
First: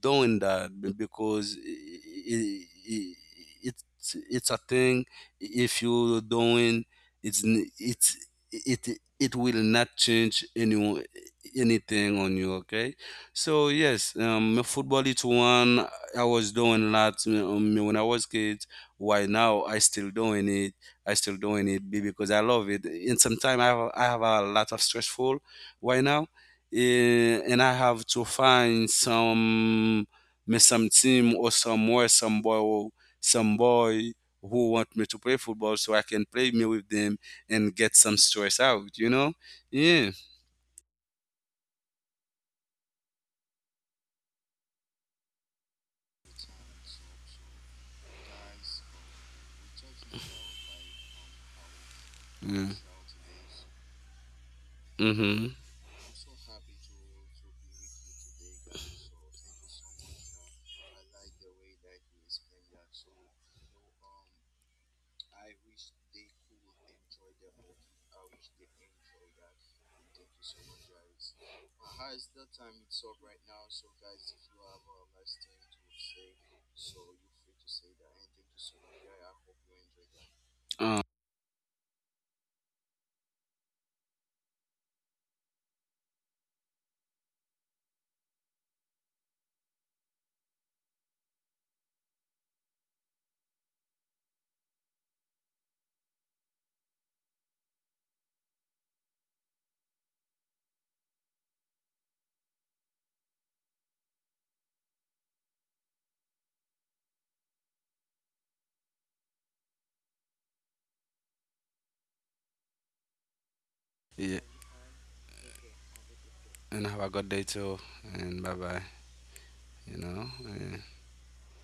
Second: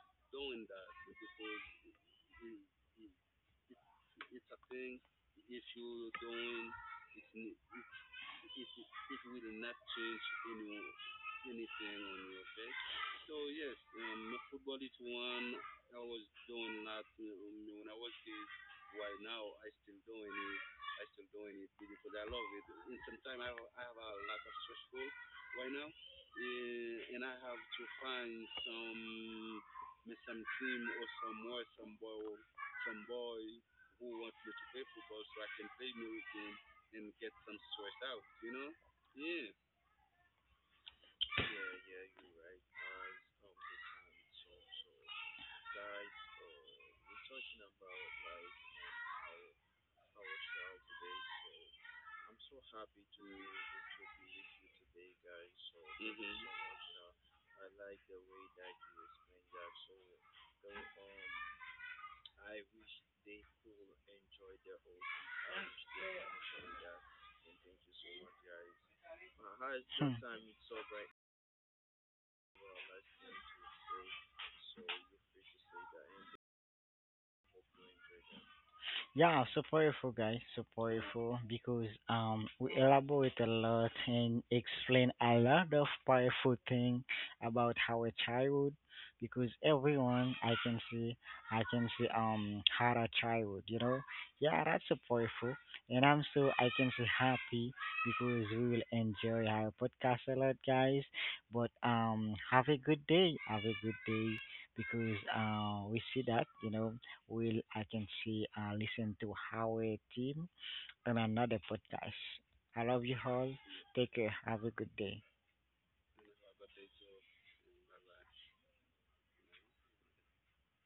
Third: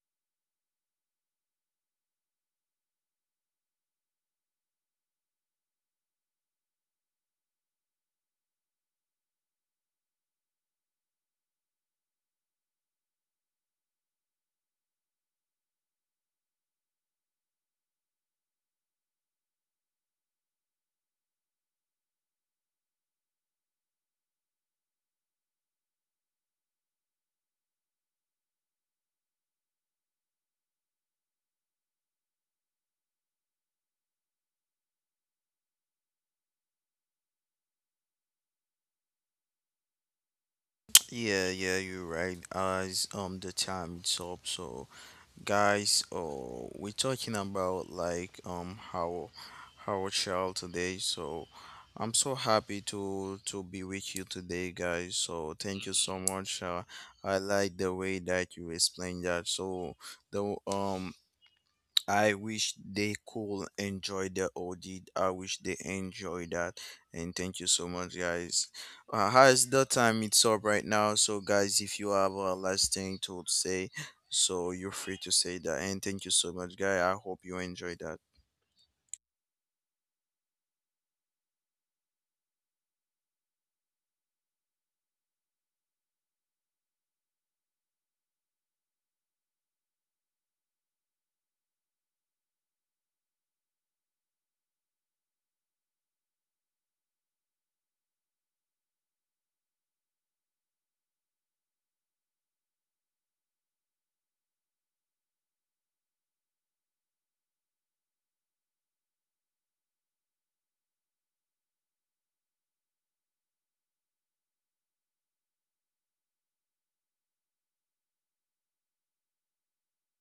Speaker 3: doing that because it, it's a thing. If you doing, it's, it it will not change anyone, anything on you. Okay. So yes, football is one I was doing a lot, when I was kid. Why now I still doing it? I still doing it because I love it. And sometimes I have a lot of stressful. Why now? Eh, and I have to find some, me some team or somewhere, some boy who want me to play football so I can play me with them and get some stress out. You know? Yeah,
Speaker 2: Yeah, yeah, you're right. As the time is up, so guys, oh, we're talking about like how child today. So
Speaker 3: yeah.
Speaker 2: I'm so happy to be with you
Speaker 3: Mm-hmm.
Speaker 2: today, guys. So thank you so much, I like the way that you explained that. So the I wish they could enjoy the audit.
Speaker 1: Mhm.
Speaker 2: I wish they enjoy that. And thank you so much, guys. As the
Speaker 1: Hmm.
Speaker 2: time it's up right now, so guys, if you have a last thing to say, so you're free to say that. And thank you so much, guy. I hope you enjoy that.
Speaker 1: Yeah, so powerful,
Speaker 3: Uh,
Speaker 1: guys, so powerful because we elaborate a lot and explain a lot of powerful thing about our childhood because everyone I can see had a childhood, you know. Yeah, that's so powerful, and I'm so I can say happy because we will enjoy our podcast a lot, guys. But have a good day, have a good day because we see that you know Will I can see listen to Howie Team on another podcast. I love you all.
Speaker 3: yeah.
Speaker 1: Take care. Have a good day.
Speaker 3: And have a good day too. And bye bye. You know. Eh.